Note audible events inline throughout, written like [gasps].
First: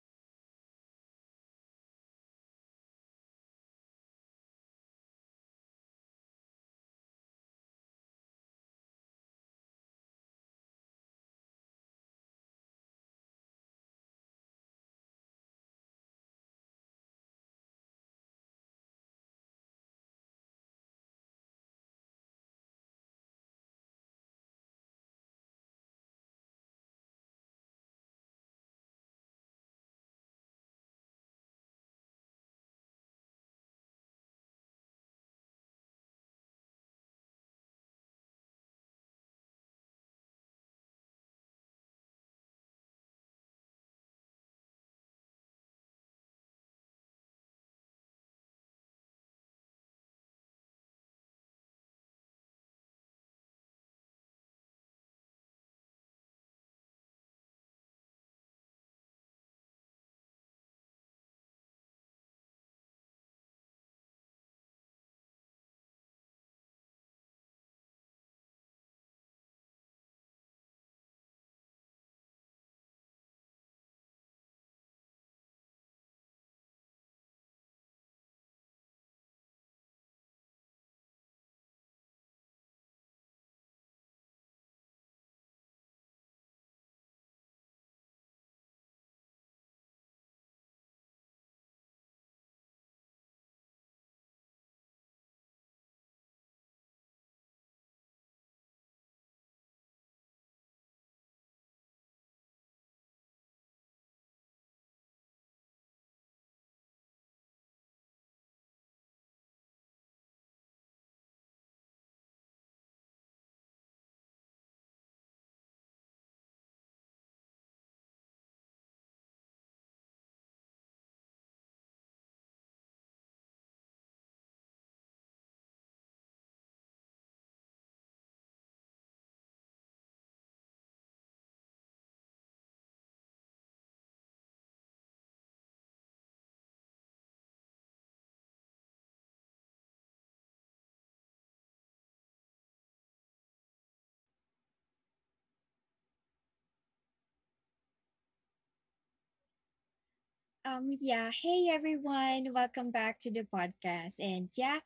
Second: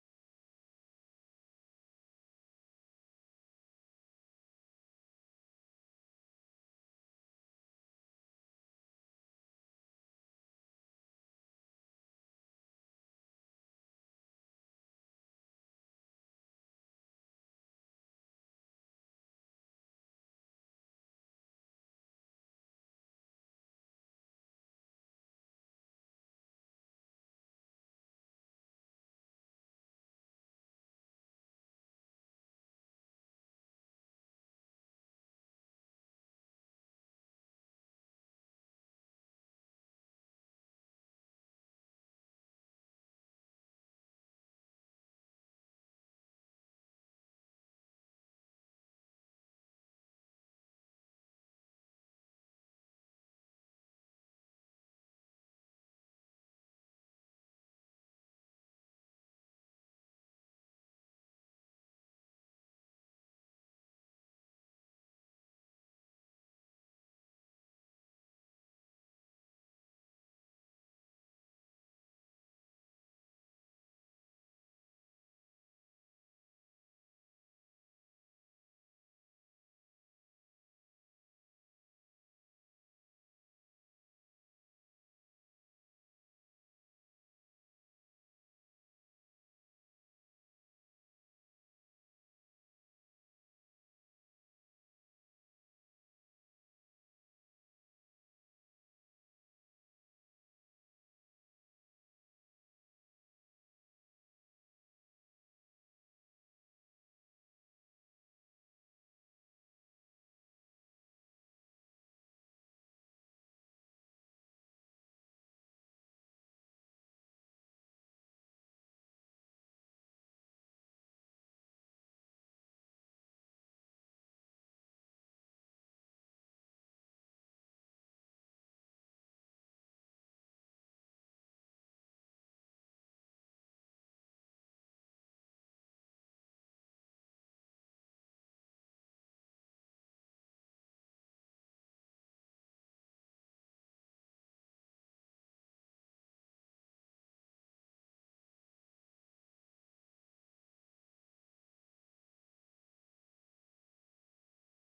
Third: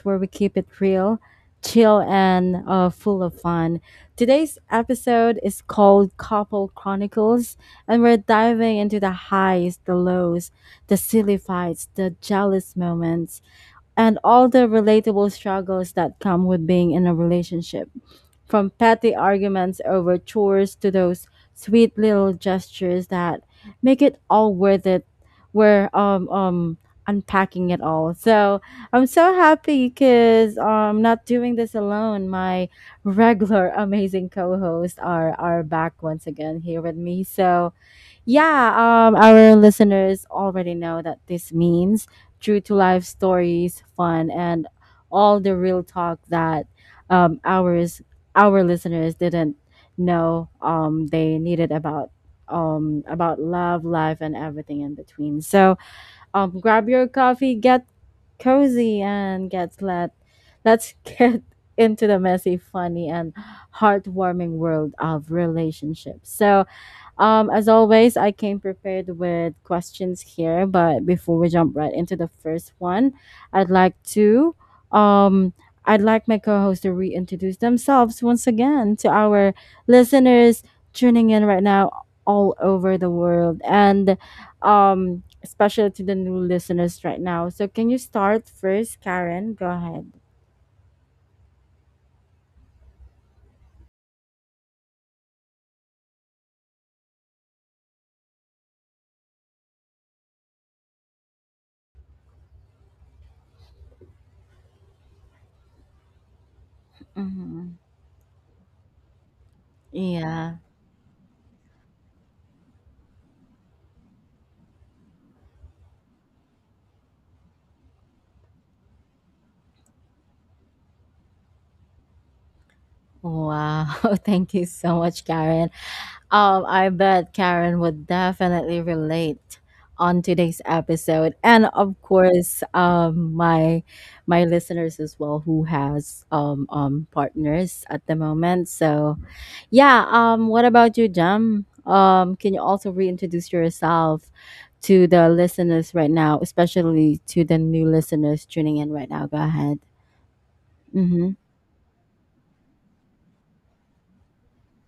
where we keep it real, chill, and full of fun. Today's episode is called Couple Chronicles, and we're diving into the highs, the lows, the silly fights, the jealous moments, and all the relatable struggles that come with being in a relationship, from petty arguments over chores to those sweet little gestures that make it all worth it. We're unpacking it all. So I'm so happy because I'm not doing this alone. My regular [laughs] amazing co-hosts are back once again here with me. So yeah, our listeners already know that this means true to life stories, fun, and all the real talk that um, ours our listeners didn't know they needed about love, life, and everything in between. So grab your coffee, get cozy, and get let let's [laughs] get into the messy, funny, and heartwarming world of relationships. So as always, I came prepared with questions here, but before we jump right into the first one, I'd like to um I'd like my co-host to reintroduce themselves once again to our listeners tuning in right now all over the world, and especially to the new listeners right now. So can you start first, Karen? Go ahead. Mm-hmm. Yeah. Wow. [laughs] Thank you so much, Karen. I bet Karen would definitely relate on today's episode, and of course, my listeners as well who has partners at the moment. So, yeah. What about you, Jam? Can you also reintroduce yourself to the listeners right now, especially to the new listeners tuning in right now? Go ahead. Mm-hmm. Yeah. Hey, everyone. Welcome back to the podcast. And yeah,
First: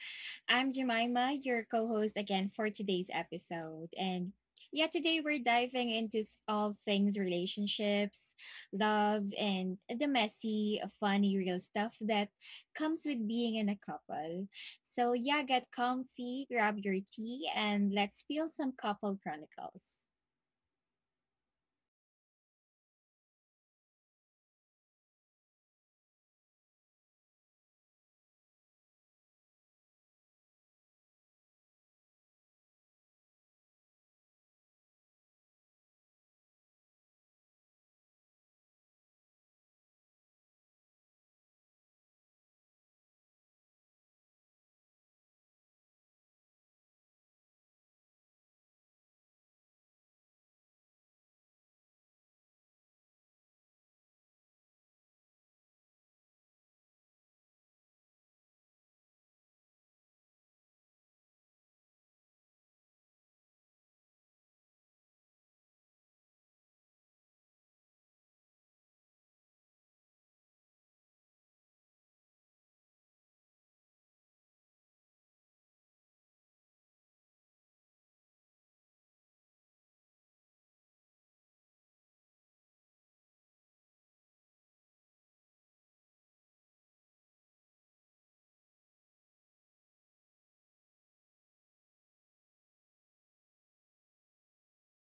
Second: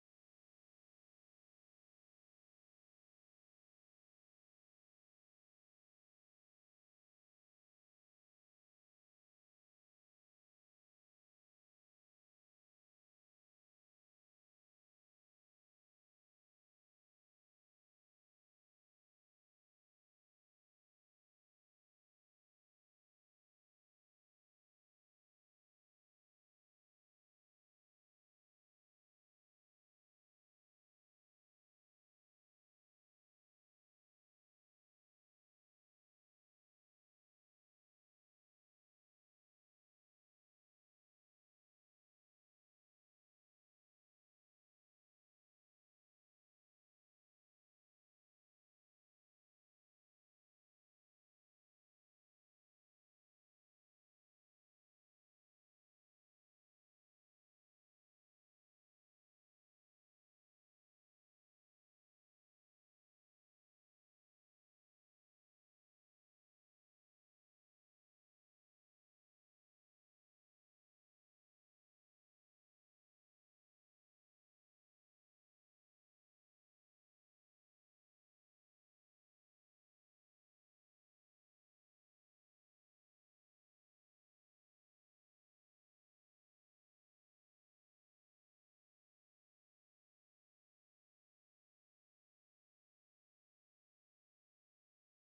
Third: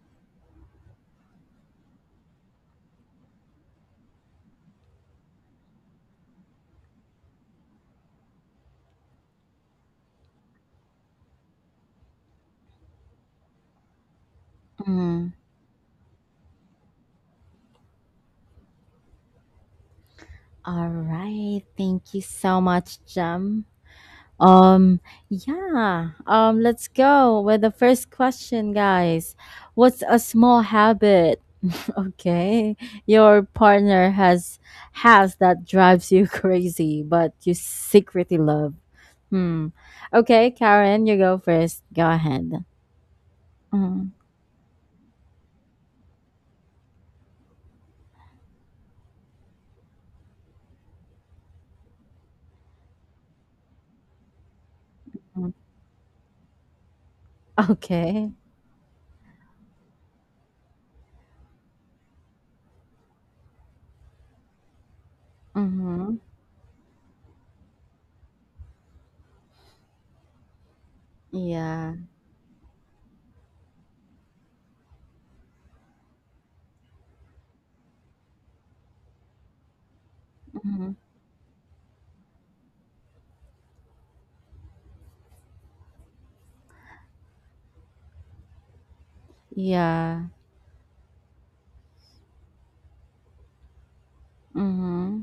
I'm Jemima, your co host again for today's episode. And yeah, today we're diving into all things relationships, love, and the messy, funny, real stuff that comes with being in a couple. So Mm. yeah, get comfy, grab your tea, and let's feel some couple chronicles. All right. Thank you so much, Jam. Um, yeah. Let's go with the first question, guys. What's a small habit, [laughs] okay, your partner has that drives you [laughs] crazy, but you secretly love? Hmm. Okay, Karen, you go first. Go ahead. Mhm. Okay. Mm-hmm. Yeah. Mm-hmm. Yeah. Mm-hmm.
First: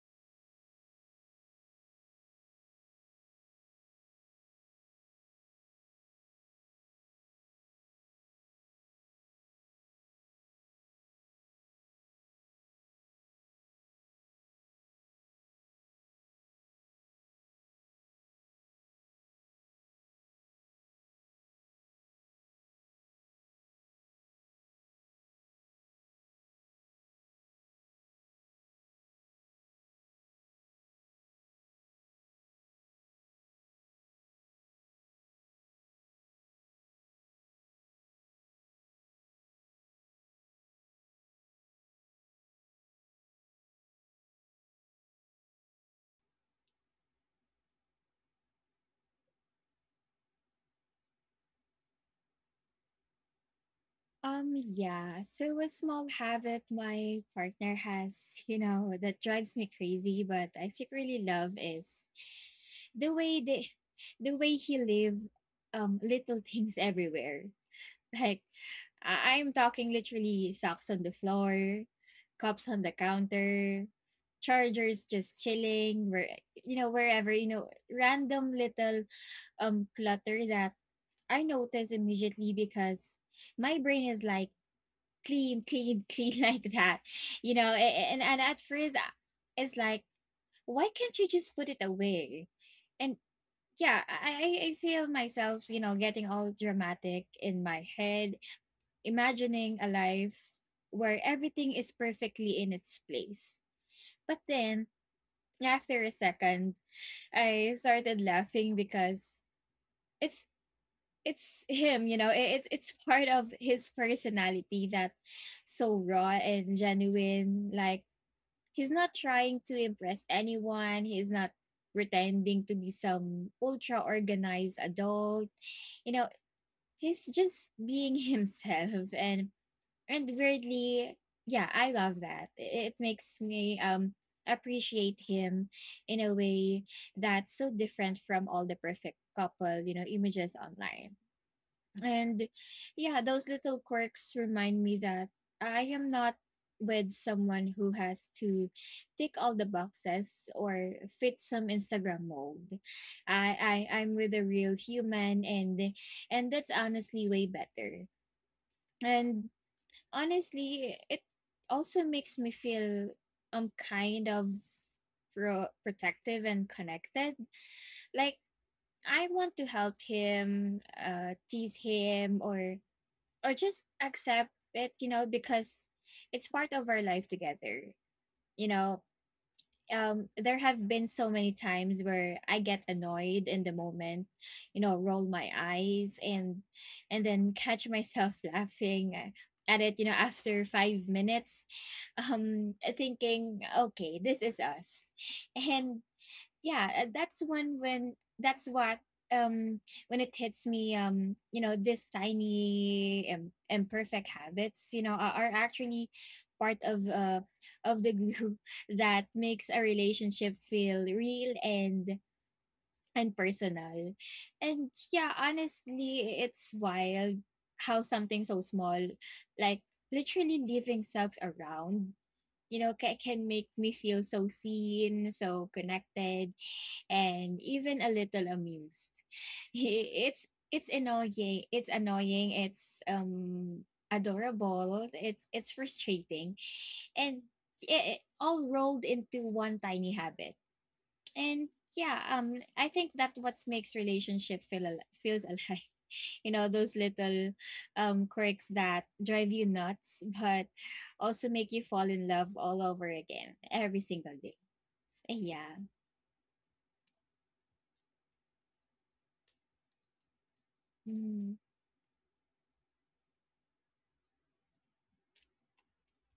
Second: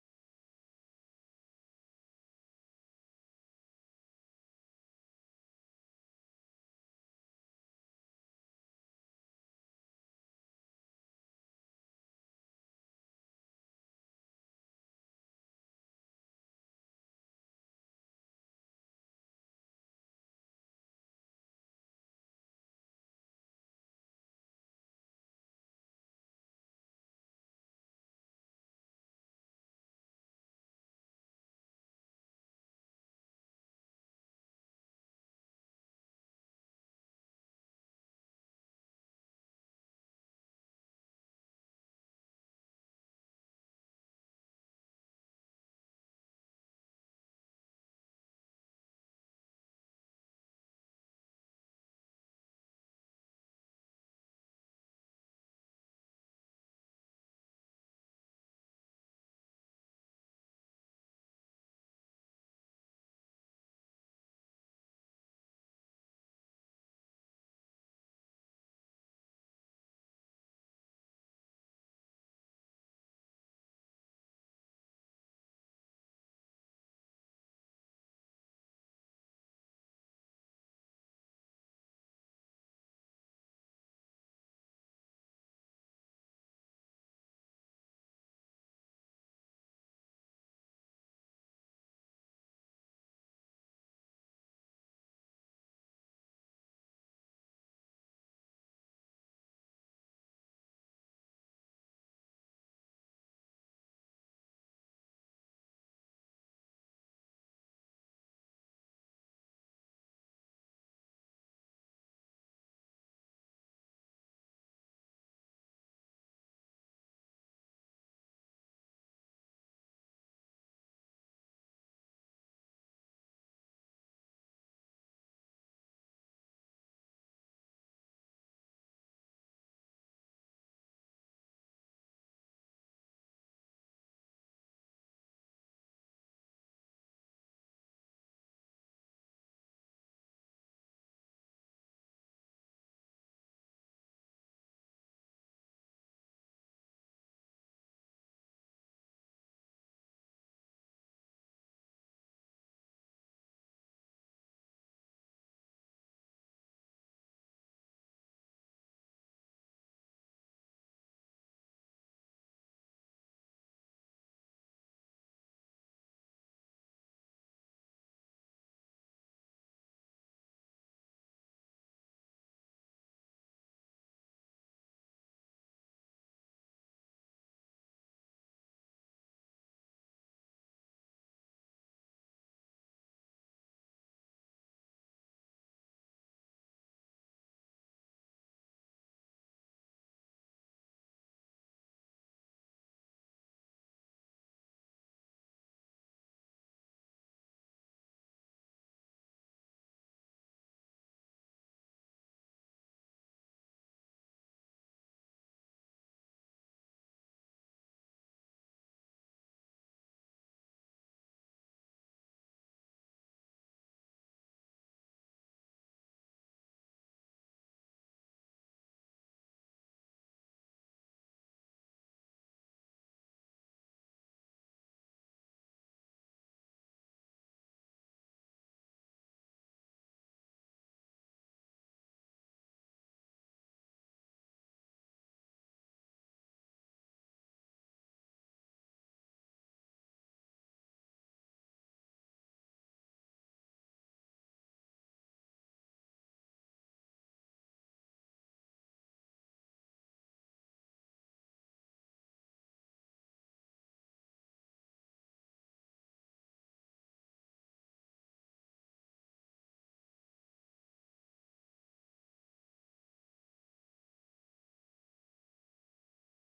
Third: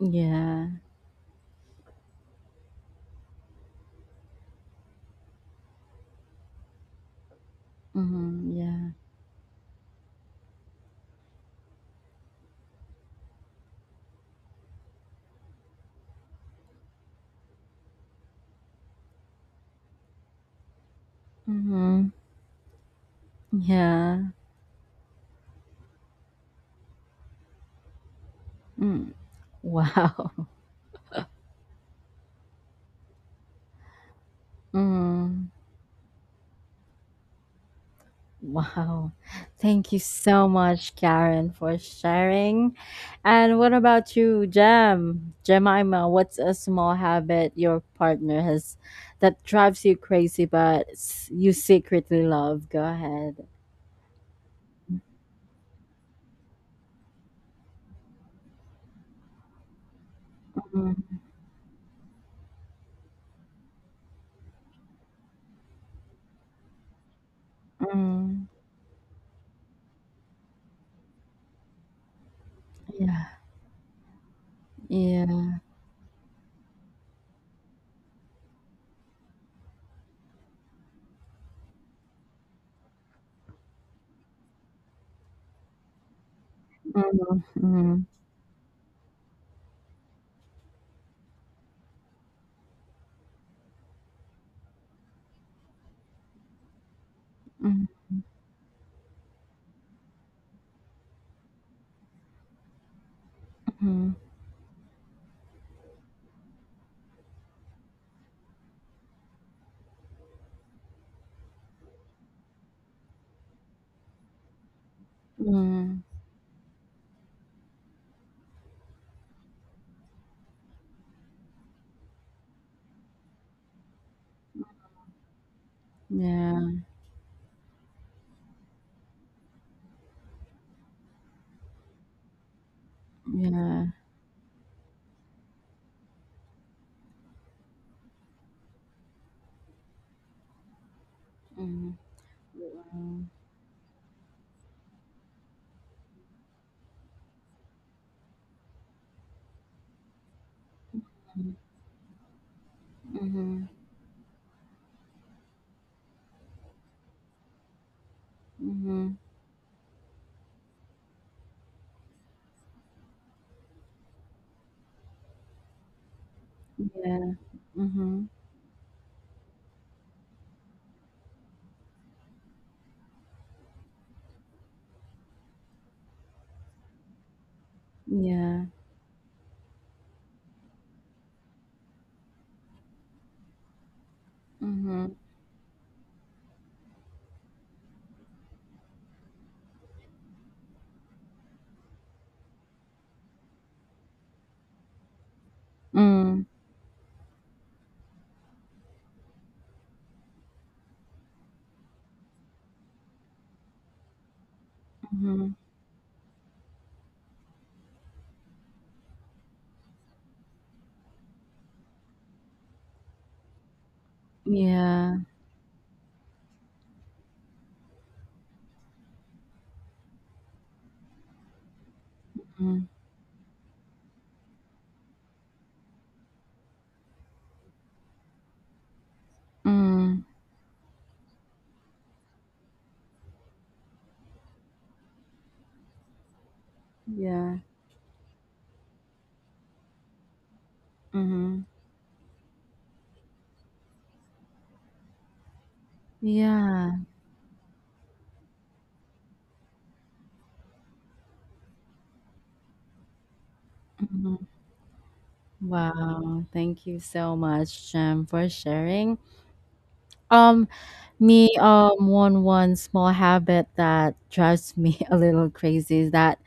Yeah. Mm-hmm. Yeah. Mm-hmm. Yeah. Mm. Wow. Mm, wow. Thank you so much, Karen, for sharing. And what about you, Jem? Jemima, what's a small habit your partner has that drives you crazy but you secretly love? Go ahead. Yeah. So a small habit my partner has, you know, that drives me crazy, but I Mm, secretly love is the way they the way he live little [laughs] things everywhere. Like mm, I'm talking literally socks on the floor, cups on the yeah. counter, chargers just Yeah. chilling, wherever, you know, random little clutter that I notice immediately because my brain is like clean, clean, clean [laughs] like that, Mm, you know. Mm, And at first, it's like, why can't you just put it away? And yeah, I feel myself, you know, getting all dramatic in mm, my head, imagining a life where everything is perfectly in its place. mm, But then after a second, I started laughing because it's it's him, you know. It's [laughs] part of his personality that mm, so raw and genuine, like he's not trying to impress anyone. He's not pretending to be some ultra organized adult. You know, yeah. he's just being [laughs] himself and weirdly, yeah, I love that. It makes Yeah. me appreciate him in a way that's so different from all the perfect couple, you know, images online. Mm, And mm, yeah, those little quirks remind me that I am not with someone who has to tick all the boxes or fit some Instagram mold. mm, I'm with a real human, and that's honestly way better. mm, mm, And honestly, it also makes me feel kind of protective and yeah. connected. Mm-hmm. Like I want to help him, tease him, or just accept it because it's part of our life together. you Yeah. know there have been so many times where I get annoyed in the moment, Mhm. roll my eyes, and then catch myself [laughs] laughing at it, after 5 minutes, thinking, okay, this is us. And Mm. yeah, that's when that's what um when it hits me. This tiny, imperfect habits, you know, are, Mhm. Actually part of the glue [laughs] that makes a relationship feel real and personal. And Yeah. yeah, honestly, it's wild how something so small, like literally leaving socks around, Mm. you know, can make me feel so seen, so connected, and even a little amused. [laughs] Mm. It's annoying. It's annoying. It's adorable. It's frustrating, and Yeah. it all rolled into one tiny habit. Mhm. And yeah, I think that what makes relationship feel feels alive. [laughs] You know, Yeah. those little quirks that drive you nuts, but also make you fall in love all over again every Mhm. single day. Yeah. Wow. Thank you so much, Jem, for sharing. Um, me, Mm-hmm. One small habit that drives me [laughs] a little crazy is that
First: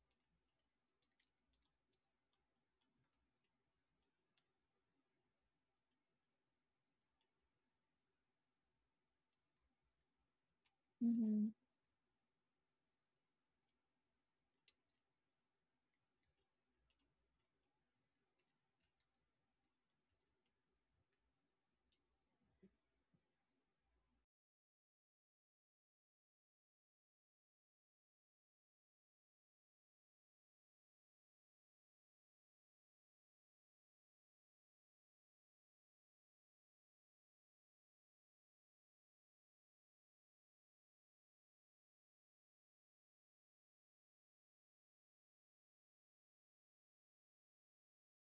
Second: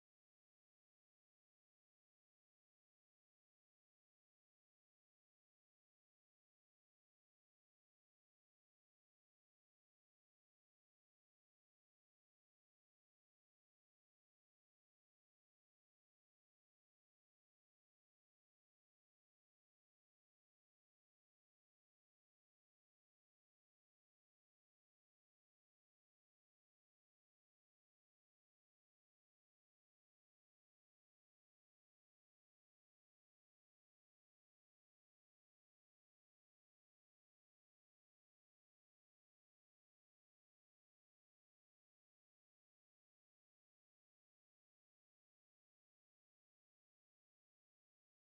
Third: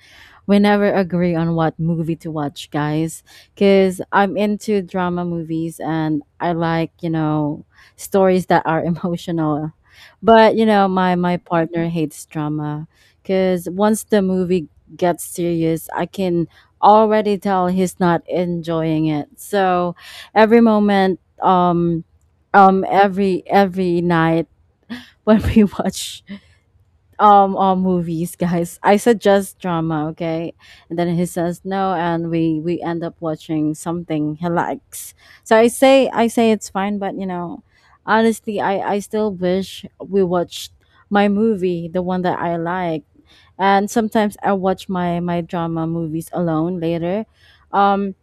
we never agree on what movie to watch, guys. Because I'm into drama movies and I like, you know, stories that are [laughs] emotional. But, you know, my Mm-hmm. partner hates drama. Because once the movie gets serious, I can already tell he's not enjoying it. So every moment, every night [laughs] when we watch all movies, guys, I suggest drama, okay, and then he says no, and we end up watching something he likes. So I say it's fine, but you know, honestly, I still wish we watched my movie, the one that I like. And sometimes I watch my drama movies alone later, um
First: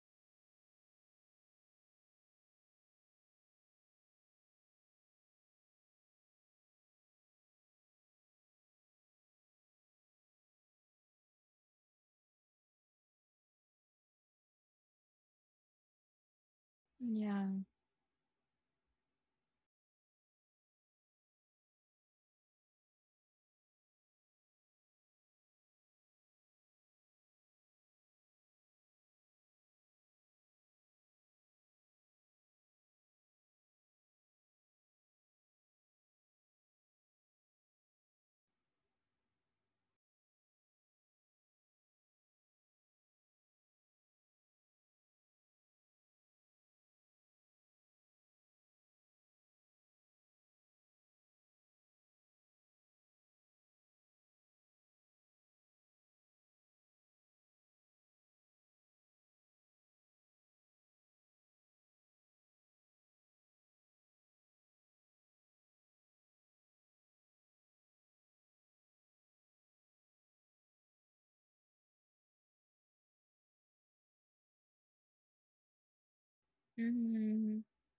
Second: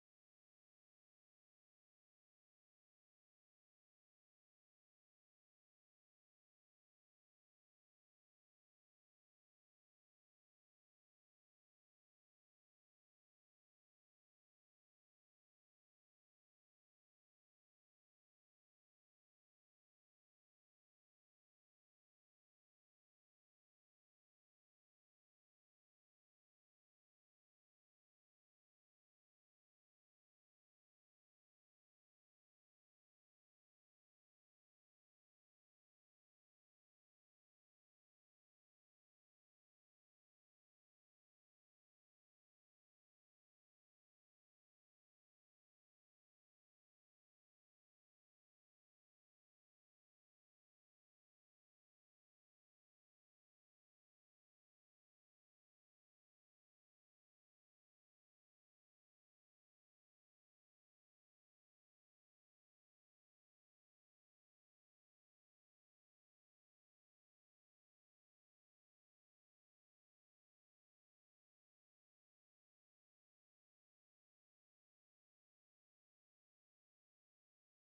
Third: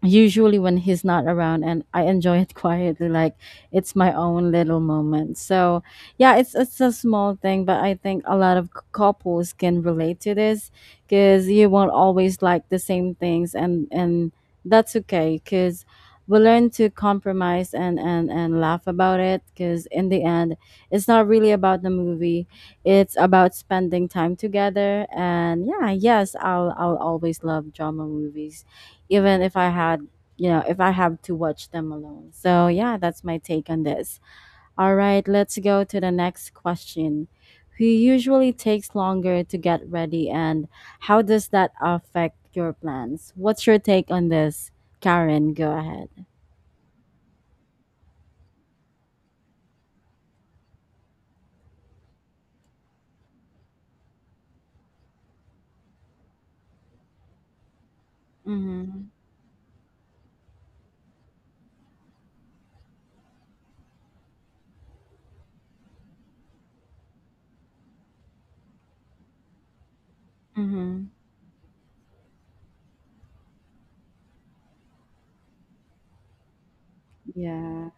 usually when he's not around, and I enjoy it [laughs] quietly, like it's my own little moment. So, yeah, it's a small thing, but I think a lot of couples can relate to this, cuz you won't always like the same things, and that's okay, cuz we learn to Yeah. compromise and laugh about it, cuz in the end it's not really about the movie. It's about spending time together. And yeah, yes, I'll always love drama movies, even if I had, you know, if I have to watch them alone. So, yeah, that's my take on this. All right, let's go to the next question. Who usually takes longer to get ready, and how does that affect your plans? What's your take on this? Karen, go ahead. Mhm. Mhm. Mhm. Yeah.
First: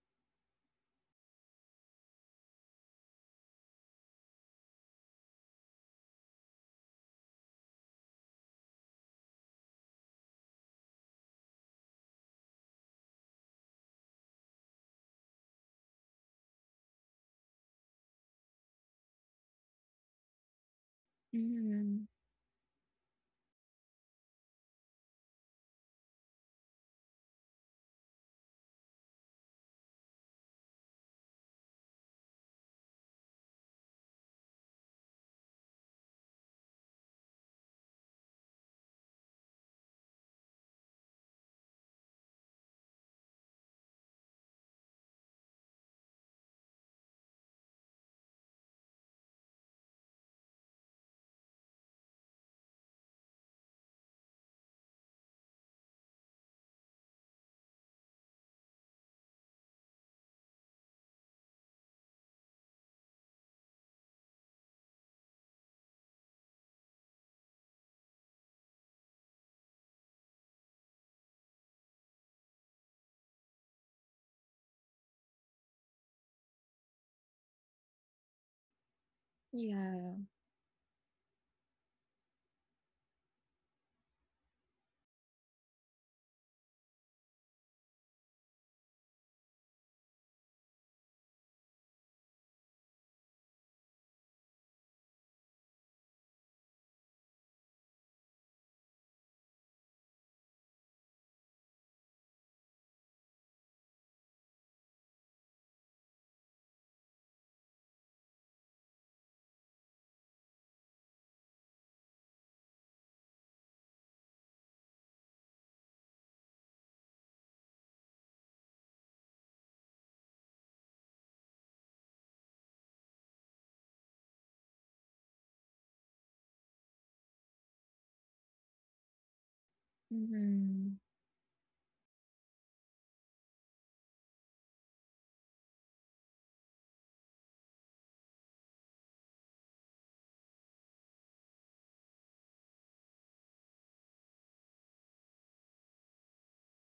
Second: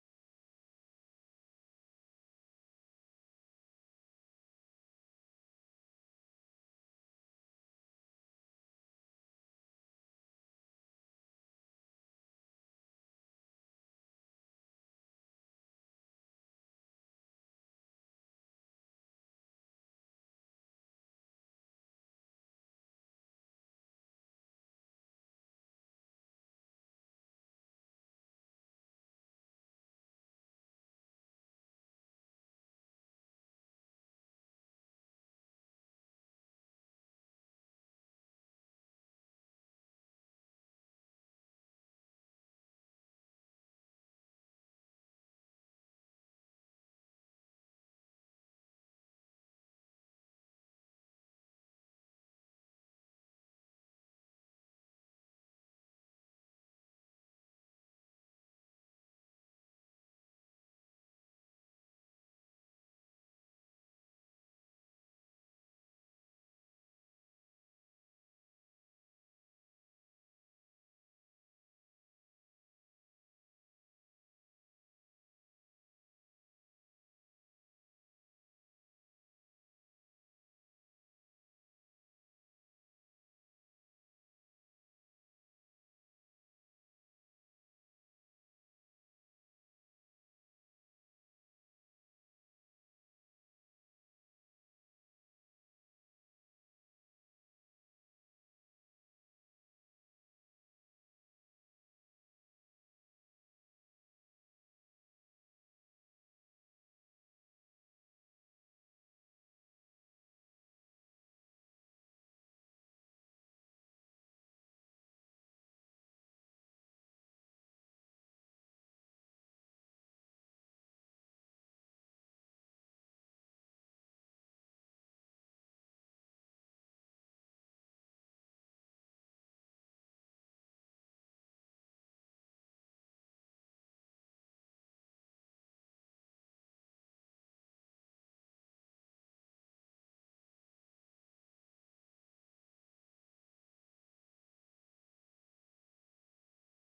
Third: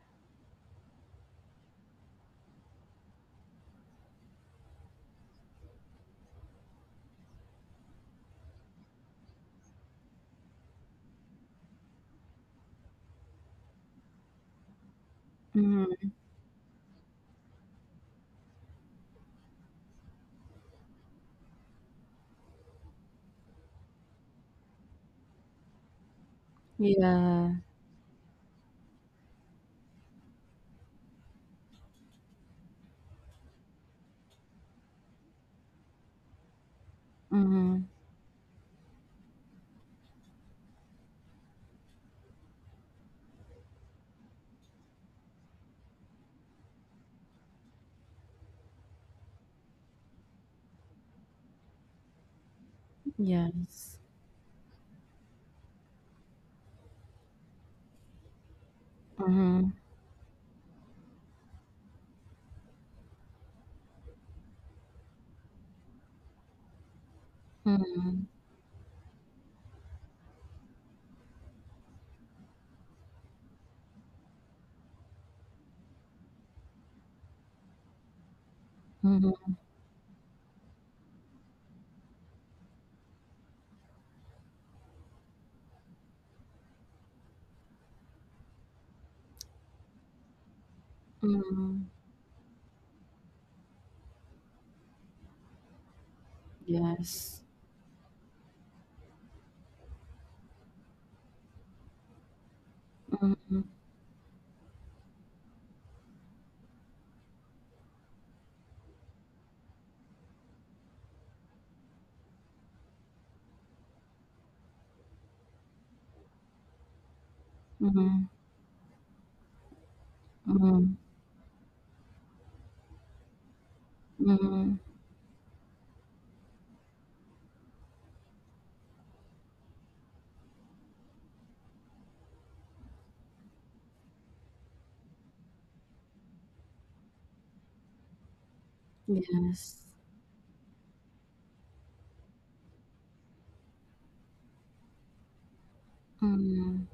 Mhm. Mhm. Yeah. Mhm. Yes. Mhm. Mhm. Mhm. Yeah. Mhm. Yes. Mhm. Mhm. Mhm. Mhm. Mhm. Yes. Mm.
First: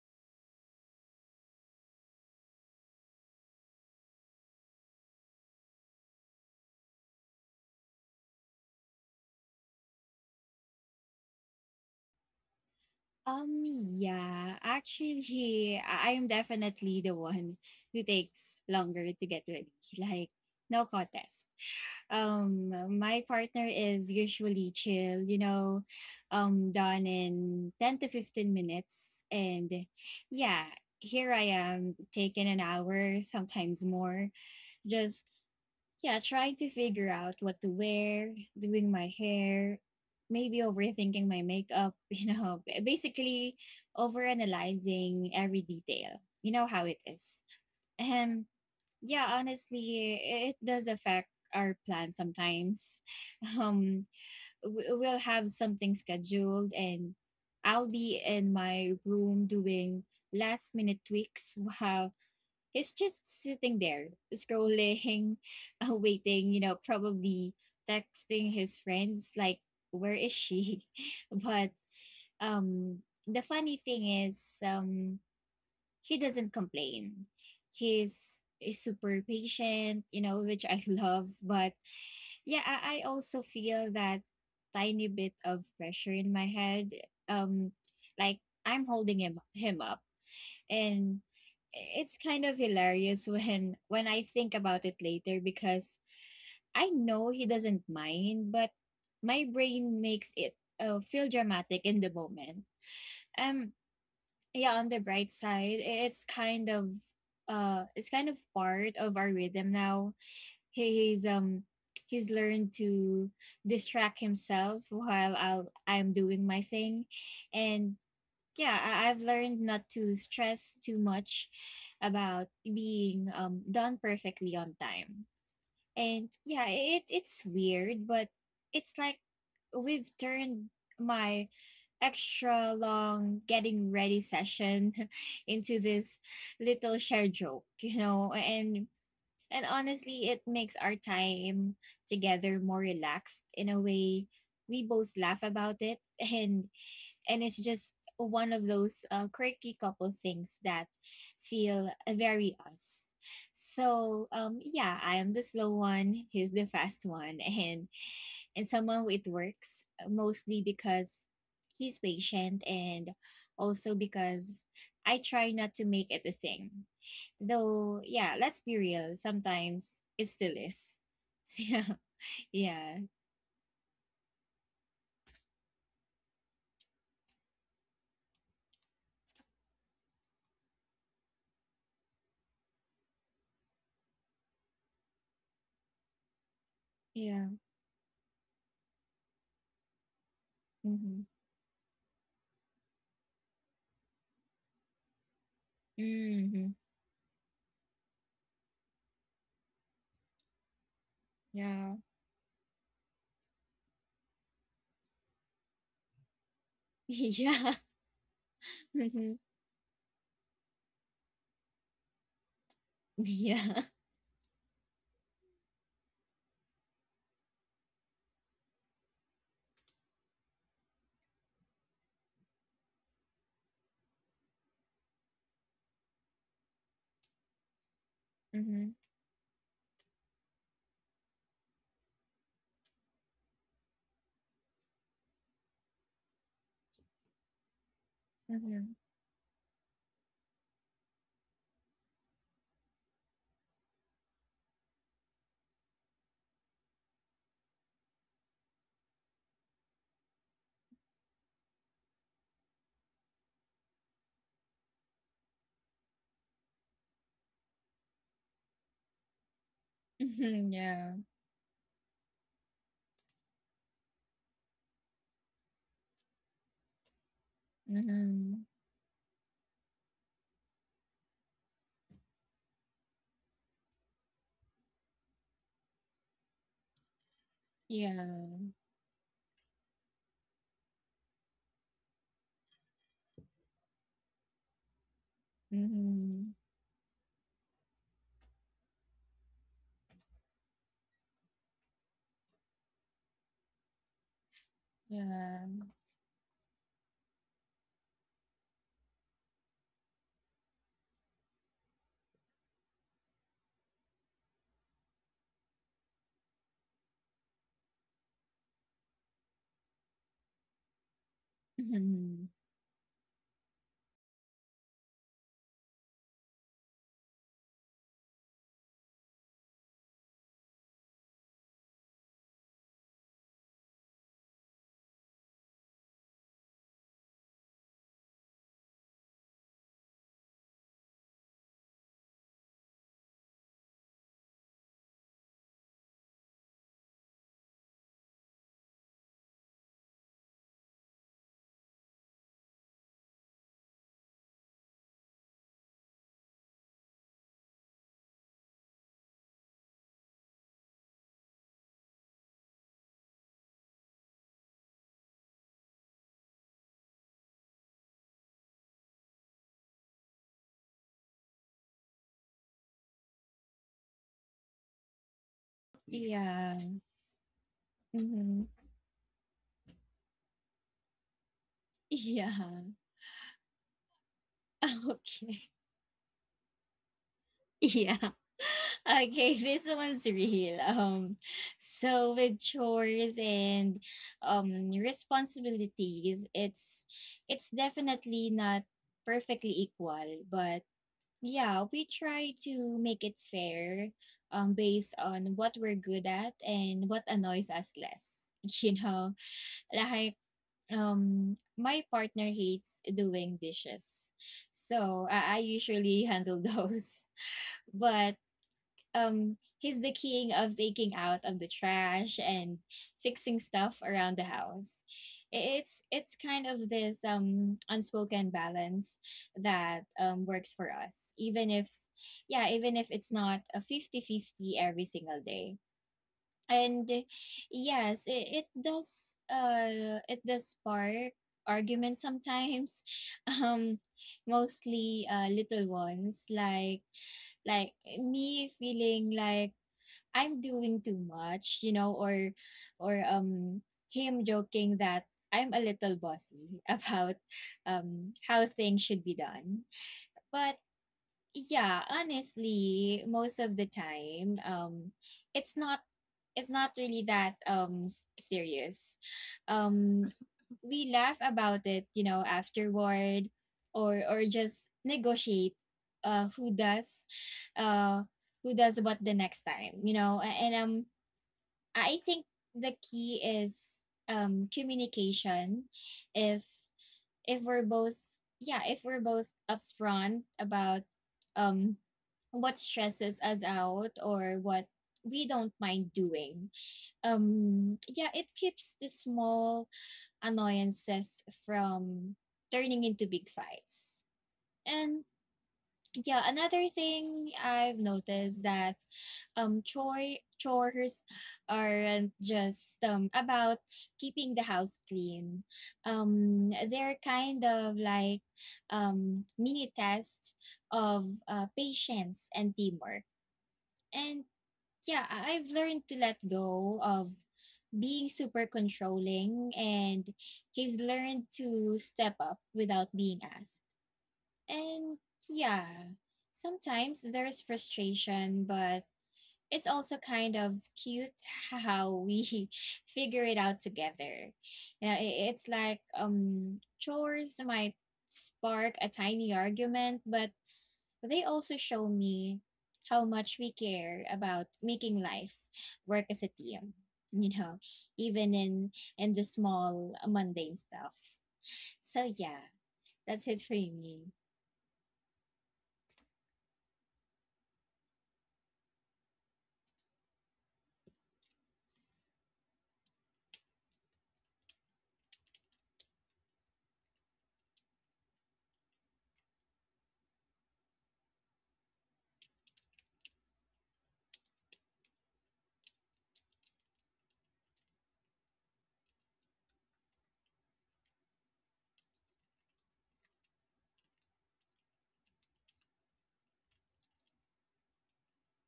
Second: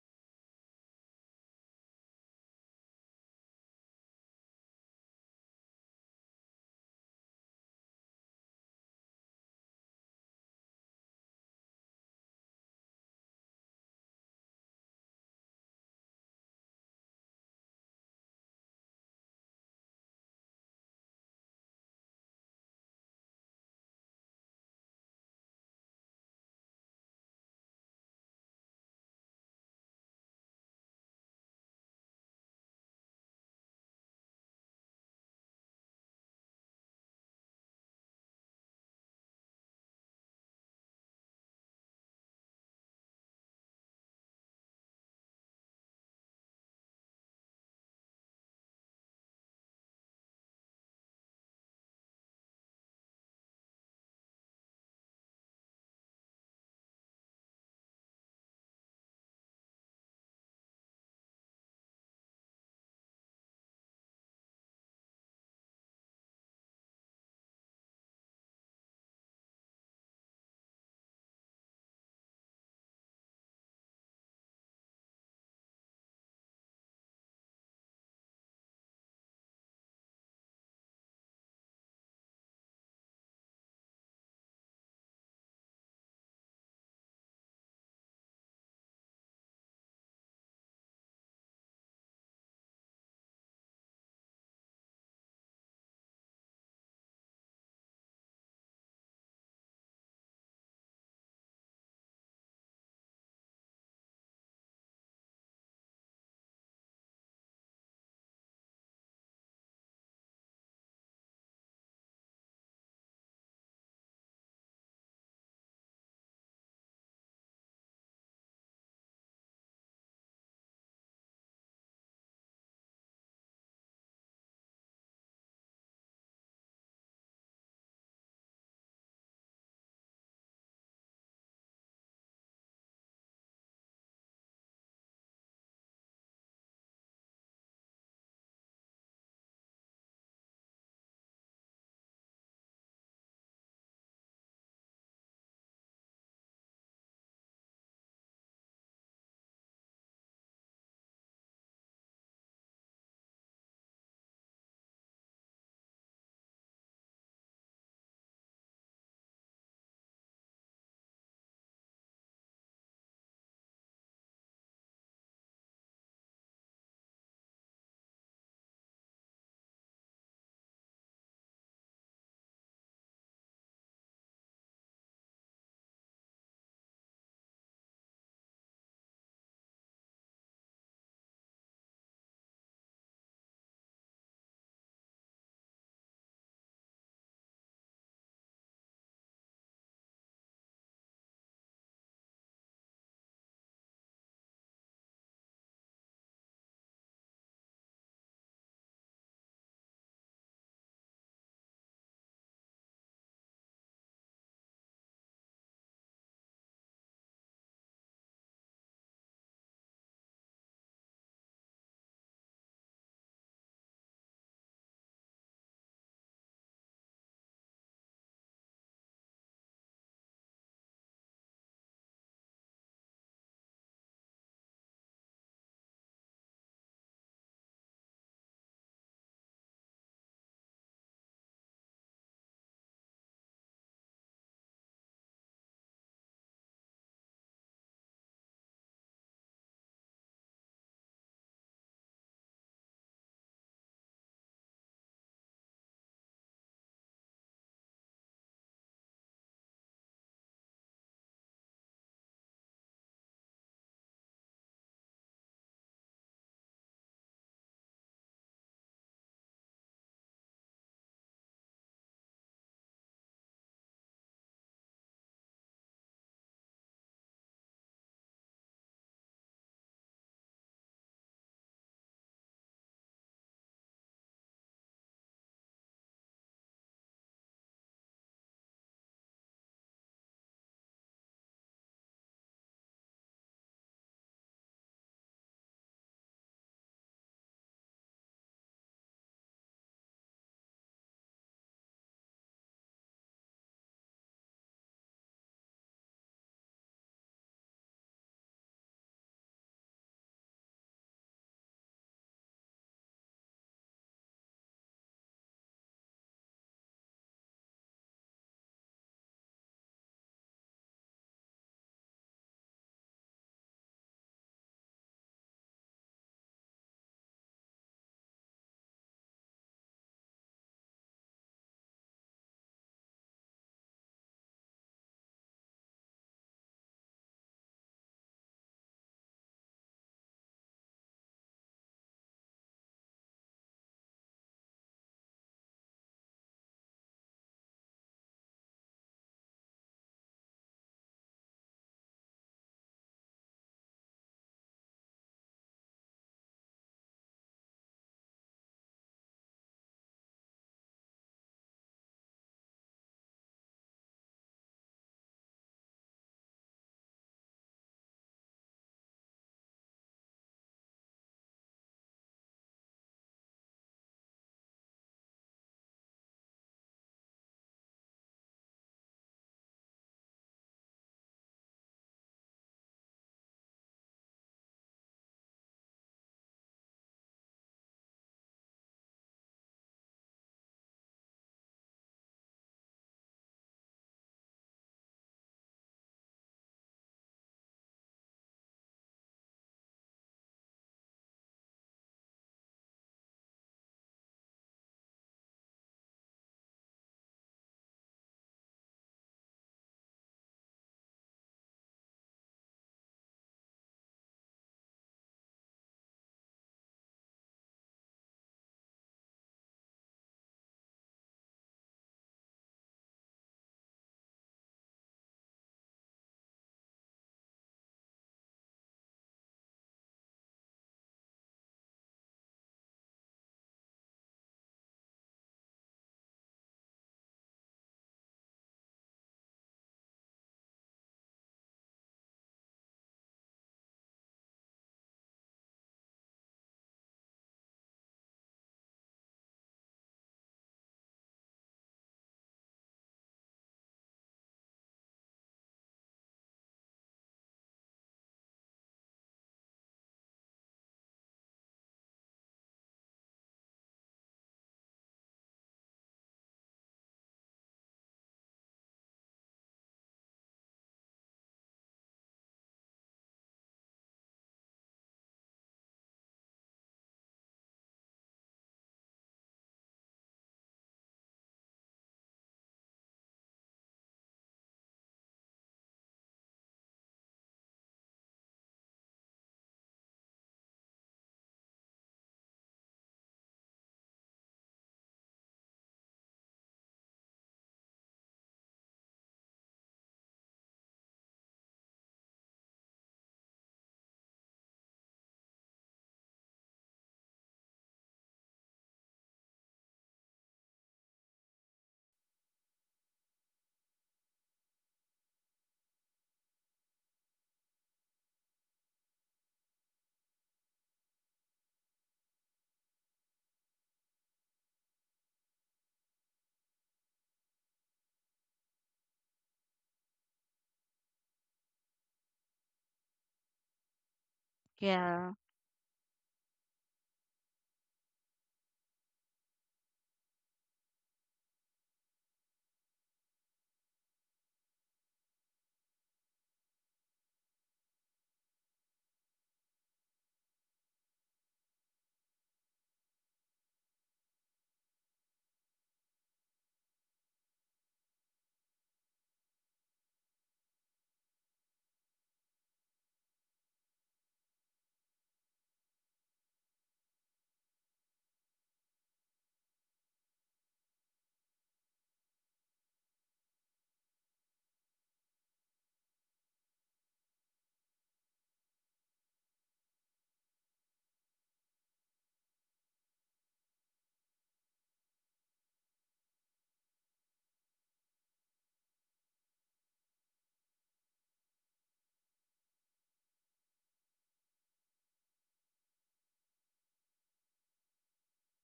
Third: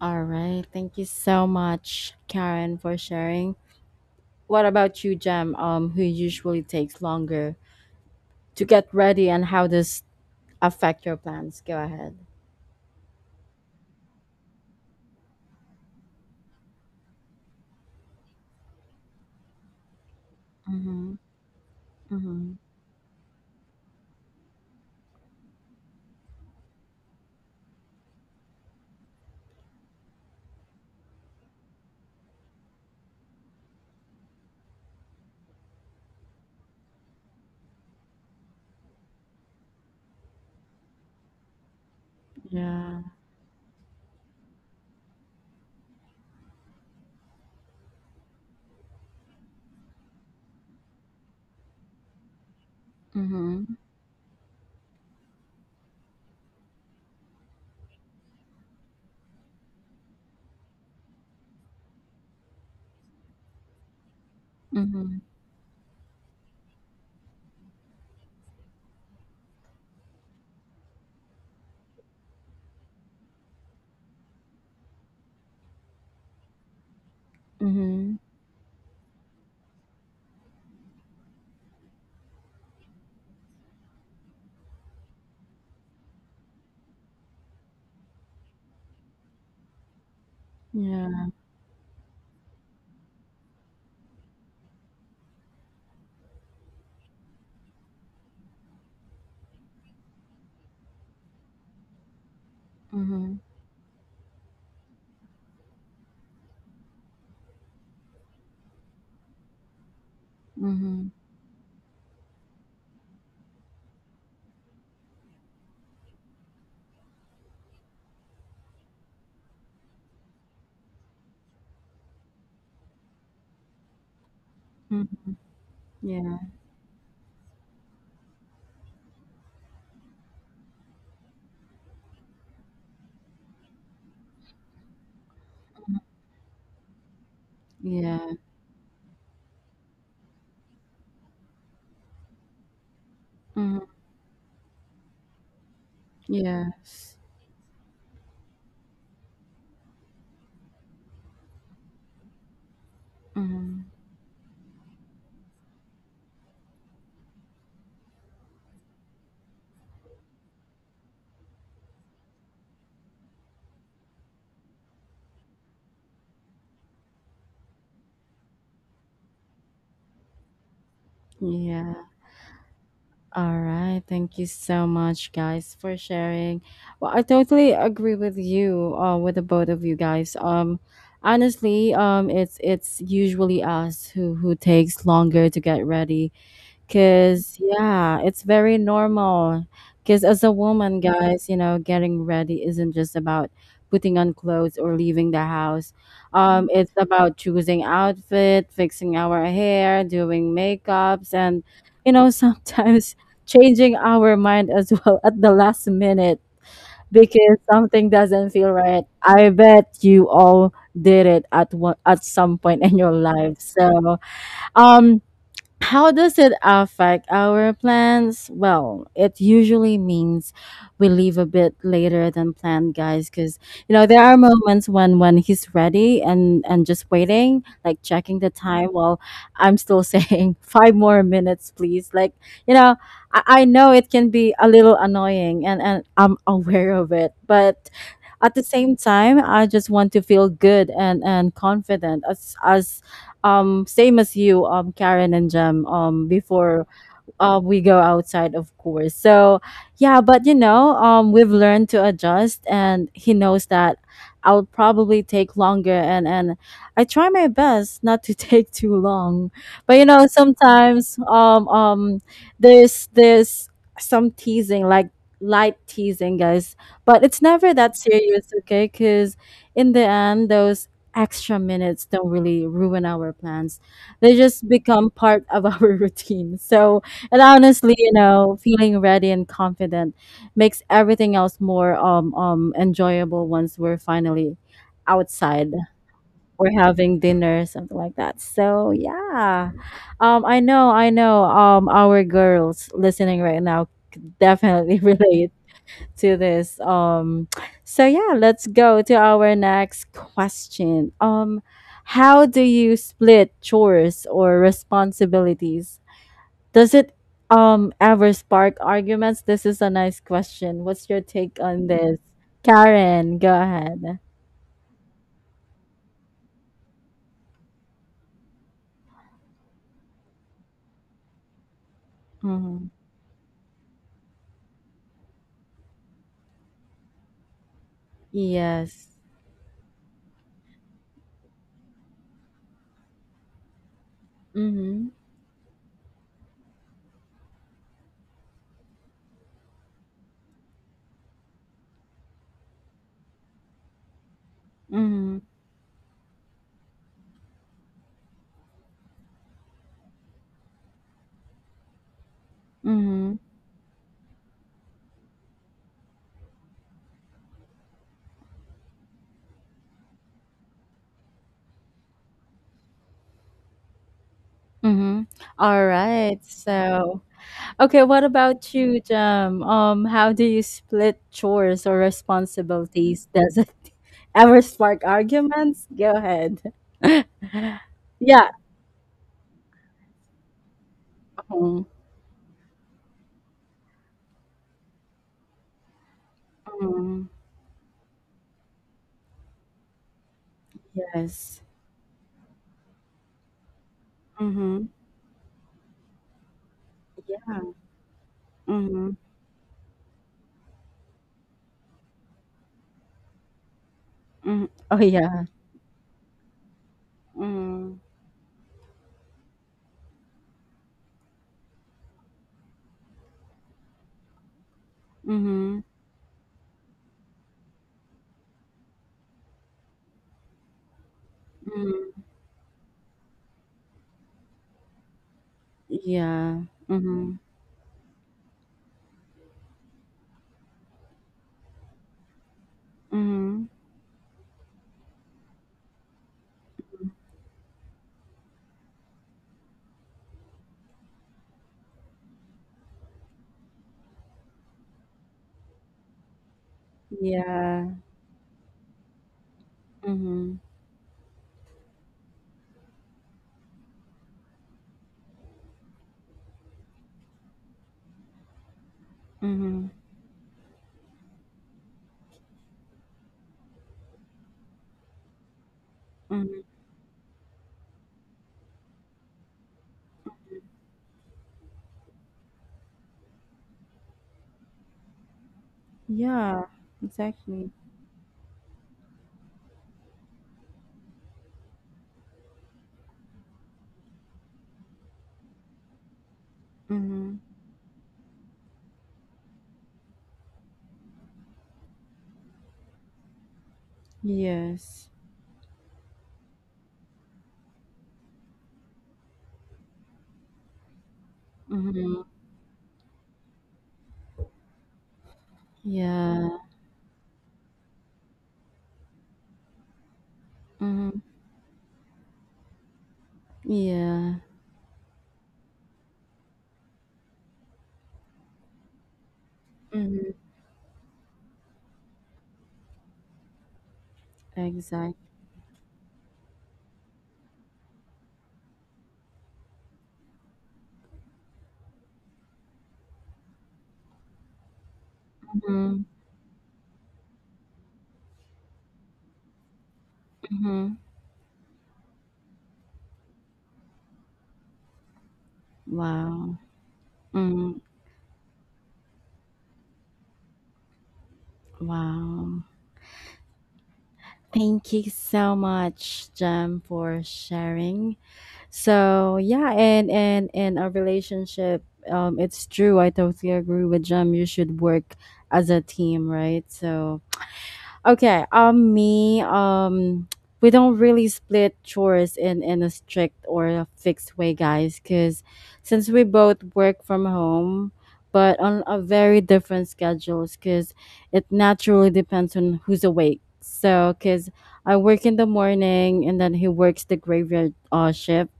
All right. Thank you so much, Karen, for sharing. What about you, Jam? Who usually takes longer to get ready, and how does affect your plans? Go ahead. Yeah, actually, I am definitely the one who takes longer to get ready. [laughs] Like, no Mm-hmm. contest. Mm-hmm. Um, my partner is usually chill, you know, done in 10 to 15 minutes. And yeah, here I am taking an hour, sometimes more, just yeah, trying to figure out what to wear, doing my hair, maybe overthinking my makeup, [laughs] you know, Yeah. basically overanalyzing every detail. You know how it is. And yeah, honestly, it does affect our plan sometimes. [laughs] Mm-hmm. Um, we'll have something scheduled, and I'll be in my room doing last minute tweaks [laughs] while he's just sitting there, Mm-hmm. scrolling, [laughs] waiting, you know, probably texting his friends, like, where is she? [laughs] But um, the funny thing is, um, he doesn't complain. Mm-hmm. Is super patient, you know, which I [laughs] love. But yeah, I also feel that tiny bit of pressure in my head. Um, like I'm holding him up, and Yeah. it's kind of hilarious [laughs] when I think about it later, because I know he doesn't mind, but my brain makes it, feel dramatic in the moment. Mm-hmm. Um, yeah. On the bright side, it's kind of part of our rhythm now. He- Mm-hmm. He's um he's learned to distract himself while I'm doing my thing, and yeah, I've learned not to stress too much about being, done perfectly on time. Mm-hmm. And Yeah. yeah, it's weird, but it's like we've turned my extra long getting ready session [laughs] into this little share joke, you know, Yeah. and honestly it makes our time together more relaxed in a Mm-hmm. way. We both laugh about it, and Yes. It's just one of those quirky couple things that feel very us. Mm-hmm. So yeah, I am the slow one. He's the fast one, and somehow it works, mostly because he's patient, and also because I try not to make it a thing. Though yeah, let's be real. Sometimes it still is. [laughs] Yeah, Yeah. yeah, All right. Thank you so much, guys, for sharing. Well, I totally agree with you, with the both of you, guys. Honestly, it's usually us who takes longer to get ready. yeah. Cause yeah, it's very normal. Cause as a woman, Mm-hmm. guys, you know, getting ready isn't just about putting on clothes or leaving the house. Mm-hmm. It's about choosing outfit, fixing our hair, doing makeups, and Yeah. you know, sometimes [laughs] changing our mind as well at the last minute because [laughs] something doesn't feel Yeah. right. [laughs] I bet you all did it at one at some point in your life. Yeah. [laughs] So, um how does it affect our plans? Well, it usually means we leave a bit later than planned, guys, because you know there are moments when he's ready and just waiting, like checking the time Mhm. while I'm still [laughs] saying five more minutes, please. Like, you know, I know it can be a little annoying, and I'm aware of it, but at the Mhm. same time I just want to feel good and confident as same as you, Karen and Jem, before we go outside, of course. So, yeah, but you know, we've learned to adjust, and he knows that I'll probably take longer, and I try my best not to [laughs] take too long. But you know, Mhm. Yeah. sometimes there's some teasing, like light teasing, guys. But it's never that serious, Mhm. okay? Because in the end, those extra minutes don't really ruin our plans, they just become part of our [laughs] routine. So, and honestly, you know, Yeah. feeling ready and confident makes everything else more enjoyable once we're finally outside Mhm. or having dinner, something like that. So yeah. I know our girls listening right now could definitely [laughs] relate Yeah. to this. So yeah, let's go to our next question. How do you split chores or responsibilities, does it ever spark arguments? This is a nice question. What's your take on this? Mhm. Karen, go ahead. Mm-hmm. Yes. Mm-hmm. Mm-hmm. Mm-hmm. Mm-hmm. All right. Yeah. So, okay, what about Mhm. you, Jam? How do you split chores or Yeah. responsibilities? Does it [laughs] ever spark [laughs] Okay. arguments? Go ahead. [laughs] Yeah. yeah. [laughs] Okay, this one's real. Mm-hmm. So with chores and responsibilities, it's Mm-hmm. it's definitely not perfectly equal, but Yes. yeah, we try to make it fair, Mm-hmm. based on what we're good at and what Yeah. annoys us less. [laughs] You Mm-hmm. know, like, my partner hates doing dishes. Mm. Oh, So yeah. I usually handle those. [laughs] Mm. But he's the king of taking out of the trash and fixing stuff around the house. Mhm. It's kind of this unspoken balance that works for us, even if, Mm. yeah, even if it's not a 50-50 every single day. Yeah. And Mhm. yes, it does spark arguments sometimes. [laughs] Mhm. um Mostly little ones, like me feeling like I'm doing too much, you know, or or um him joking that I'm a little bossy [laughs] about Yeah. How things should be done. Mhm. But yeah, honestly, most of the time, it's not it's not really that serious. Mhm. Um we laugh about it, you know, afterward, or just negotiate uh Mhm. who does uh who does what the next time, you know, and, I think the key is, communication. If Yeah. if Exactly. we're both, yeah, if we're both upfront about, um what stresses us out or what we don't mind doing. Mhm. Yeah, it keeps the small annoyances from turning into big fights. Yes. And yeah, another thing I've noticed, that chores Mhm. aren't just about keeping the house clean. Yeah. They're kind of like mini test Mhm. of, patience and teamwork. Yeah. And yeah, I've learned to let go of being super controlling, and Mhm. he's learned to step up without being asked. Exact. And Yeah. yeah, sometimes there's frustration, but it's also kind of cute how we [laughs] figure it out together. You know, it's like, Mhm. Chores might spark a tiny argument, but Mhm. they also show me how much we care about making life work as a Wow. team. You know, Mm. even in the small mundane stuff. So Wow. yeah, that's it for me. Thank you so much, Jem, for sharing. So yeah, and a relationship, it's true. I totally agree with Jem. You should work as a team, right? So okay. Me. [tsk] We don't really split chores in a strict or a fixed way, guys. Cause since we both work from home, but on a very different schedules. Cause it naturally depends on who's awake. So, cause I work in the morning, and then he works the graveyard shift.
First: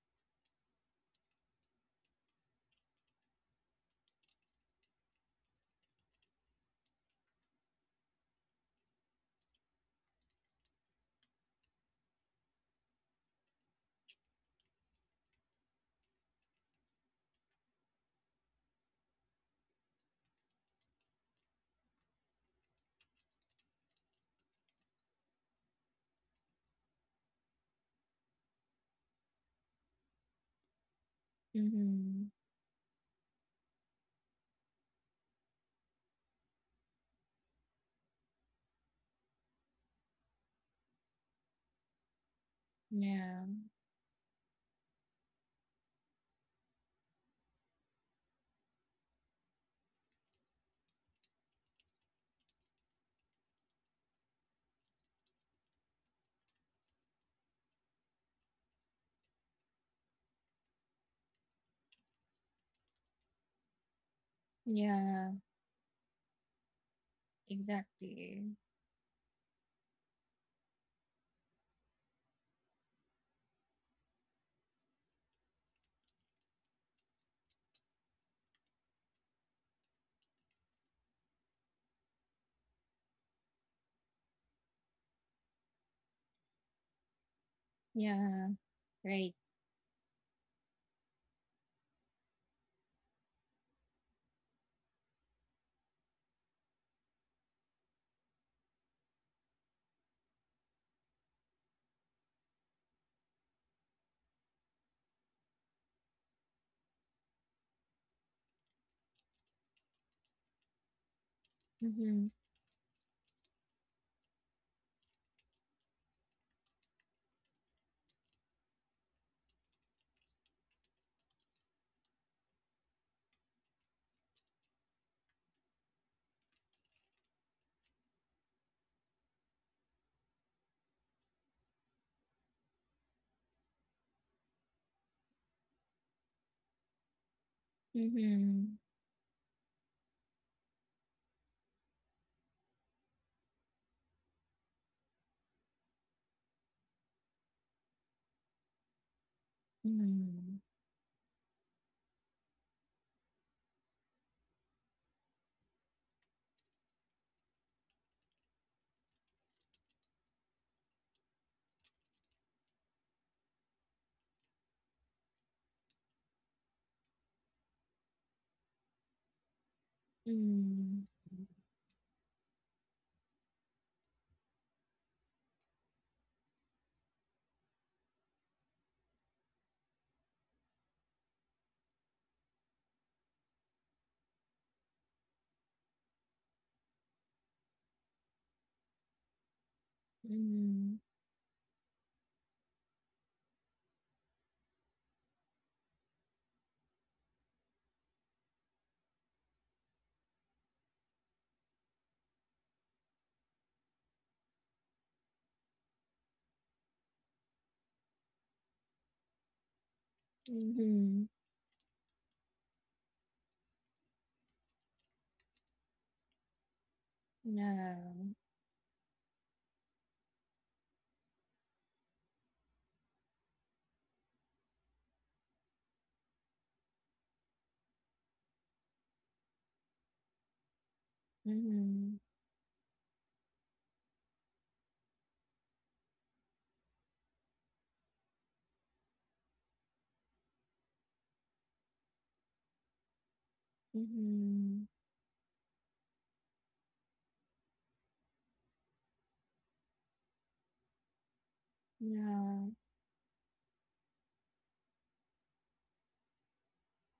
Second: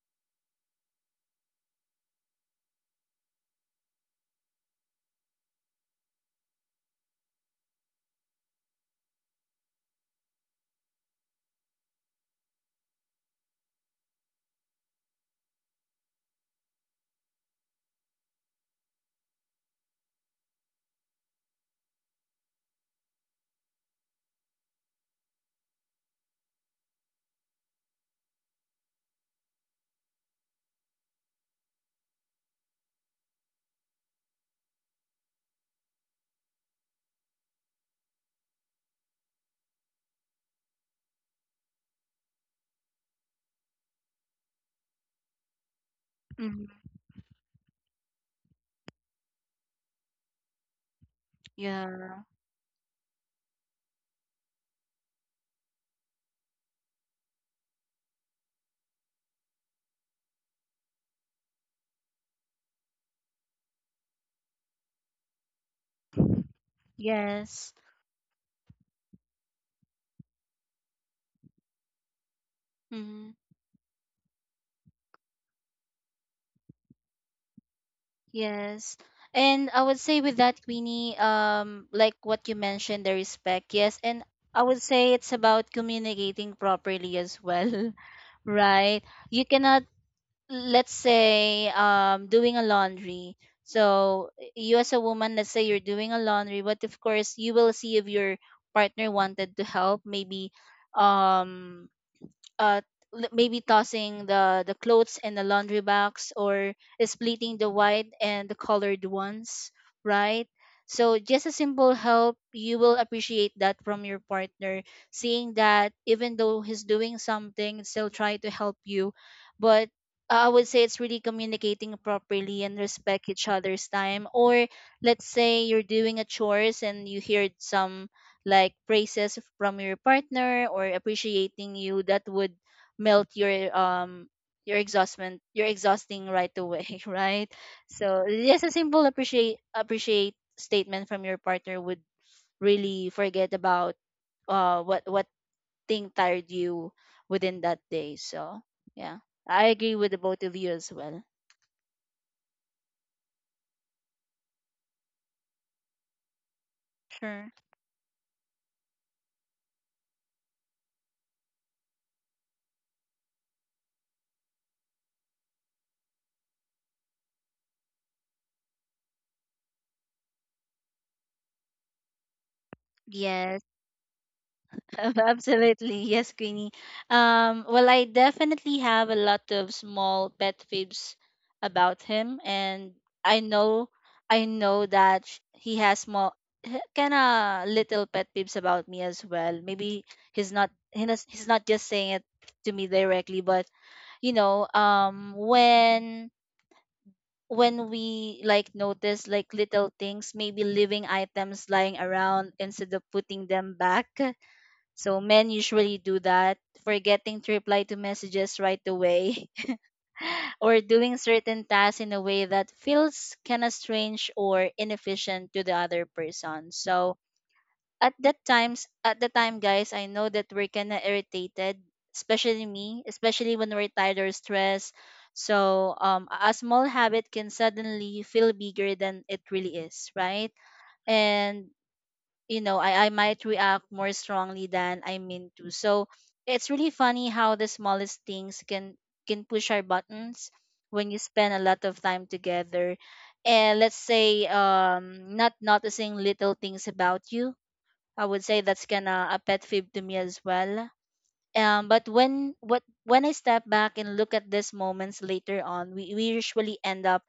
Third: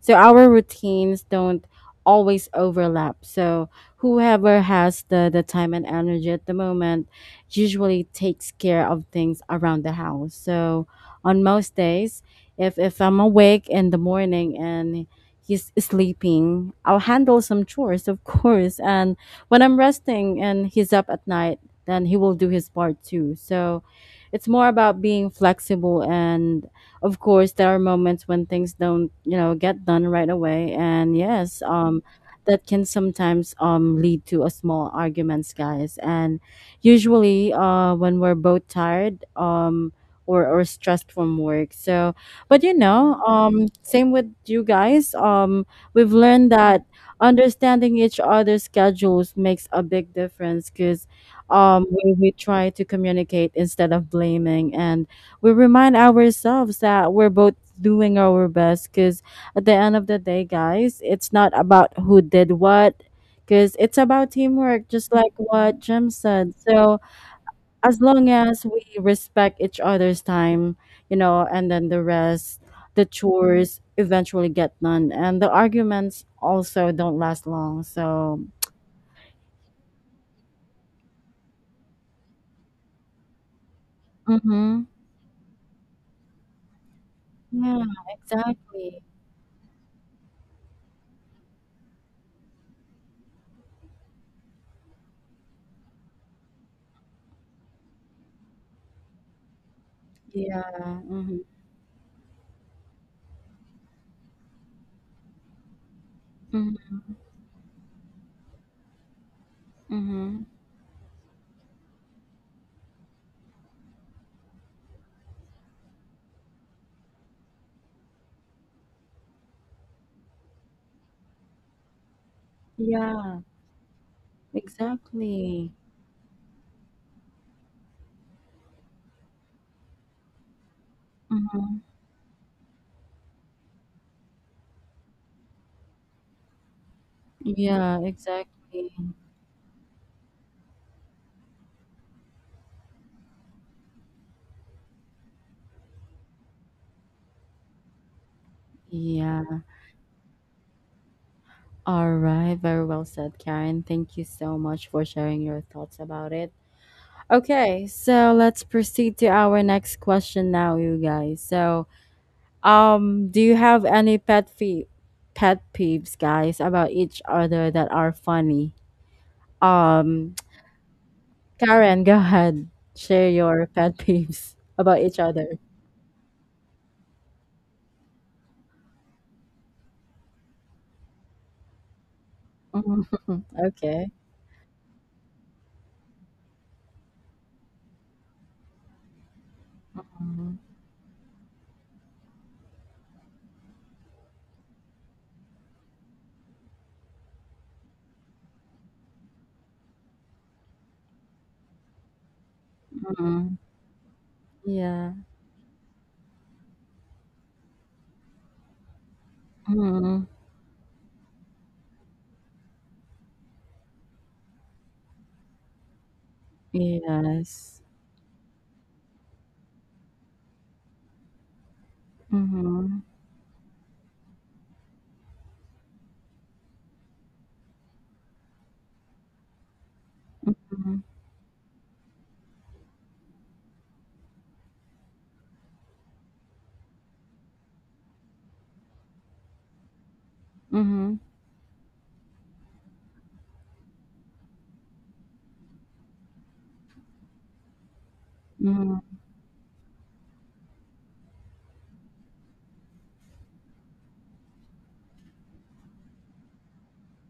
So our routines don't always overlap. So whoever has the time and energy at the moment usually takes care of things around the house. So on most days, if I'm awake in the morning and he's sleeping, I'll handle some chores, of course. And when I'm resting and he's up at night, then he will do his part too. So it's more about being flexible, and of course there are moments when things don't, you know, get done right away. And yes, Mm-hmm. that can sometimes lead to a small arguments, guys, and usually when we're both tired, or stressed from work. So but you know, Yeah, same with you guys, we've learned Hmm. that understanding each other's schedules makes a big difference, because Yeah. we try to communicate instead of blaming, and we remind ourselves that we're both doing our best, because at the end of the day, guys, it's not about who did what, because it's about teamwork, just yeah, like what Jim said. So Yes. as long exactly. as we respect each other's time, you know, and then the rest, the Hmm. chores eventually get done, and the arguments also don't last long. So, Yes. And I would say with that, Queenie, like what you mentioned, the respect, yes. And I mm-hmm. would say it's about communicating properly as Yeah, well, [laughs] Yeah, exactly. right? right. You cannot, let's say, doing a laundry. So you as a woman, let's say you're doing a laundry, but of course you will see if your partner wanted to help, maybe Yeah. Mm-hmm. um uh maybe tossing the clothes in the laundry box or Mm-hmm. splitting the white and the colored ones, Mm-hmm. right? So just a simple Mm-hmm. help, you will appreciate that from your partner, seeing that even though he's doing something, still try to help you. But I would say it's really communicating properly and respect Yeah, each other's time. Or let's say exactly. you're doing a chores and you heard some like praises from your partner or appreciating Mm-hmm. you, that would melt your exhaustment, your exhausting right away, [laughs] right? Yeah, So just Mhm. a exactly. simple appreciate statement from your partner would really forget about what thing tired you within that day. So yeah, Yeah. I agree with the both Mhm. of you as well. All right, very well said, Karen. Thank you so much for sharing your thoughts about it. Sure. Okay, so let's proceed to our next question now, you guys. So do you have any pet peeves, guys, about each other that are funny? Um, Mhm. [tsk] Karen, go ahead. Share your pet [laughs] peeves [laughs] about each other. Absolutely. Yes, Queenie. Well, I definitely have a lot of small pet peeves about him, and Mhm. I [laughs] know, Okay. I know that he has small, kind of little pet peeves about me as well. Maybe Mhm. Mhm. He's not just saying it to me directly, but you know, when we like notice like little things, maybe leaving items lying around instead of putting Mhm. them back. Yeah. So men usually do that, forgetting to reply to messages right away, Mhm. [laughs] or doing Mhm. certain tasks in a way that feels kind of strange or inefficient to the other person. So Yes. Yeah. At the time guys, I know that we're kind of irritated, especially Mm-hmm. me, especially when we're tired or stressed. So a small habit can suddenly feel bigger than it really is, right? Mm-hmm. And Mhm. you know, I might react more strongly than I mean to. So it's really funny how the smallest things can push our buttons when Mm-hmm. you spend a lot of time together, and let's say Mhm. Not noticing little things about you, I would say that's Mhm. kind of a pet peeve to me as well. But Yeah. When I step back and look at these moments later on, we usually end up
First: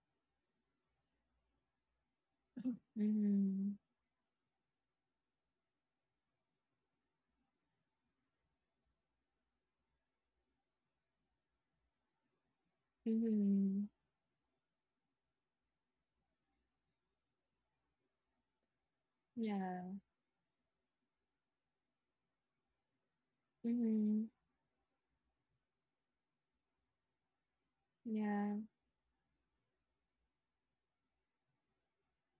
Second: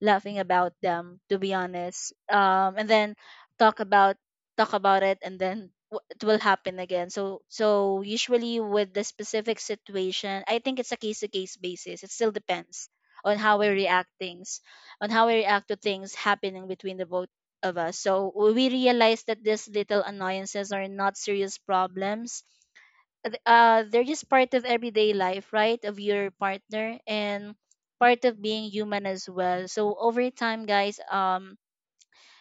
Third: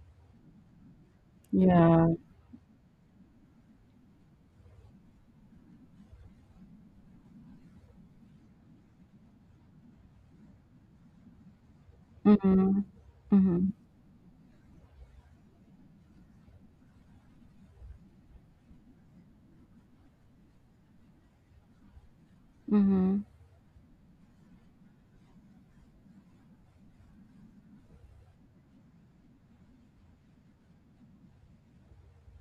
laughing about them, to be Yeah. honest. And then Mhm. talk about talk about it, and then it will happen again. So usually with the specific situation, I think it's a case to case basis. It still Mhm. depends on how we Mhm. Mhm. react things, on how we react to things happening between the both of us. So we realize that these Yeah. little annoyances are not serious problems. Mhm. They're just Mhm. part of everyday life, right? Of your partner, and part of Yeah. being human as well. So over time, guys,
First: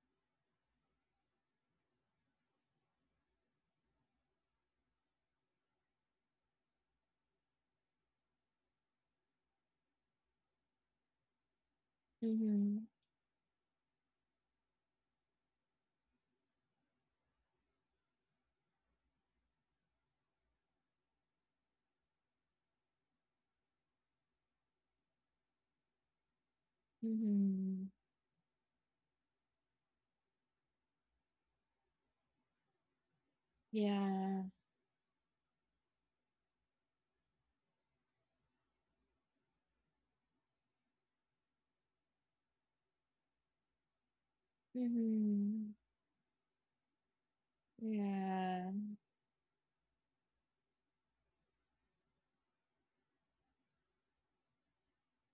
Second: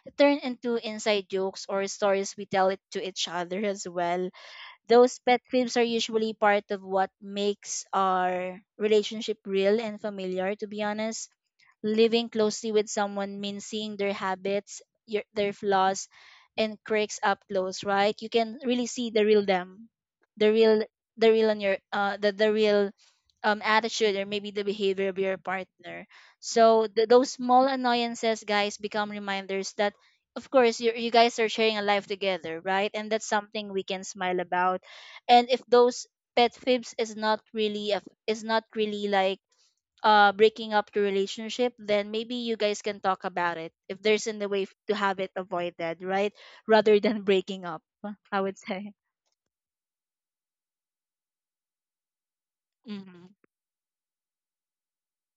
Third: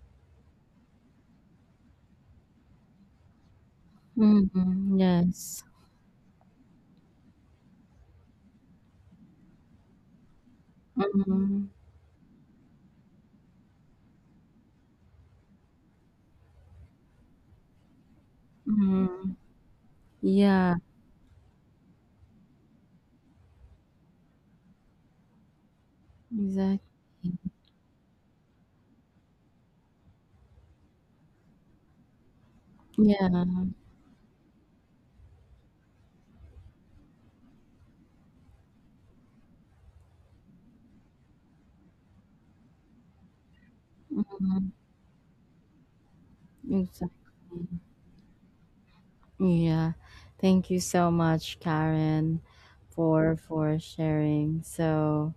it turn into inside jokes or stories we tell it to each other as well. Mhm. Those pet Yes. peeves are usually part of what makes our relationship real and familiar, to be honest. Mhm. Living closely with Mhm. someone means seeing their habits, their flaws, and cracks up close, right? You can really see the Mhm. real them, the Yeah. real, the real on your, the real attitude or maybe the behavior of your partner. So those Exactly. small Mhm. annoyances, guys, become reminders that, of course, you guys are sharing a life together, right? And that's Yeah. something we can smile Yeah. about. And if those pet fibs is not really a, is not really like breaking up the relationship, then maybe you guys can talk about it if there's in the way Mhm. To have it Mhm. avoided, right, rather than breaking Exactly. up, I would Yeah. say. Yeah. Thank you so much, Karen, Mm-hmm. for sharing. So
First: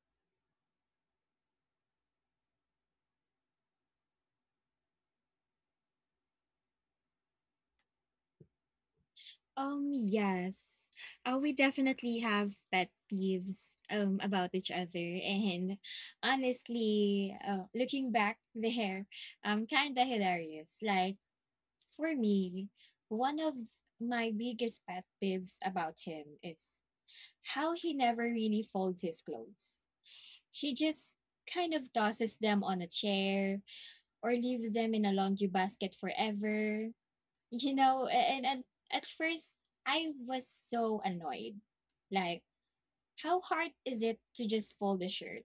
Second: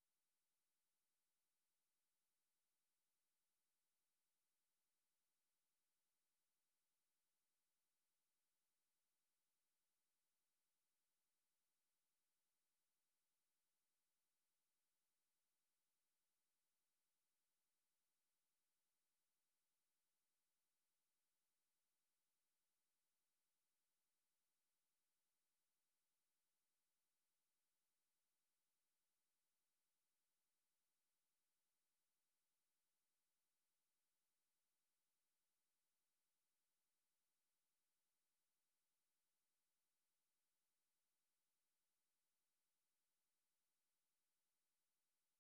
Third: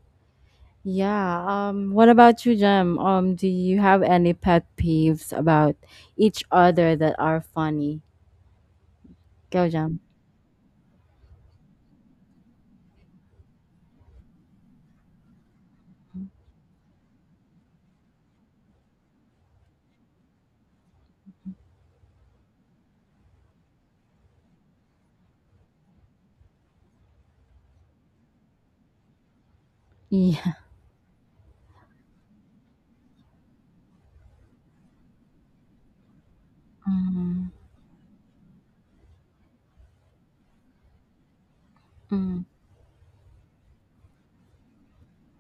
yeah. What about you, Jem? Do you have any pet peeves about each other that are funny? Go, Jem. Yes. We definitely have pet peeves about each other [laughs] and, [laughs] honestly, looking back, [laughs] there, kind of hilarious. Like, for me, one of my biggest pet peeves about him is how he never really folds his clothes. Yeah. He just kind of tosses them on a chair or leaves them in a laundry basket forever. Mhm. You know, and, at first I was so annoyed. Like, Mhm. how hard is it to just fold the shirt?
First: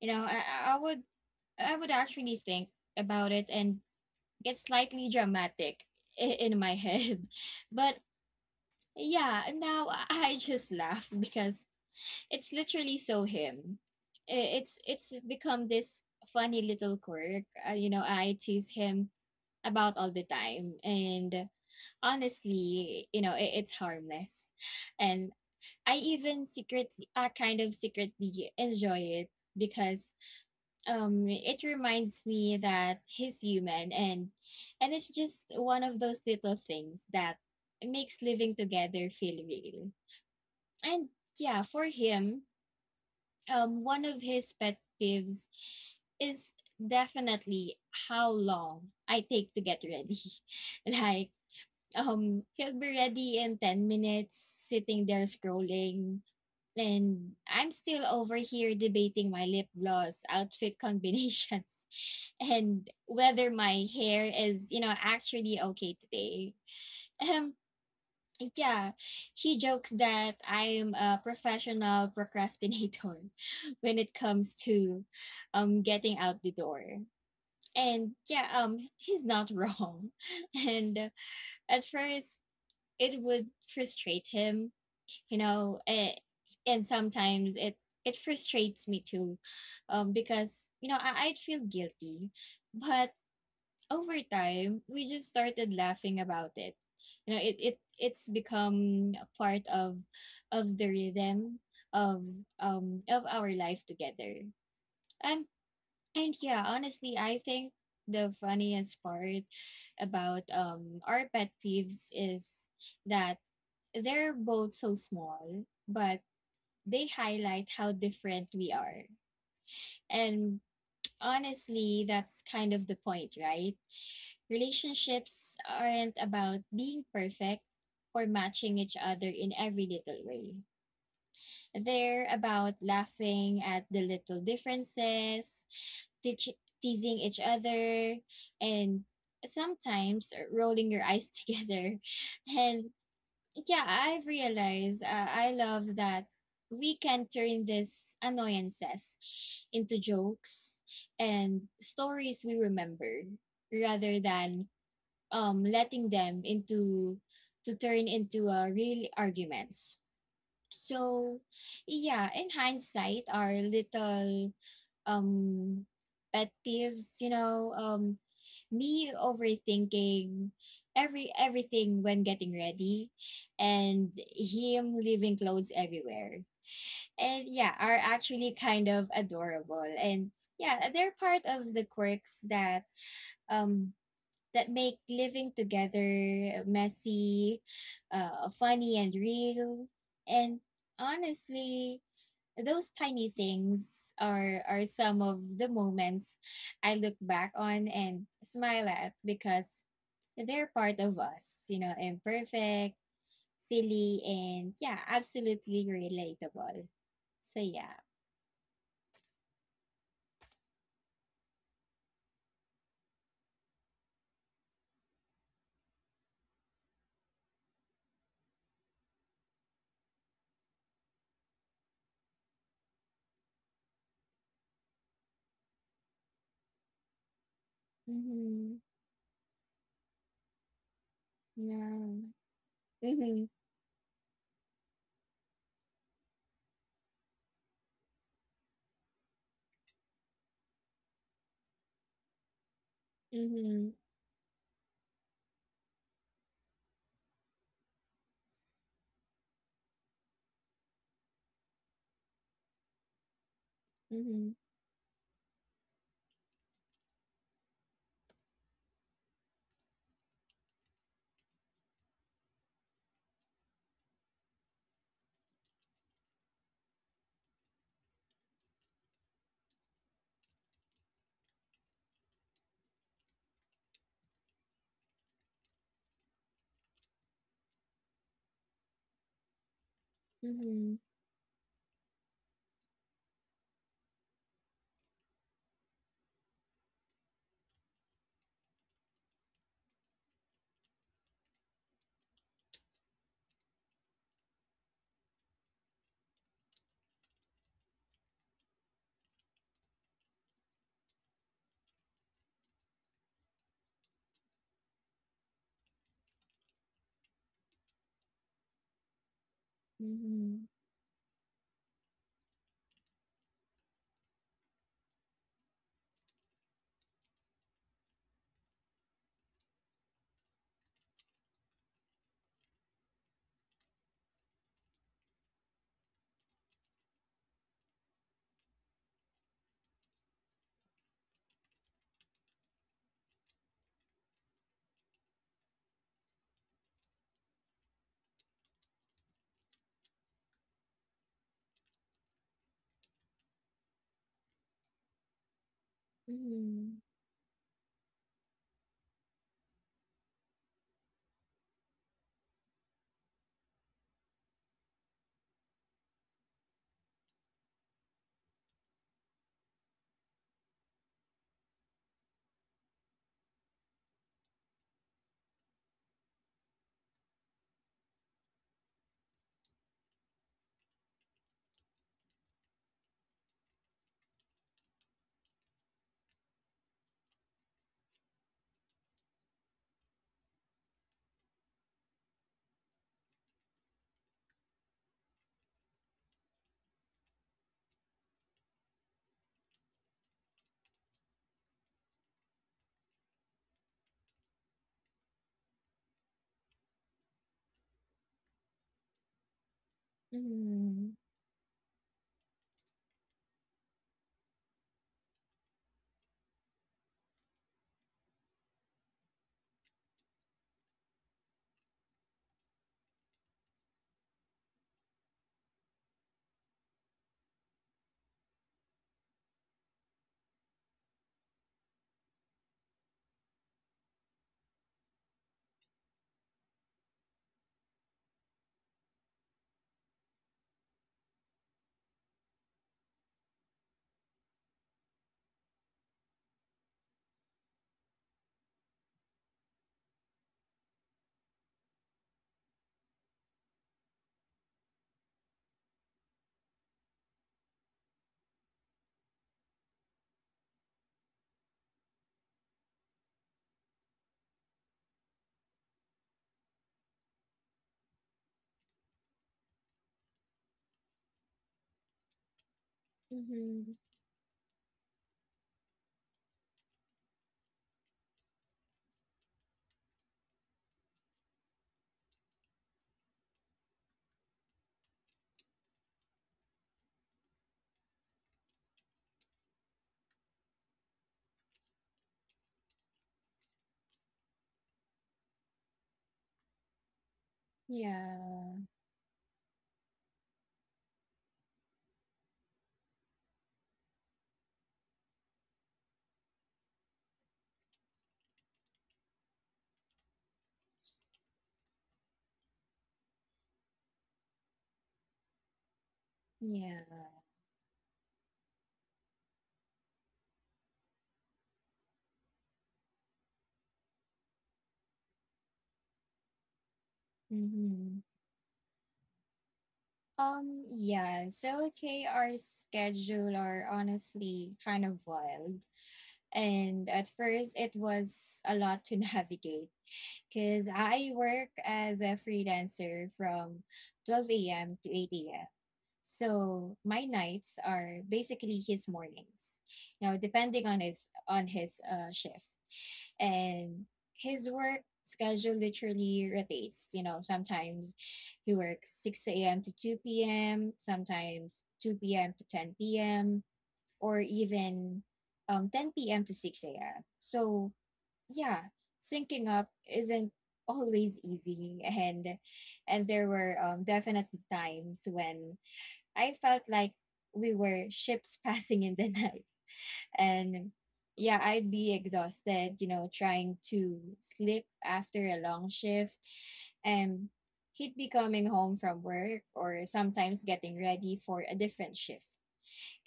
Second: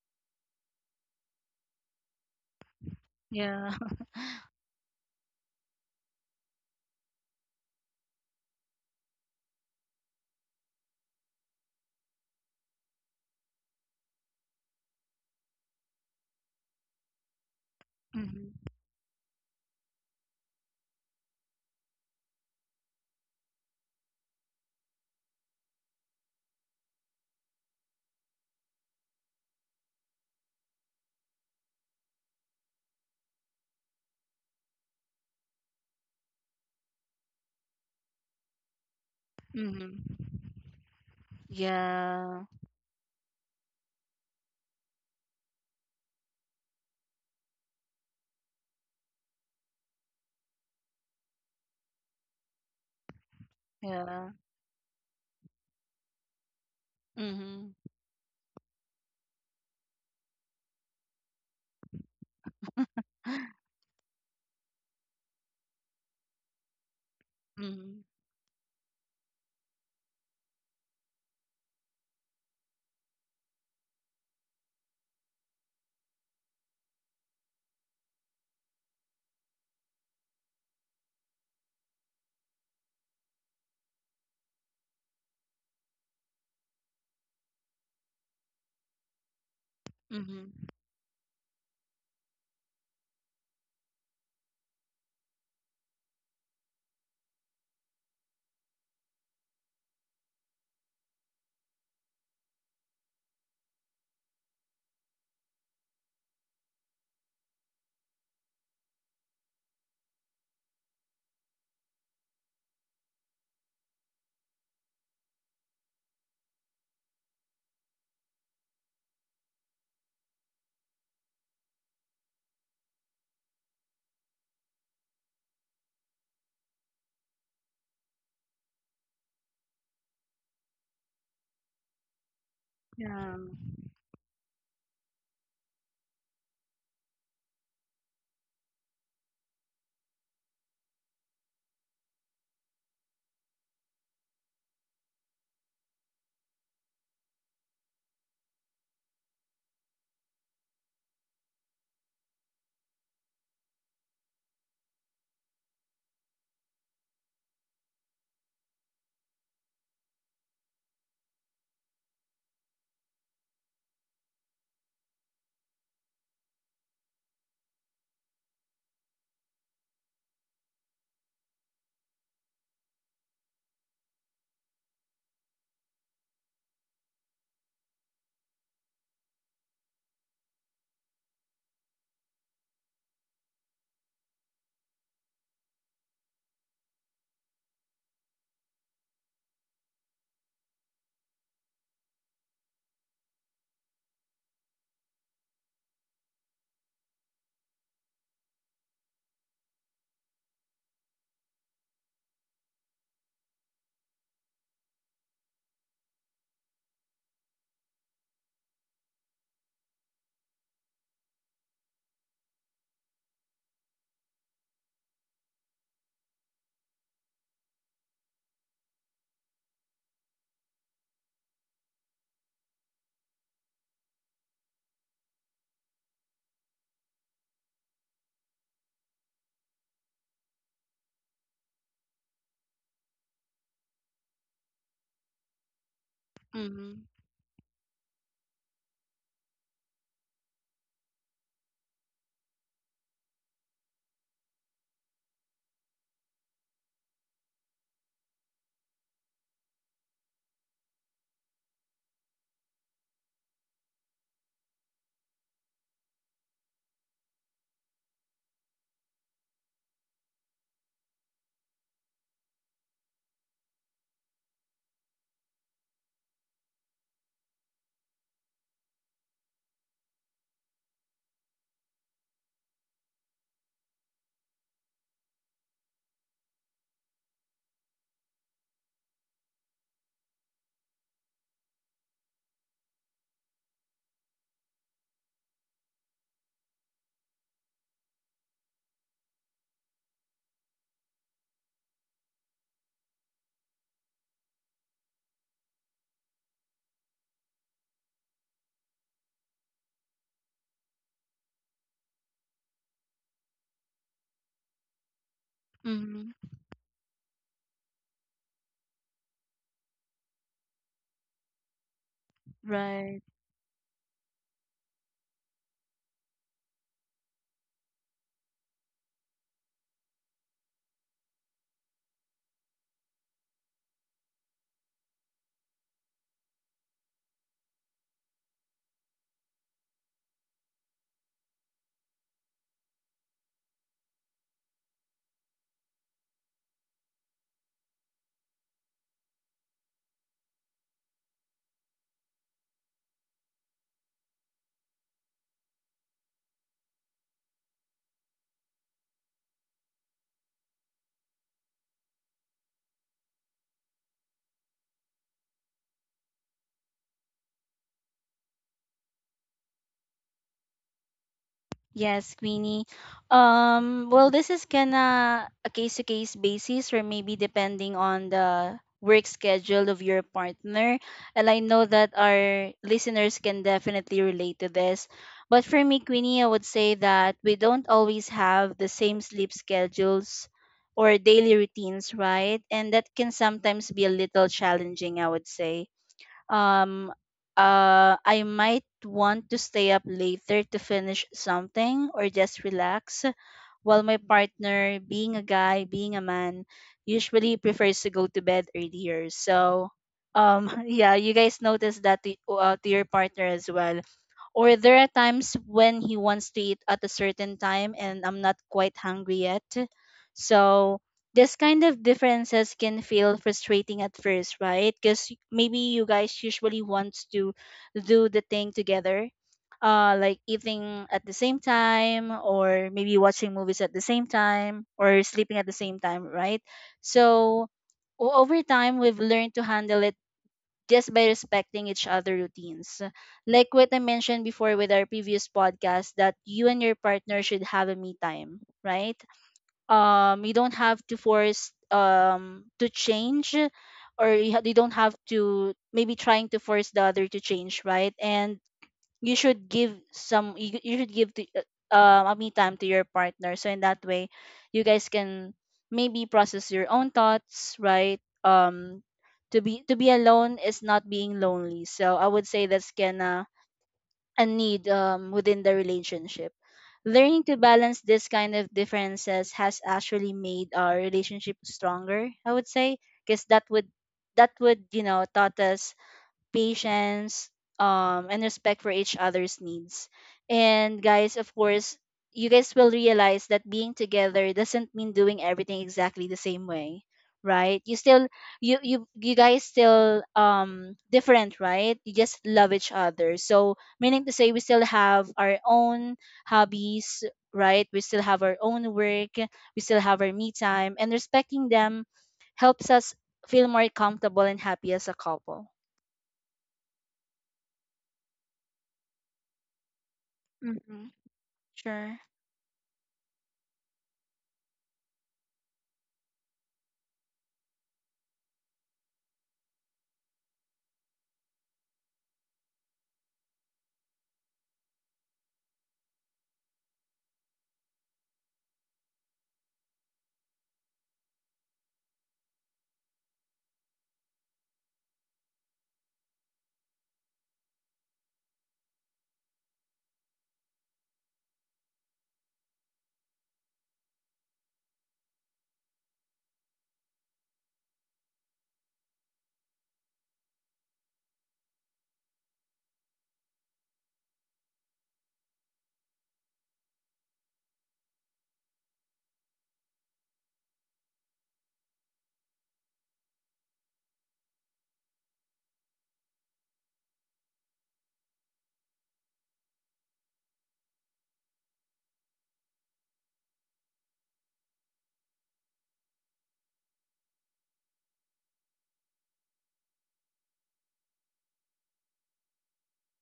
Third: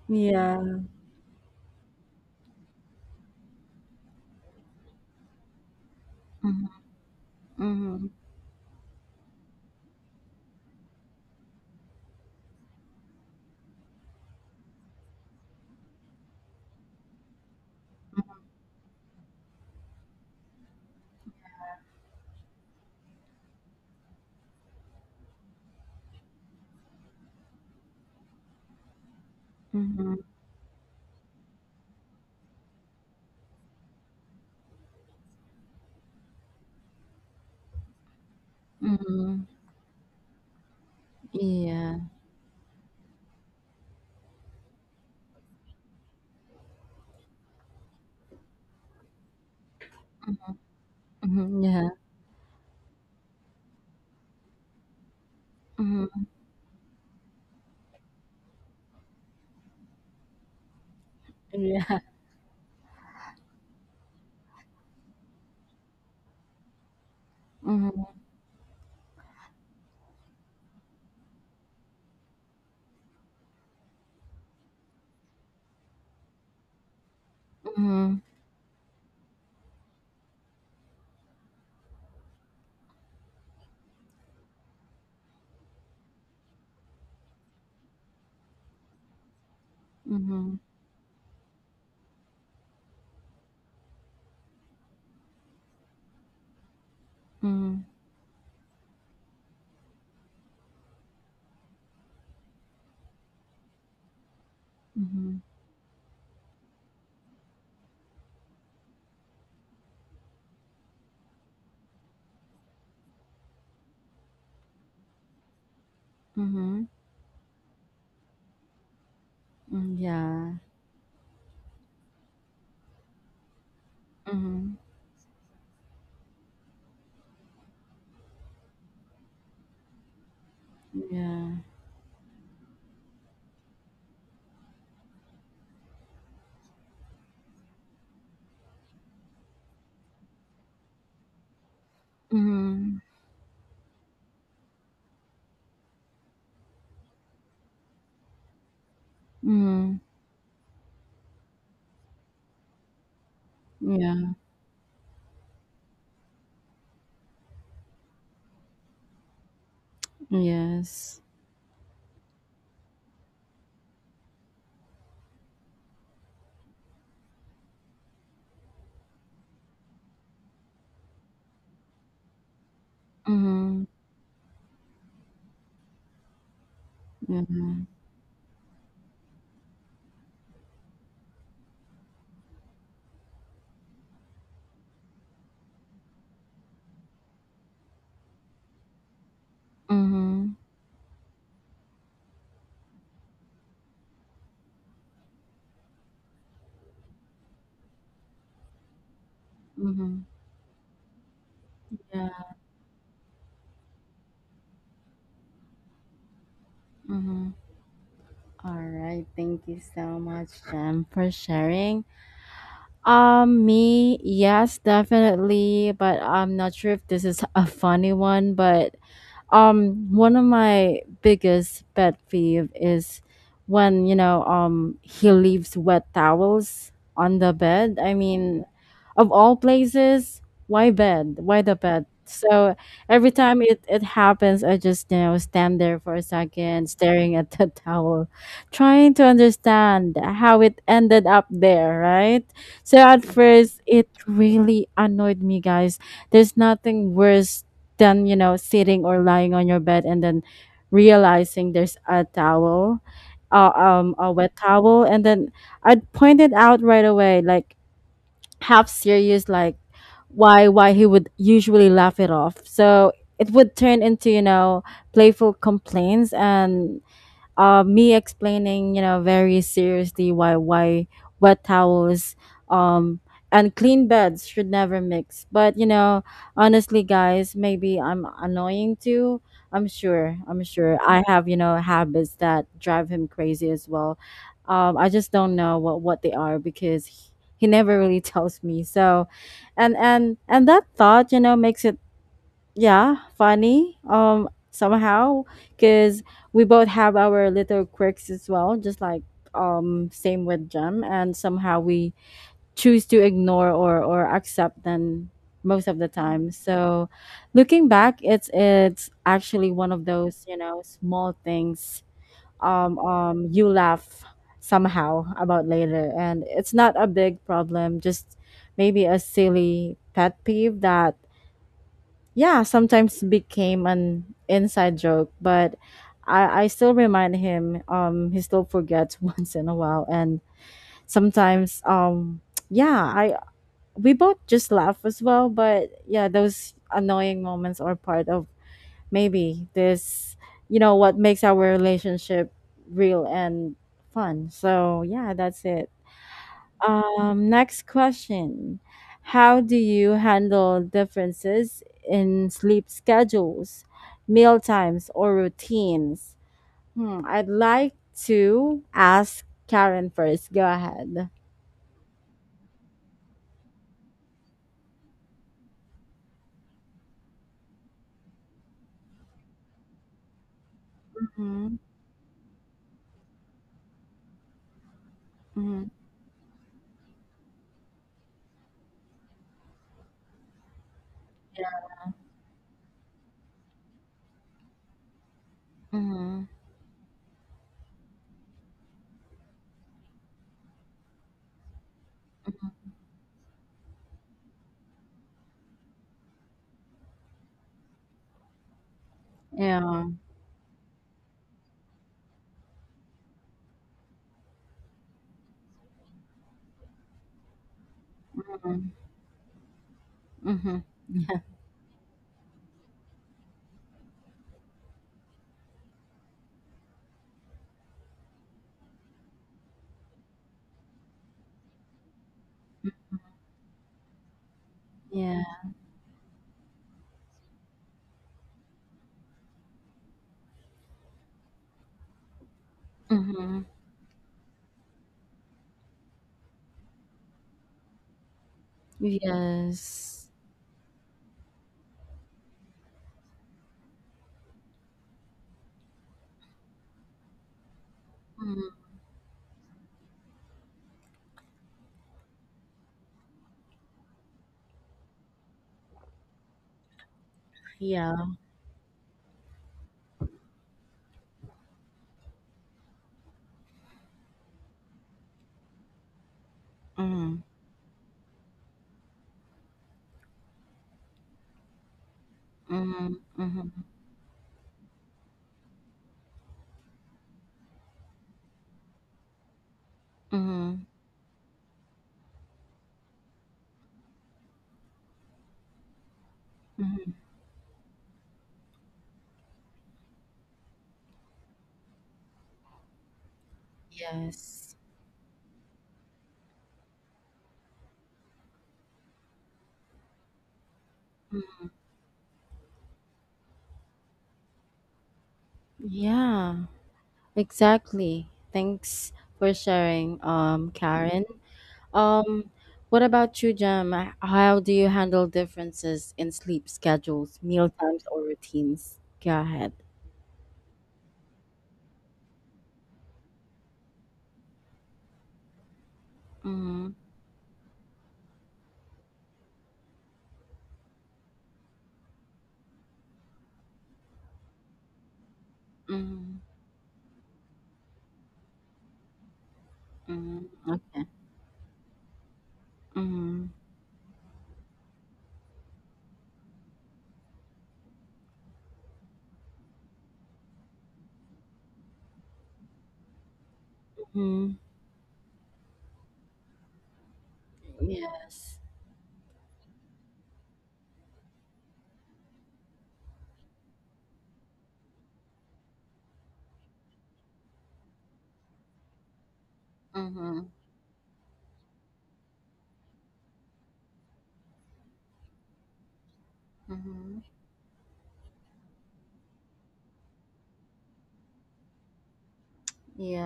You know, Yeah. I would actually think about it Yeah. and get slightly dramatic [laughs] in Mhm, my head. [laughs] But mhm, yeah, now [laughs] I just laugh because it's literally so him. It's become this funny little quirk. You know, [laughs] I Mm-hmm. tease him about all the time. And honestly, you know, it's harmless. And I even kind of secretly enjoy it, because mhm, it reminds me that he's human, and it's just one of those little things that makes living together mhm, feel real. Mm-hmm. And yeah, iya, for Yeah. him, one of his pet peeves is definitely how long I take to get ready. [laughs] mhm, ya, Like, he'll be ready in Yeah. 10 minutes, sitting there mhm, scrolling. Mm-hmm. And I'm still over here debating my lip gloss, outfit iya, combinations, [laughs] and [gasps] whether my hair is, you know, actually okay today. Mm-hmm. Um, mhm, yeah, he jokes that I am a professional procrastinator [laughs] when it comes to, getting out the door. mhm, And yeah, he's not wrong. [laughs] And at first it would frustrate him, you know, and sometimes it frustrates me too, mhm, Mm-hmm. because you know I'd feel guilty, but over time we just started laughing about it. You know, it mhm, it it's become a part of the rhythm of of our life together. mhm, And and yeah, honestly, I think the funniest part about our pet peeves is that they're both so small, but mhm, they highlight how different we are. mhm, ya, And honestly, that's kind of the point, right? mhm, Relationships aren't about being perfect or matching each other in every little way. ya, They're about Yeah. laughing at the little differences, teasing each other, and sometimes rolling your eyes [laughs] together and mhm, yeah, I've realized I love that we can turn these annoyances into mhm, jokes and stories we remember rather ya, than letting them into to turn into real arguments. yes, So, yeah, in hindsight, our little um pet peeves, you know, me overthinking everything when getting ready mhm, and him leaving clothes everywhere. And yeah, mhm, are actually kind of adorable. And yeah, they're part of the quirks um that make living together messy, funny, and real. And mhm, honestly, those tiny things are some of the moments I look back on and smile at because mhm, they're part of us, you know, yeah, imperfect, silly, and yeah, absolutely relatable. mhm. So yeah. All right, thank you so much, Jem, for sharing. Me, yes, definitely, but I'm not sure if this is a funny one, but one of my biggest pet peeve is when, you know, he leaves wet towels on the bed. I mean, Mm-hmm. of all places, why bed? Why Yeah. the bed? So every Mm-hmm. time it happens, I just, you know, stand there for a second, Mm-hmm. staring at the [laughs] towel, trying to understand how it ended up there, right? So at first, Mm-hmm. it really annoyed me, guys. There's nothing worse than, you know, sitting or lying on your bed and then realizing there's a towel a Mm-hmm. wet towel, and then I'd point it out right away, like half serious, like why, why. He would usually laugh it off, so it would turn into, you know, playful complaints and me explaining, you know, very seriously why wet towels um and clean beds should never mix. But you know, honestly, guys, maybe I'm annoying too. i'm sure i'm Mm-hmm. sure I have, you know, habits that drive him crazy as well. Um, I just don't know what they are because he never really [laughs] tells me, so and that thought, you know, makes it yeah, funny. Somehow, because we both have our little quirks as well, just like same with Jem, and somehow we choose to ignore or accept them most of the Mm-hmm. time. So, looking back, it's actually one of those, you Mm-hmm. know, small things. Right. You laugh somehow about later, and it's not a big problem. Just maybe a silly pet peeve that yeah, sometimes became an inside joke, but I still remind him. He still forgets [laughs] once in a while, and sometimes, yeah, I, we both just laugh as well. But yeah, those annoying moments are part of maybe this, you know, what makes our relationship real and fun. So yeah, that's it. Mm-hmm. Next question. How do you handle differences in sleep schedules, meal times, or routines? Hmm, I'd like to ask Karen first. Go ahead. Yes, Queenie. Well, this is gonna a case to case basis, or maybe depending on the work schedule of your partner. And I Mm-hmm, know that our listeners can definitely relate to this. But mm-hmm, for me, Queenie, I would say that we don't always have the same sleep schedules or daily routines, right? And that can sometimes be a little challenging, I would say. mm-hmm. Um, I might want to stay up later to finish something or just relax, while my partner, being a guy, being a man, usually prefers to go to bed earlier. So, Yeah. [laughs] Mhm. yeah, you guys notice that to your partner as well. Or there are times when he wants to eat at a certain time and I'm not Mm-hmm, quite hungry yet. mm-hmm. So this kind of differences can feel frustrating at first, right? Because maybe you guys usually want to do the thing together, like eating at the same time, or maybe watching movies at the same time, or Yeah. sleeping at [laughs] the same time, right? So over time, we've learned to handle it just by respecting each other routines. Yeah. Mm-hmm. Like what I mentioned before with our previous podcast that you and your partner should have a me time, right? Yes. You don't have to force to change, or you don't have to maybe trying to force the other to change, right? And Mm-hmm. you should give some you should give to a me time to your partner, so in that way you guys can maybe process your own thoughts, Yeah. right? To be alone is not being lonely, so I would say that's gonna Mhm. a need within the relationship. Mm-hmm. Learning to balance this kind of differences has actually made our relationship stronger, I would say, because that Mm-hmm. would, you know, taught us patience, and respect for each other's needs. Mm-hmm. And guys, of course, you guys will realize that being together doesn't mean doing everything exactly the same way, Mm-hmm. right? You Yeah. you you guys still different, right? You just love each other. So meaning to say, we Yes. still have our own hobbies, right? We still have our own work. We still have our me time, and Mm, respecting them helps us feel more comfortable and happy as a couple. yeah. Yeah. Exactly. Thanks for sharing, Karen. Sure. Um, what about you, Jem? How do you handle differences in sleep schedules, meal times, or Mhm. routines? Go ahead. Yeah, so KR are honestly kind of wild. Mm-hmm. And at first it was a lot to [laughs] navigate because I work as a freelancer from 12 a.m. to 8 a.m. Mm-hmm. So my nights are basically his mornings. You know, Mm-hmm. depending Okay. On his shift, Mm-hmm. and his work schedule literally rotates. You know, sometimes he works 6 a.m. to 2 p.m., sometimes 2 p.m. to 10 p.m., or Mm-hmm. even 10 p.m. to 6 a.m. So Yes. yeah, syncing up isn't always easy, and there were definitely times when I felt like we were ships [laughs] passing in the night. Mm-hmm. And yeah, I'd be exhausted, you know, trying to sleep after a long shift. Mm-hmm. And he'd be coming home from work or sometimes getting ready for a different shift.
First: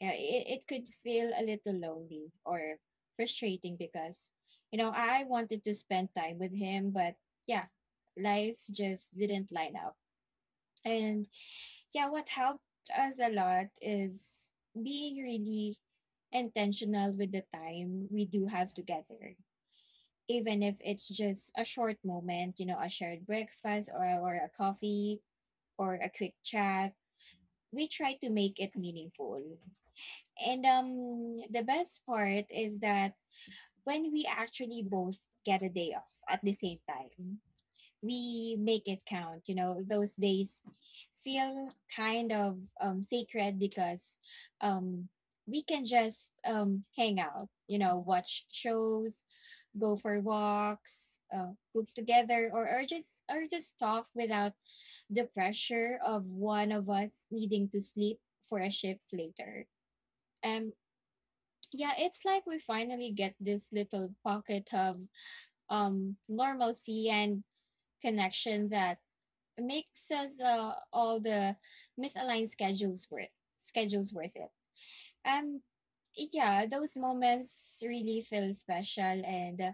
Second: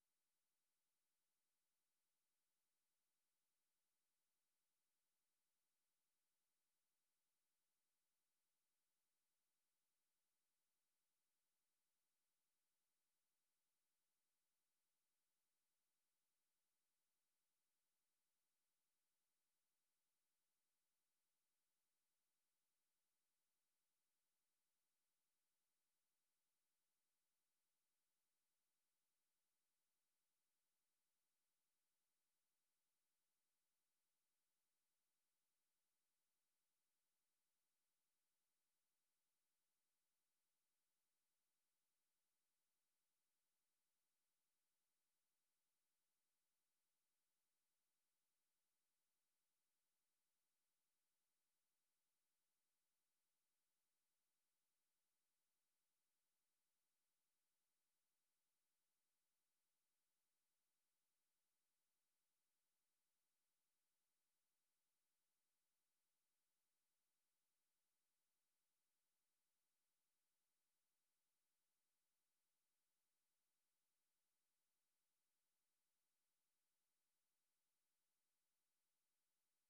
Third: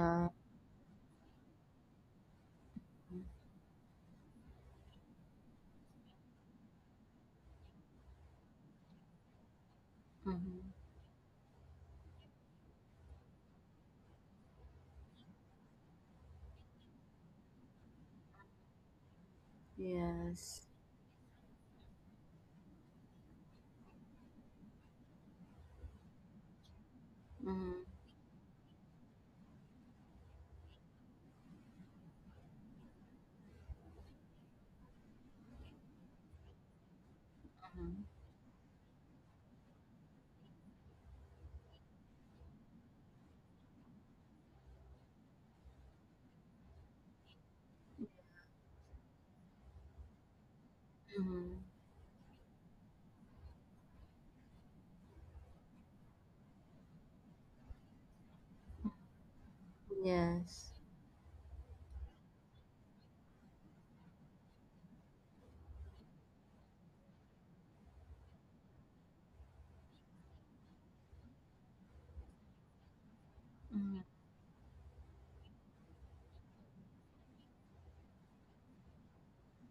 You know, it could feel a little lonely or frustrating because, you know, I wanted to spend time with him, but yeah, life just didn't line up. Mm-hmm. And yeah, what helped us a lot is being really intentional with the time we do have together. Yes. Even if it's just a short moment, you know, a shared breakfast or a coffee or a quick chat, Mm-hmm. we try to make it meaningful. And the best part is that when we actually both get a day off at the same time, Mm-hmm. we make it count. You know, those days feel kind of sacred because um, we can just hang out, you know, watch shows, go for walks, Mm-hmm. Cook together, or just talk without the pressure of one of us needing to sleep for a shift later. Yes. Um, yeah, it's like we finally get this little pocket of normalcy and connection that makes us all the misaligned Mm-hmm. schedules worth it. Um, yeah, those moments really feel special, and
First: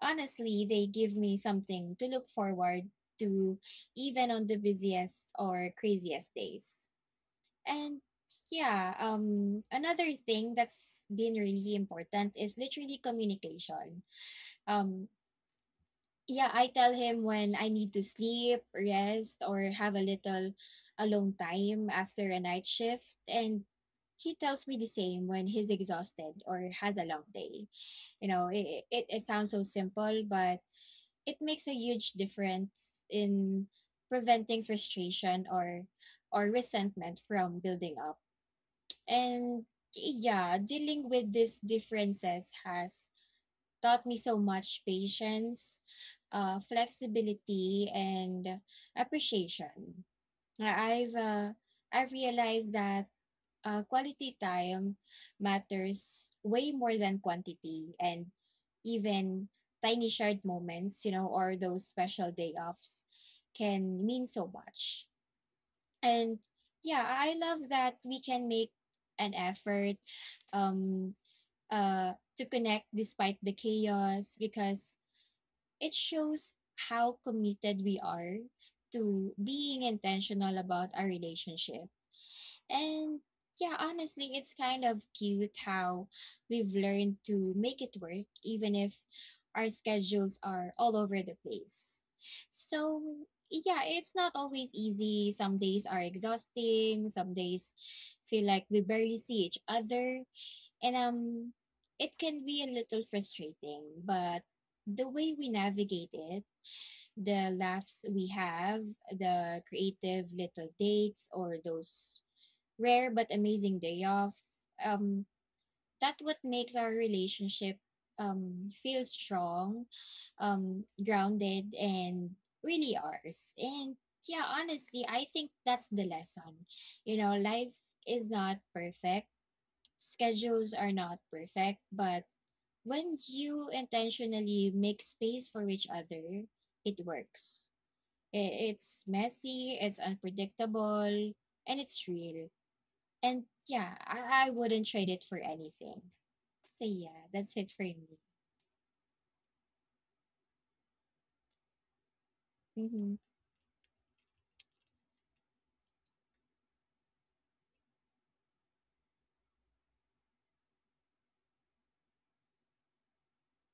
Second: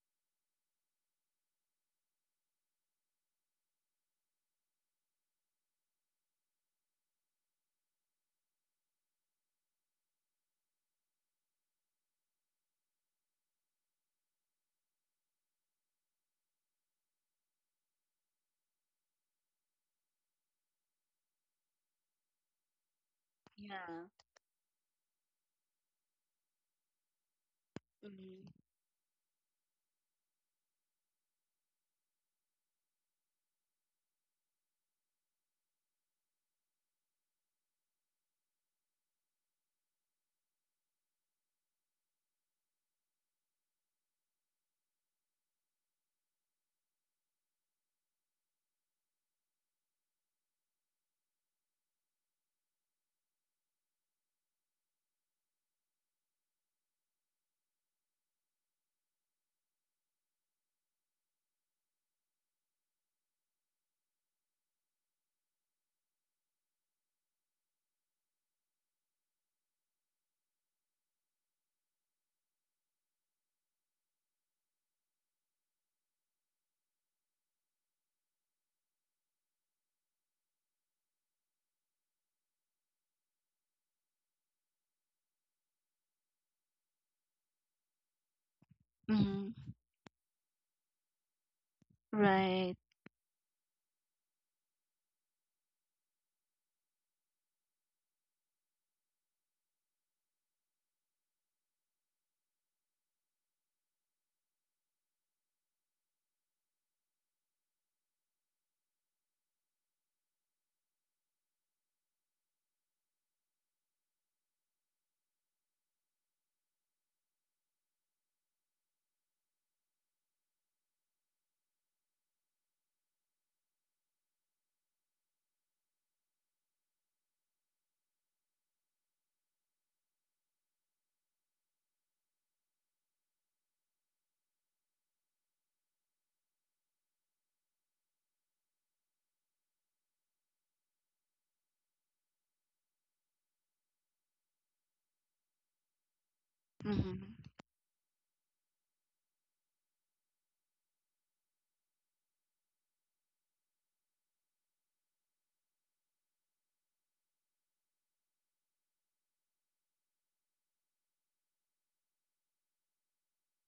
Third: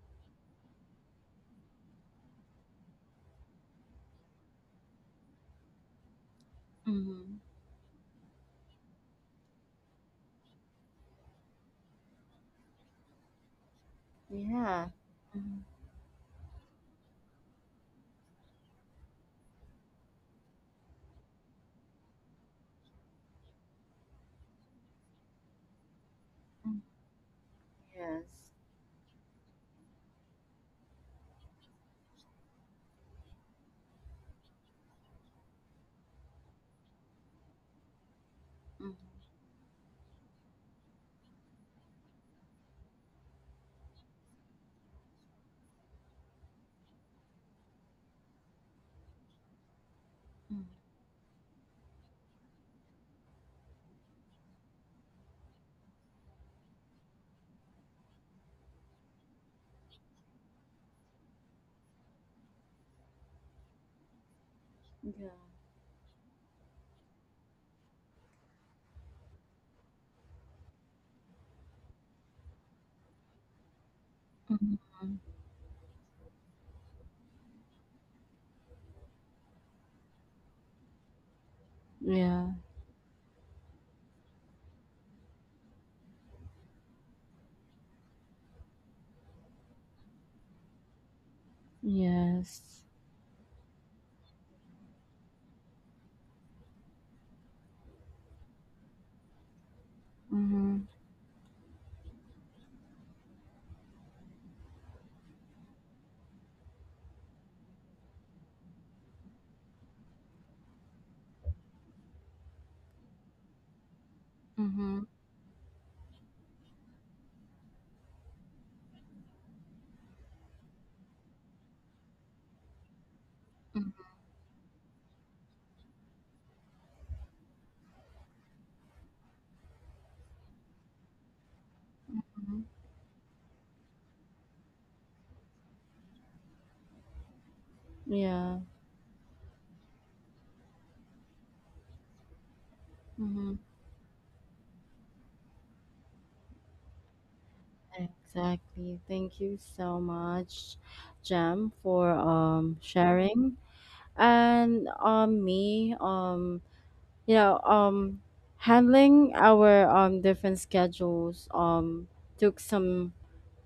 honestly, they give me something to look forward to, even on the busiest or craziest days. Mm-hmm. And yeah, another thing that's been really important is literally communication. Yeah. Um, Mm-hmm. yeah, I tell him when I need to sleep, rest, or have a little alone time after a night shift. And Yeah. he tells me the same when he's exhausted or has a long day. You know, Mm-hmm. Yes. it sounds so simple, but it makes a huge difference in preventing frustration or resentment from building up. Mhm. And yeah, dealing with these differences has taught me so much patience, flexibility, and appreciation. Mm. I- have I've realized that quality time matters way more than quantity, and even tiny shared moments, you know, or those special day offs can mean so much. Yeah. And yeah, I love that we can make an effort um, to connect despite the chaos Mhm. because it shows how committed we are to being intentional about our relationship. Yeah. And yeah, honestly, it's kind of cute how we've learned to make it work, even if Mm-hmm. our schedules are all over the place. Right. Yes. So, yeah, it's not always easy. Some days are exhausting, some days feel like we barely see each other, and Mhm. It can be a little frustrating, but the way we navigate it the laughs we have, the creative little dates, or those rare but amazing day off. Mhm. Um, thats what makes our relationship feel strong, grounded, and really ours. And yeah, honestly, I think that's the lesson. You know, life is not perfect, schedules are not perfect, but Mhm. when you intentionally make space for each other, it works. I- Yeah. It's messy, it's unpredictable, and it's real. And Mhm. yeah, I wouldn't trade it for anything. So yeah, Mm-hmm. that's it for me. Exactly. Thank you so much, Jam, for Mm-hmm. sharing. And me um, you know, handling our different schedules took some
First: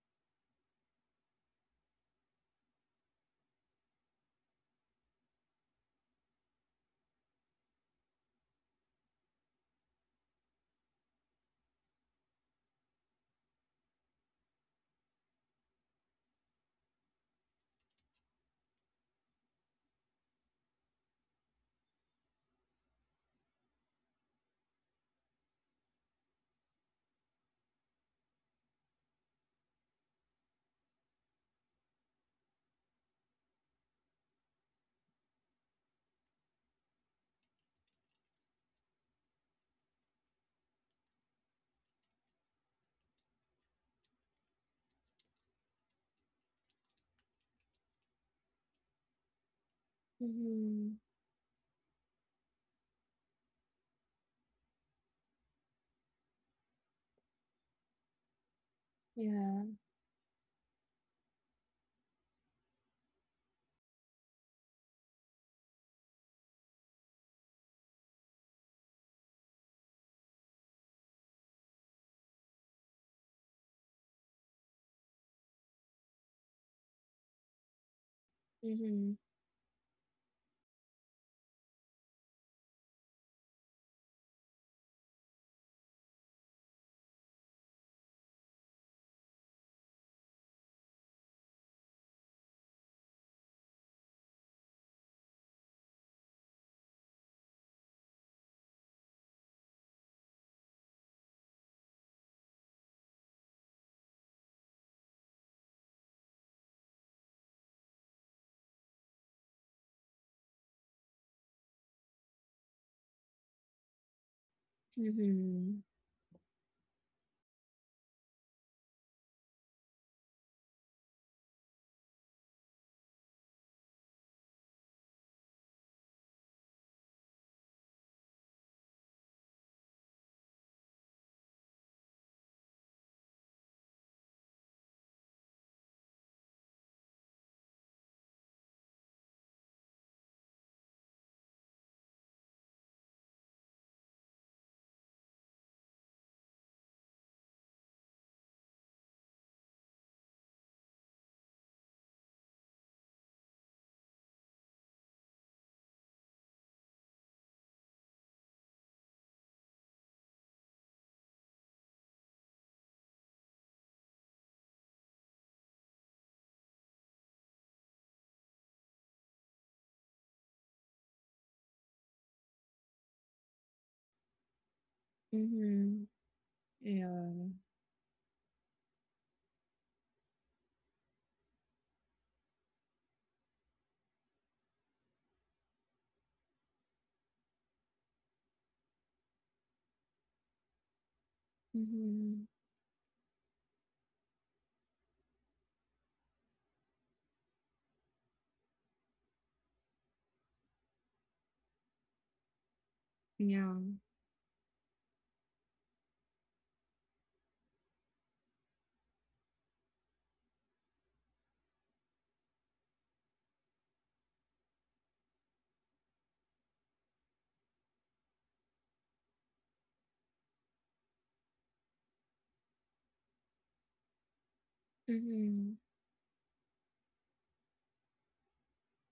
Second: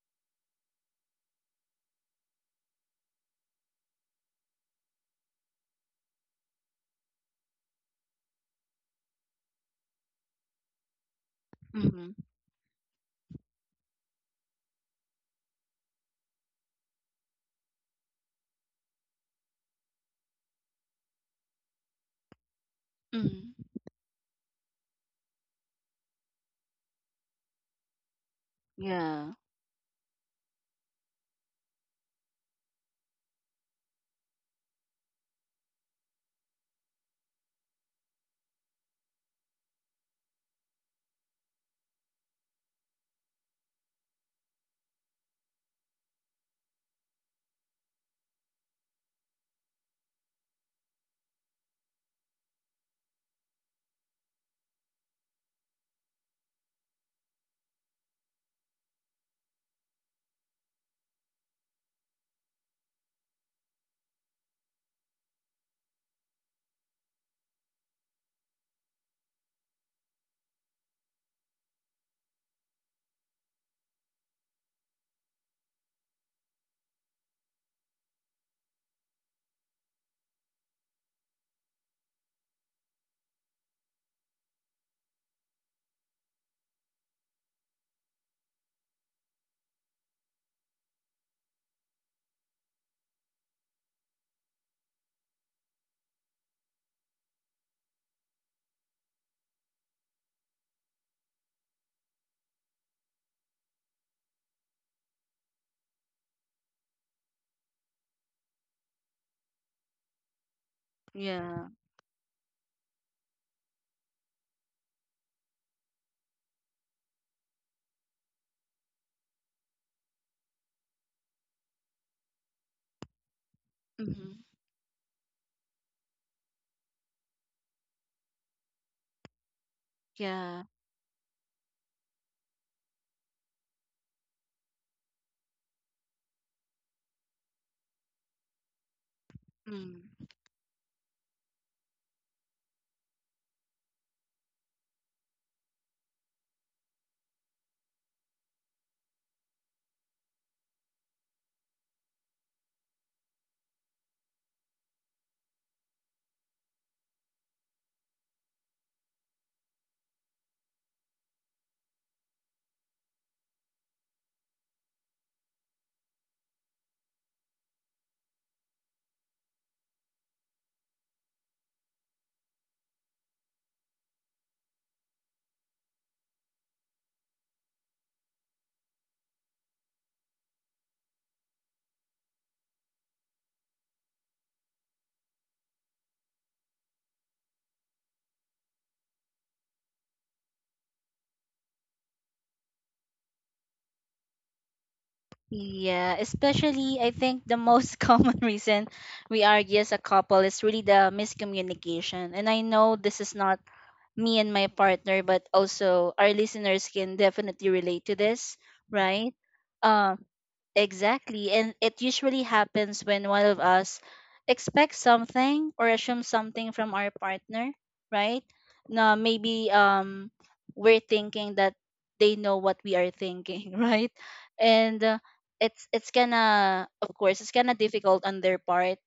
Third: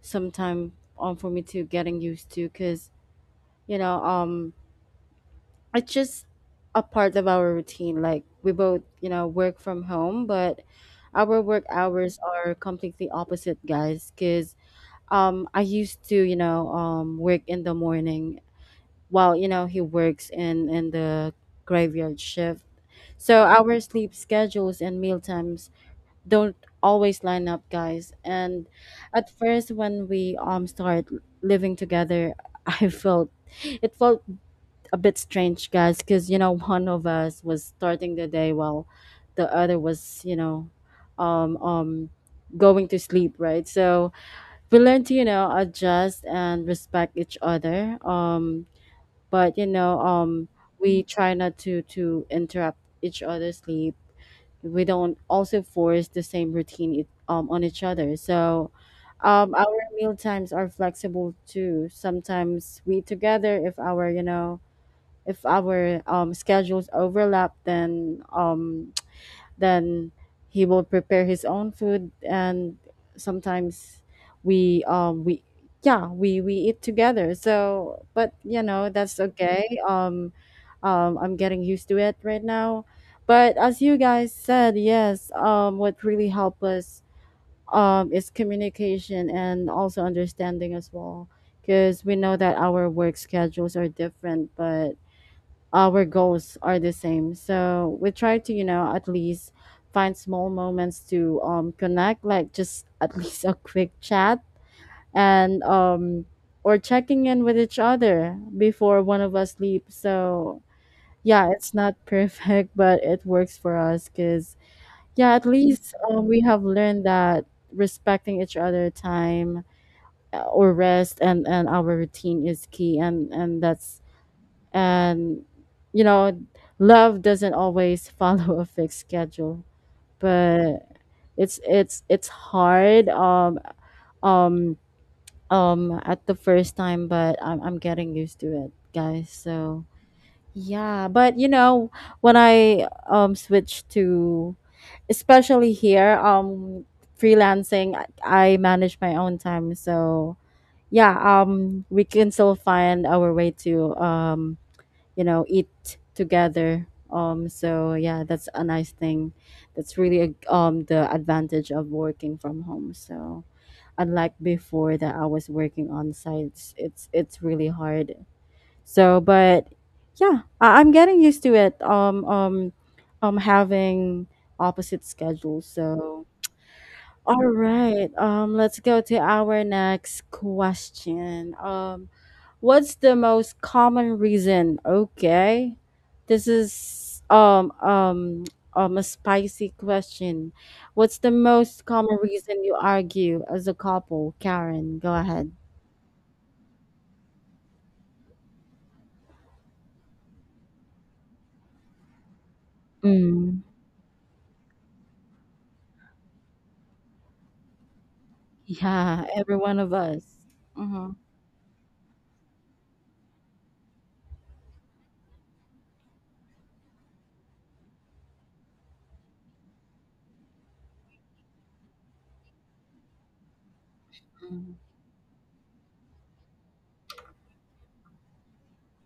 some time for me to getting used to because you know it's just a part of our routine. Like we both, you know, work from home, but our work Mm-hmm. hours are completely opposite, guys. Because I used to, you know, work in the morning while, you know, he works in the graveyard shift. So Mm-hmm. our sleep schedules and meal times don't always line up, guys. And at Yeah. first, when we start living together, [laughs] I felt, it felt a bit strange, guys, because you know one of us was starting the day while the other was, you know, um, um, going to sleep, right? So we learn to, you know, adjust and respect each other. But you know, Mm-hmm. we try not to interrupt each other's sleep. We don't also force the same routine it, um, on each other. So. Yeah. Our meal times are flexible too. Sometimes we eat together if our, you know, if our schedules overlap, then he will prepare his own food, and sometimes we yeah we eat together. So, but you know Mm-hmm. that's okay. I'm getting used to it right now. But as you guys said, yes, what really helped us is communication and also understanding as well because we know that our work schedules are different but our goals are the same. So we try to, you know, at least find small moments to connect, like just at [laughs] least a quick chat and or checking in with each other before one of us sleeps. So yeah, Yeah. it's not perfect, [laughs] but it works for us because yeah, at Mm-hmm. least we have learned that respecting each other time or rest and our routine is key, and that's Mm-hmm. and you know love doesn't always [laughs] follow a fixed schedule Yeah. but it's it's hard um at the first time, but I'm getting used to it, guys, so Mm-hmm. yeah but you know when I switched to especially here freelancing, I manage my own time so yeah we can still find our way to you know eat together so yeah that's a nice thing that's really a, the advantage of working from home, so unlike before that I was working on sites, it's really hard so but yeah I'm getting used to it having opposite schedules, Mm-hmm. so Yeah. all right let's go to our next question. Um, what's the most common reason? Okay. This is a spicy question. What's the most common Mm-hmm. reason you argue as a couple, Karen? Go ahead. Yeah, especially I think the most [laughs] common reason we argue as a couple is really the miscommunication. And I know this is not Mm. Yeah. me and my partner, but also our listeners can definitely relate to this, Yeah, right? every one of Um, us. Mm-hmm. exactly. And it usually happens when one of us expects something or assumes something from our partner, right? Now, maybe we're thinking that they know what we are thinking, [laughs] right? And Mm-hmm. it's gonna of course it's gonna difficult on their part,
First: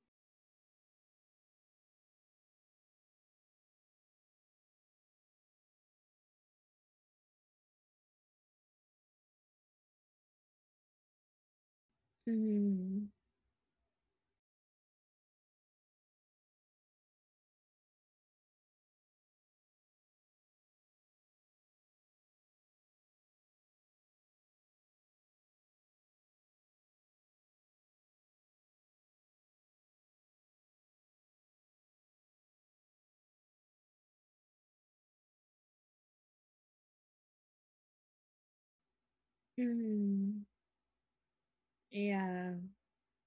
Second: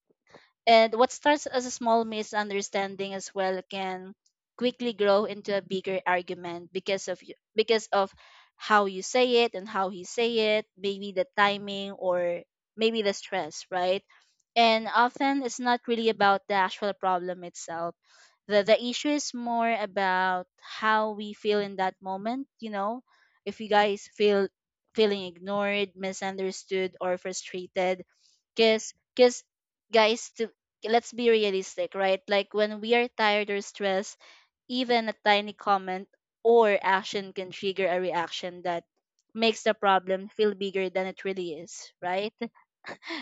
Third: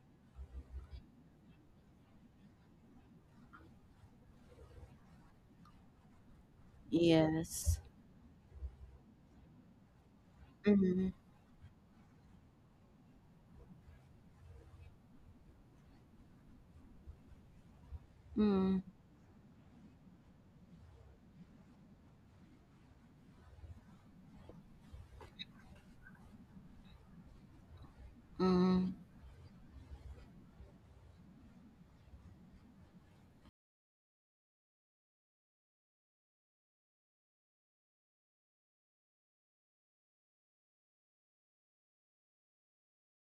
and what starts as a small misunderstanding as well can quickly grow into a bigger argument because of Yes. because of how you say it and how he say it, Mm-hmm. maybe the timing or maybe Mm-hmm. the stress, right? And often it's not really about the actual problem itself. The issue is more about how we feel in that moment, you know, if you guys feel feeling ignored, misunderstood or frustrated, Mm-hmm. Because guys to let's be realistic, right? Like when we are tired or stressed, even a tiny comment or action can trigger a reaction that makes the problem Mm-hmm. feel bigger than it really is, right? Yeah.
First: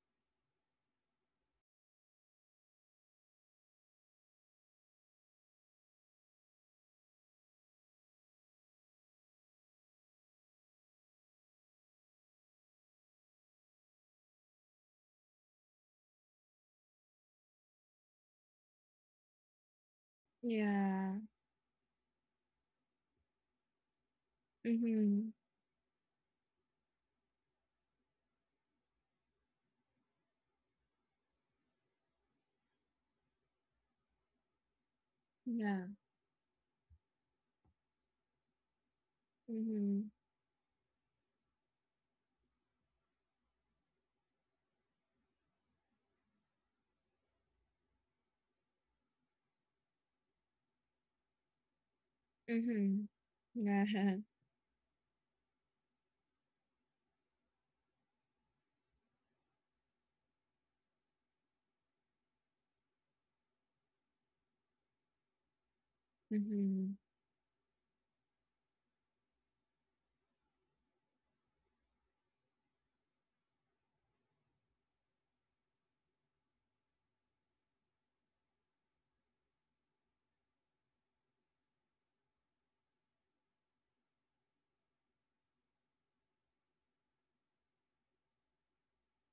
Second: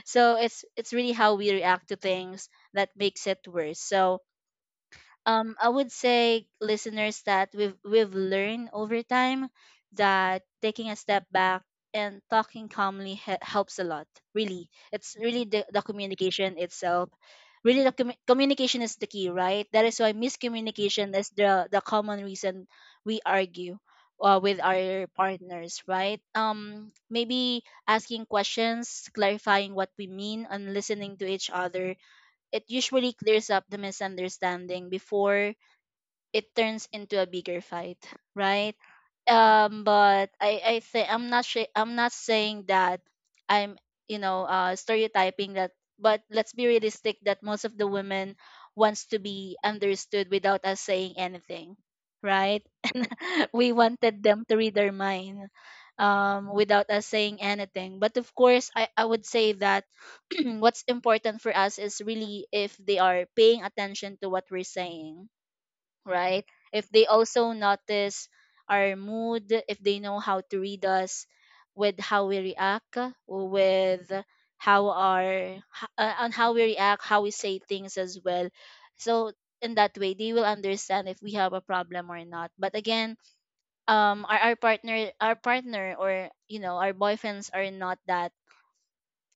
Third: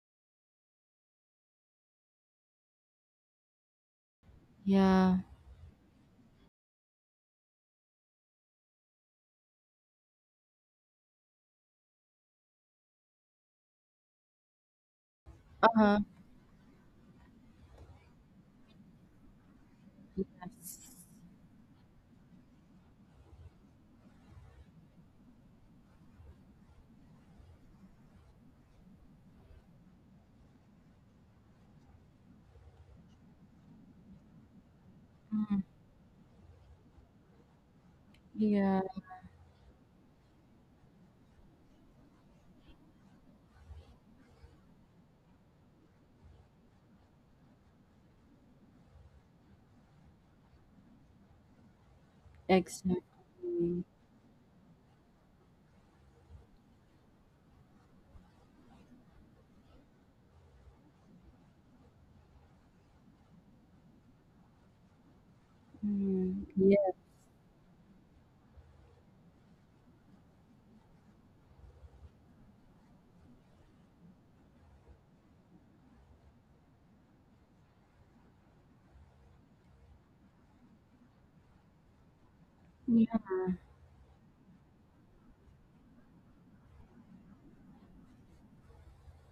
So it's really how we react to things that makes it worse. So Yeah. I would say listeners that we've learned over time that taking a step back and talking calmly helps a lot. Really, it's really the Uh-huh. communication itself. Really, the communication is the key, right? That is why Yes. Yeah. miscommunication is the common reason we argue, with our Mm-hmm. partners, right? Maybe asking questions, clarifying what we mean, and listening to each other, it usually clears up the misunderstanding before Mm, Yeah. it turns into a bigger fight, right? yeah, Mm-hmm. But I think I'm not sure I'm not saying that I'm you know, stereotyping that, but let's be realistic that most of the women wants to be understood without us saying anything, right? exactly. Mm-hmm. [laughs] We Yeah. [laughs] wanted them to read our mind, without us saying anything. But of course, I would say that [clears throat] what's important for us is really if they are paying attention to what we're saying, right? Mm, If yeah, Mm-hmm. they also notice our mood, if they know how to read us with how we react, with on how we react, how we say things as well. So in that way, they will understand if we have a problem or not. But yeah, again, our partner or you know our boyfriends are not that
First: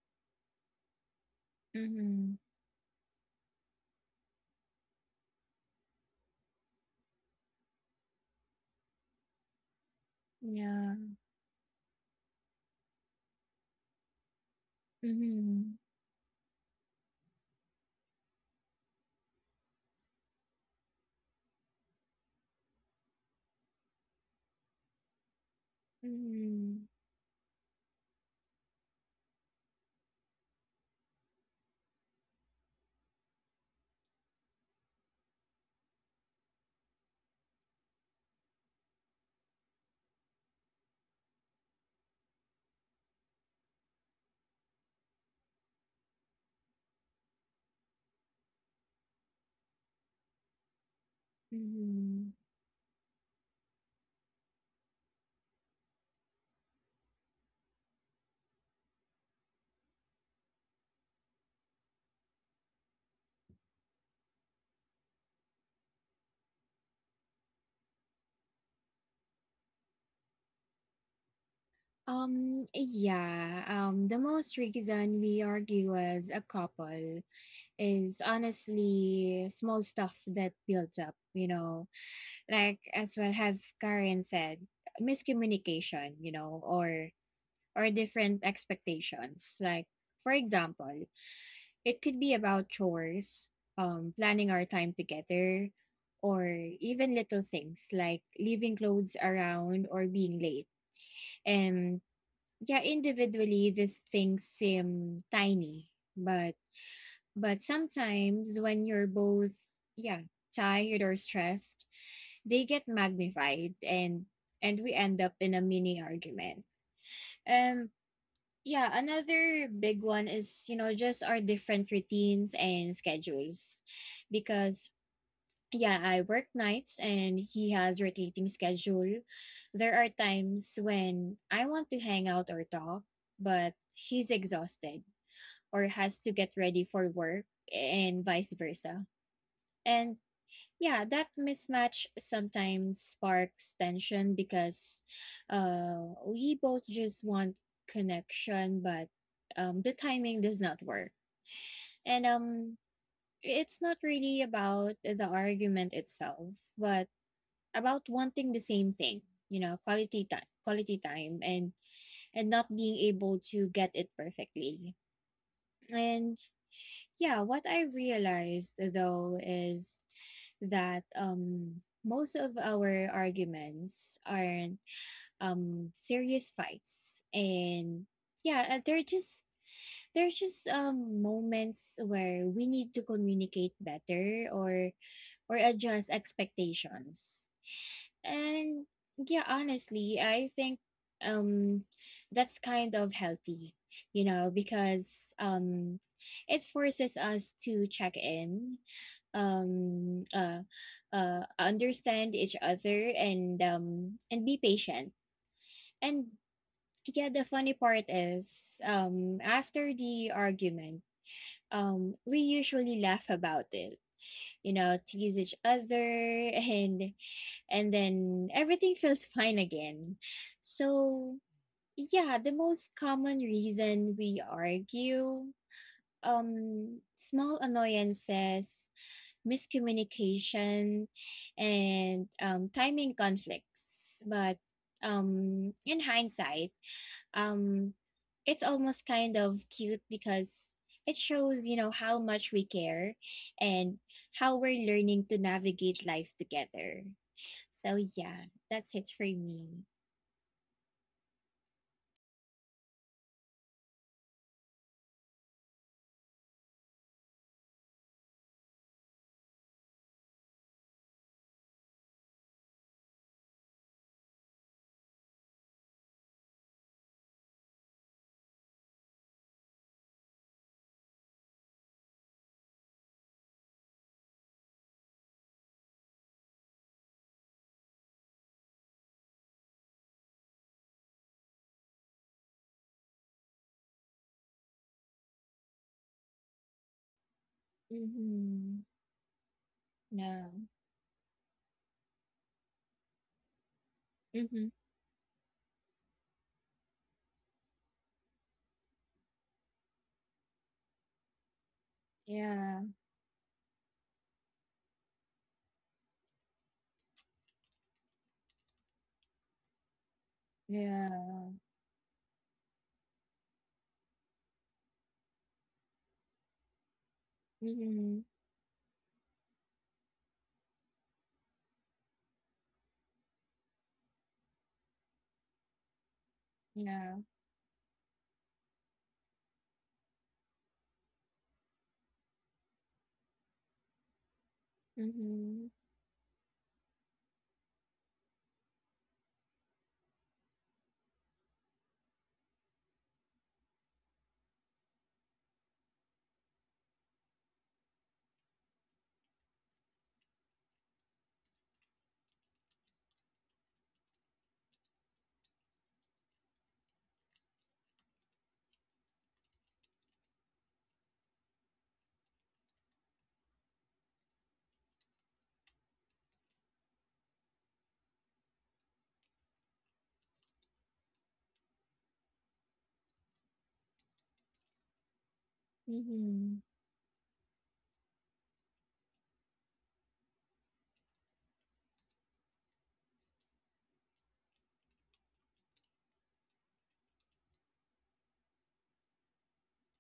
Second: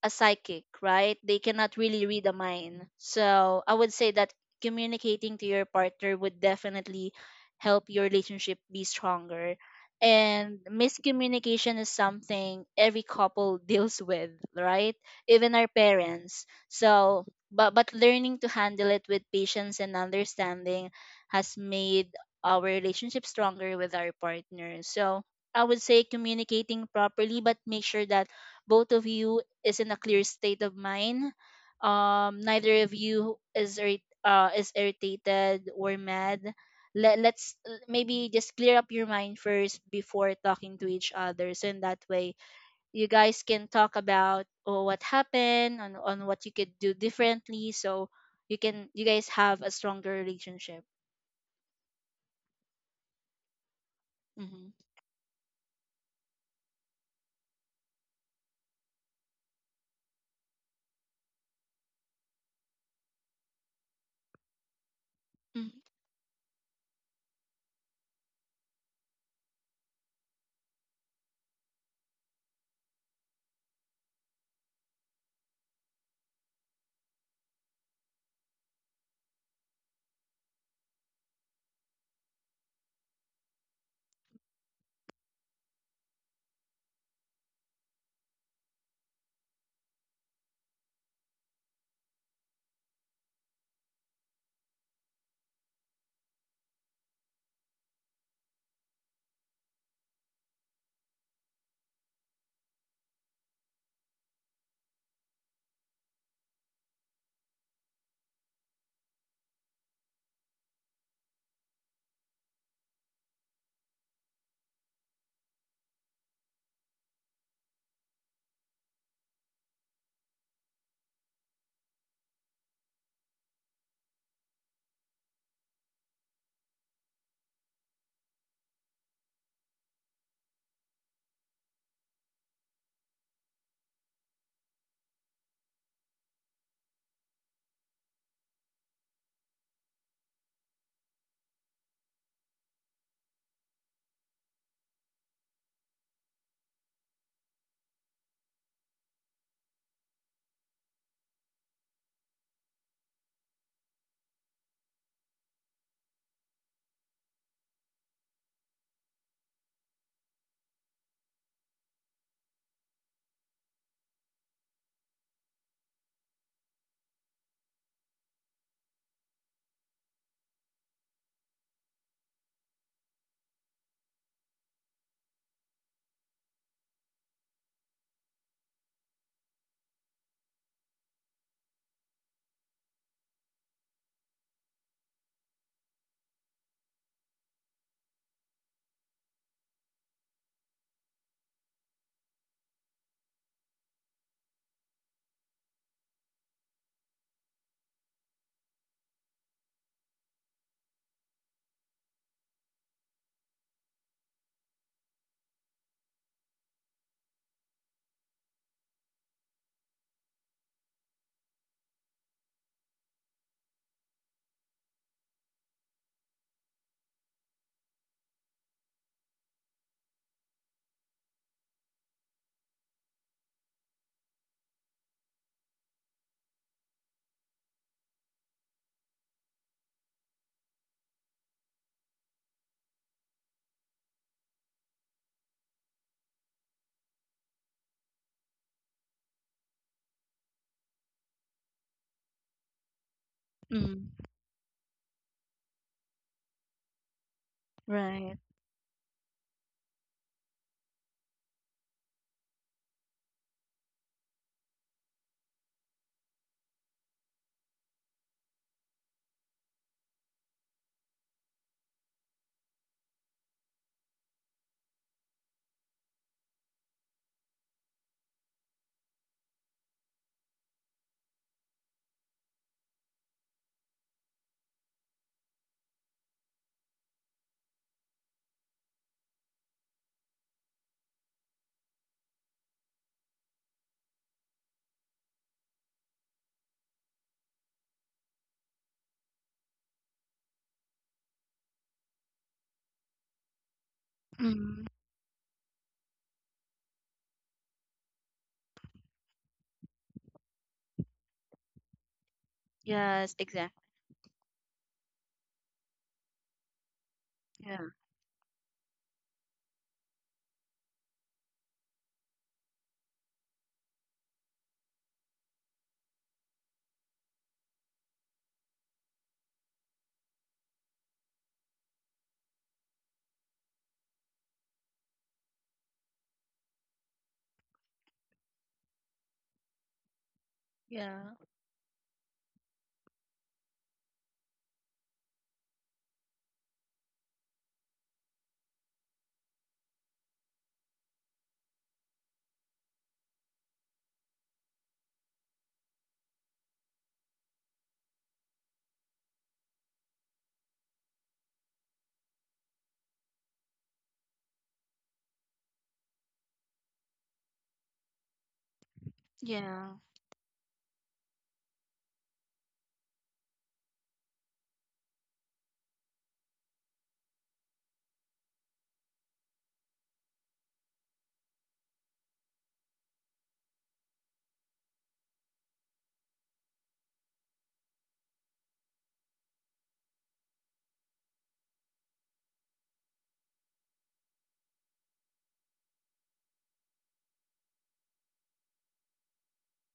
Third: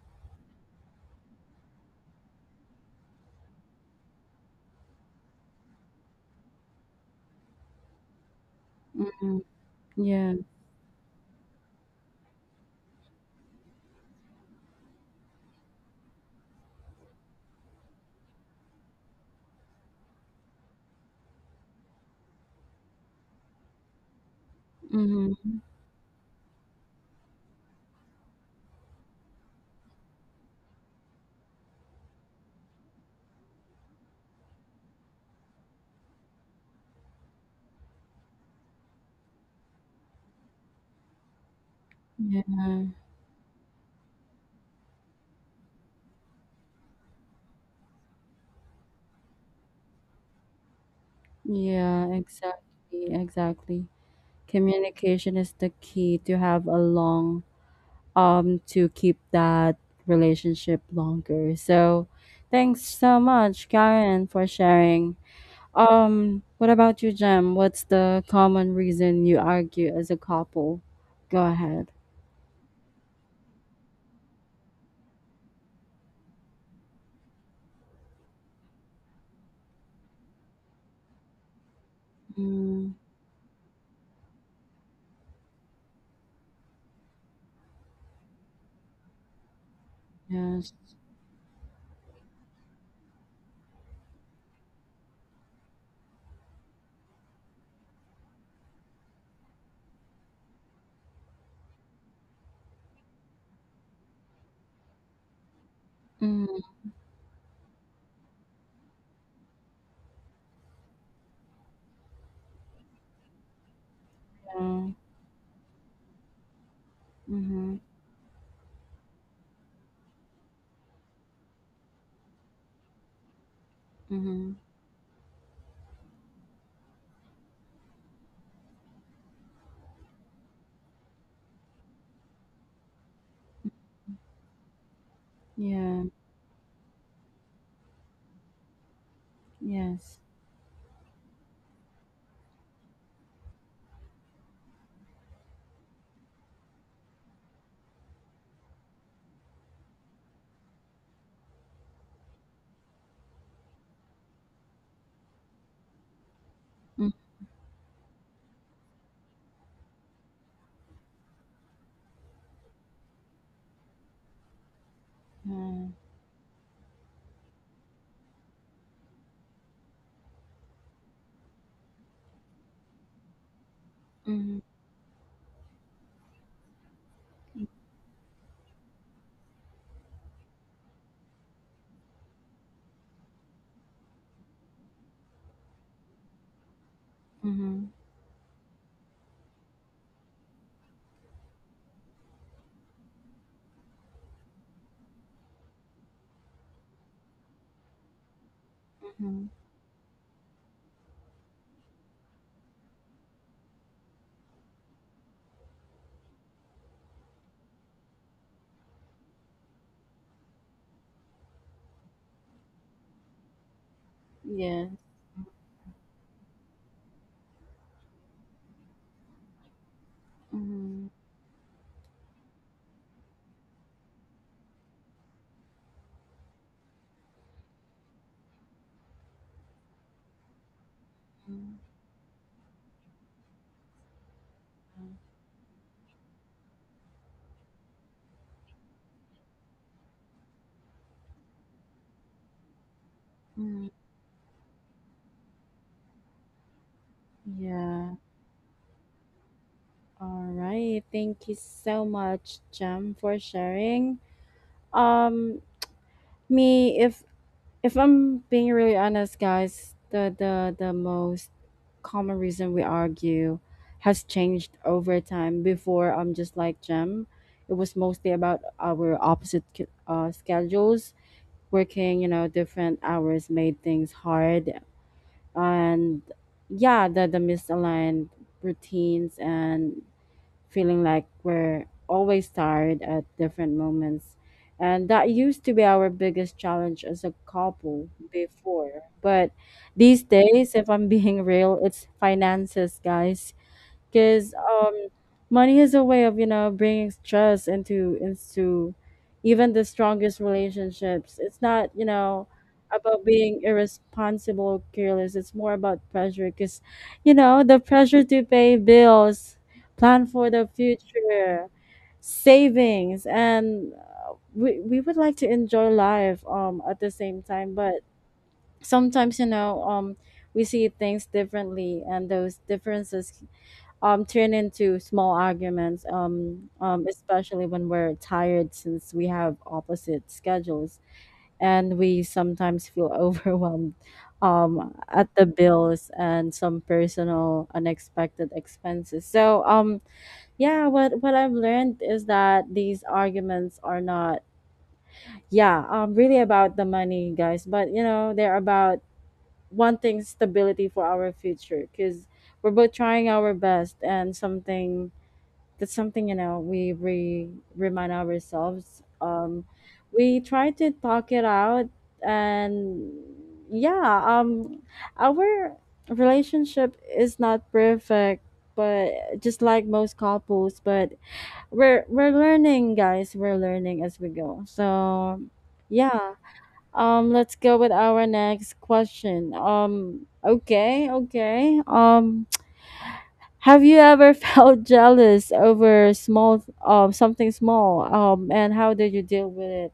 a psychic, right? They cannot really read a Mm-hmm. mind. So I would say that communicating to your partner would definitely help your relationship be mm, stronger. yeah. And Yeah. miscommunication is something every couple [laughs] deals with, right? Even our Mhm. parents. So but learning to handle it with patience and understanding has made our relationship stronger with our partner. So Mm-hmm. I would say communicating Mhm. properly, but make sure that both of you is in a clear state of mind. Neither of you is is irritated or mad. Let's maybe just clear up your mind first before talking to each other. So in that way, Yeah, you guys can talk about oh, what happened on what you could do differently. So you guys have a stronger relationship. yeah, Mhm. exactly, exactly. Mm-hmm. Communication is the key to have a long to keep that relationship longer. So, thanks so much, Karen, for sharing. Mm-hmm. What about you, Jem? What's the common reason you argue as a couple? Go ahead. Yeah, the most reason we argue as a couple is honestly small stuff that builds up, you know, like Mm, as well have Karen said, miscommunication, you know, or different expectations. Like, for yes. example, it could be about chores, planning our time together, or even little things like leaving clothes around or being late. And yeah, individually, these things seem tiny, but Mm, but sometimes when you're both yeah tired or stressed, they get magnified, and yeah. we end up in a mini argument. Mm-hmm. Um, yeah, another big one is, you know, just our different routines and schedules. Mm-hmm. Because, yeah, I work nights and he has rotating schedule. There are times when I want to hang out or talk, but he's exhausted or Yeah. has to get ready for work and vice versa. And Yes. yeah, that mismatch sometimes sparks tension because we both just want connection, but the timing does not work. And it's not really about the argument itself, but Mm-hmm. about wanting the same thing, you know, quality time, and not being able to get it perfectly. And yeah, what I realized though is that most of our arguments Mm-hmm. aren't serious fights, and yeah, they're just there's just moments where we need to communicate better or adjust expectations Mm-hmm. and yeah, honestly, I think um that's kind of healthy, you know, because it forces us to check in, Mm-hmm. um uh understand each other and be patient. And yeah, the funny part is after the argument, we usually laugh about it, you Yeah. know, tease each other [laughs] and then everything feels fine again. Mhm. So, yeah, the most common reason we argue small annoyances, miscommunication and timing conflicts, but in hindsight, um it's almost kind of cute because it shows, you know, how much we care Mhm. and Mm-hmm. how we're learning to navigate life together. So Yeah. Right. yeah, that's it for me. All right. Thank you so much, Jem, for sharing. Um, me, if I'm being really honest, guys, the most common reason we argue has changed over time. Before, I'm just like Jem. It was mostly about our opposite schedules. Working, you know, different hours made things hard, and yeah, the misaligned routines and feeling like we're always tired at different moments, and that used to be our biggest challenge as a couple Mm-hmm. before. But these No. days, if I'm being [laughs] real, it's finances, guys, because Mm-hmm. Mm-hmm. Money is a way of, you know, bringing stress into even the strongest relationships. It's not, you know, Yeah. about Yes. being Exactly. irresponsible or careless. It's more about pressure, because you know the Yeah. pressure to pay bills, plan for the Yeah. future, savings, and we would like to enjoy life at the same time. But Mm-hmm. sometimes, you know, um, we see things differently, and those differences turn into small arguments Yeah. especially when we're tired since we have opposite schedules, Yeah. and we sometimes feel [laughs] overwhelmed at the Mm-hmm. bills and some personal unexpected expenses. So yeah, what I've learned is that these arguments are not yeah really about the money, guys, but you know they're about wanting stability for our future, because we're both trying our best, and something, that's something, you know, remind ourselves. Um, Yeah. we try to talk it out, and yeah our relationship is not perfect, but just like most couples, but we're learning, guys. We're learning as we go, so yeah Mm-hmm. Let's go with our next question. Um, okay, okay, um, have you ever [laughs] felt jealous over small something small and how did you deal with it?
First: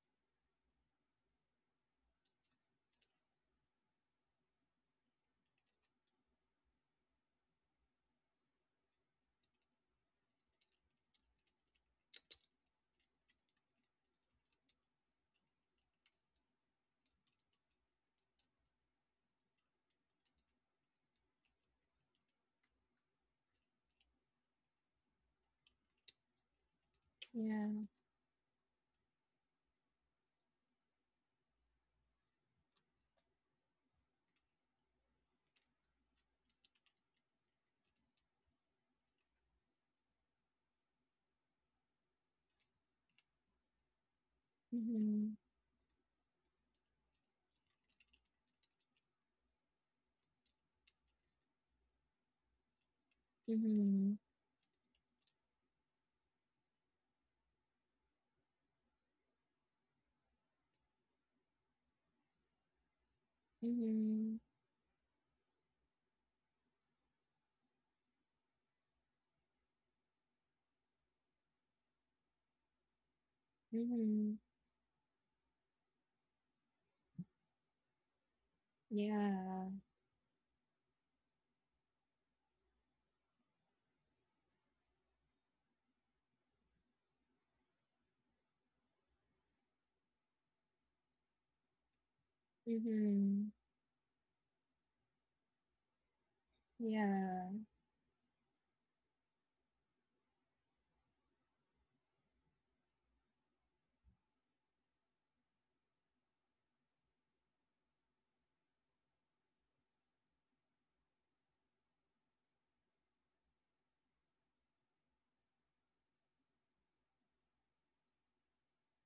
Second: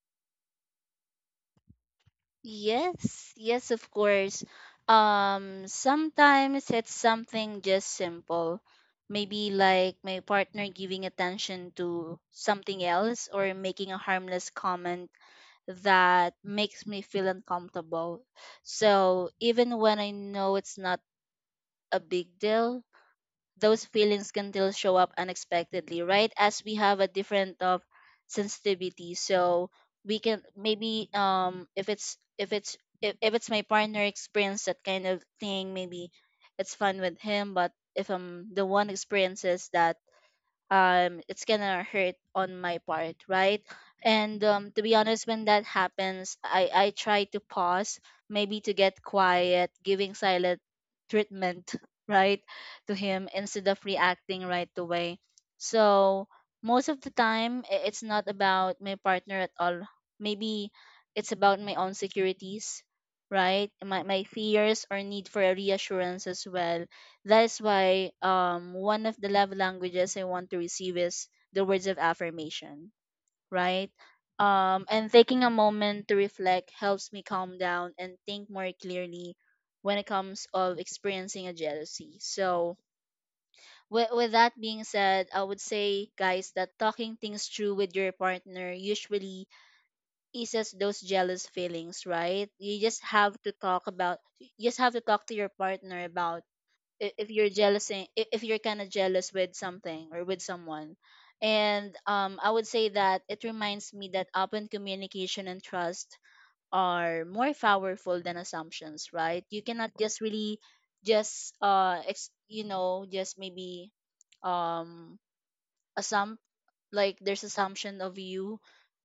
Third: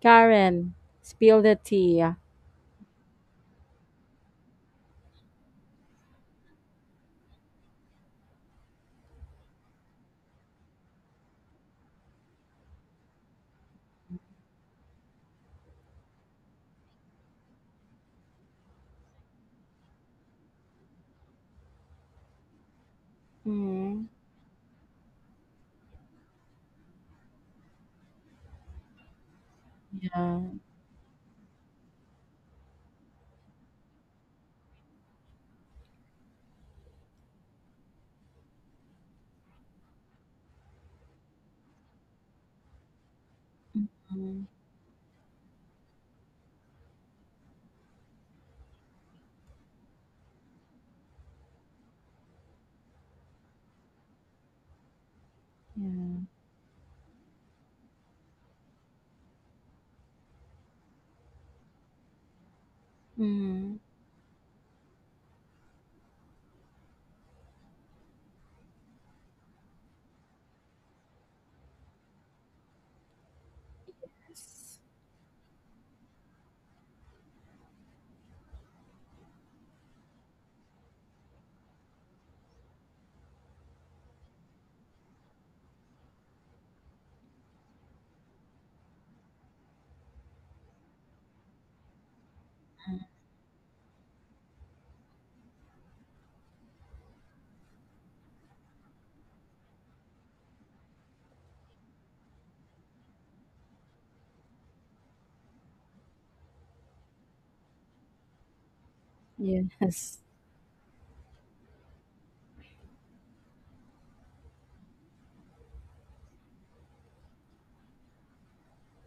Karen, spill the tea. Yes, yes, of course. Sometimes it's something just simple. Maybe like my partner giving attention to something else or making a harmless comment that makes me feel uncomfortable. So even when I know it's not a big deal, those Mm-hmm. feelings can still show up unexpectedly, right? As we have a Yeah. different of sensitivity, so we Yeah. can maybe if it's if it's if it's my partner experience that kind of thing, maybe it's fun with him. But if I'm the one experiences that it's gonna hurt on my part, right? Mm-hmm. And um, to be Mm-hmm. honest, when that happens, I try to pause, maybe to get quiet, giving silent treatment [laughs] right to him instead of Mm-hmm. reacting right away. Yeah. So most of the time, it's not about my partner at all. Maybe it's about my own securities, Mm-hmm. right? My Mm-hmm. fears or need for a reassurance as well. That is why one of the love languages I want to receive is the words of affirmation, right? Mm-hmm. Yes. Um, and taking a moment to reflect helps me calm down and think more clearly Yeah. when it comes of experiencing a jealousy. So, with that being said, I would say guys that talking things through with your partner usually eases those jealous feelings, right? Mm-hmm. You just have to talk to your partner about if you're Yeah. jealous, eh, if you're kind of jealous with something or with someone. And I would say that it reminds me that open communication and trust are more powerful than assumptions. Right, you cannot Yes. just really just you know, just maybe um assump, like there's assumption of you,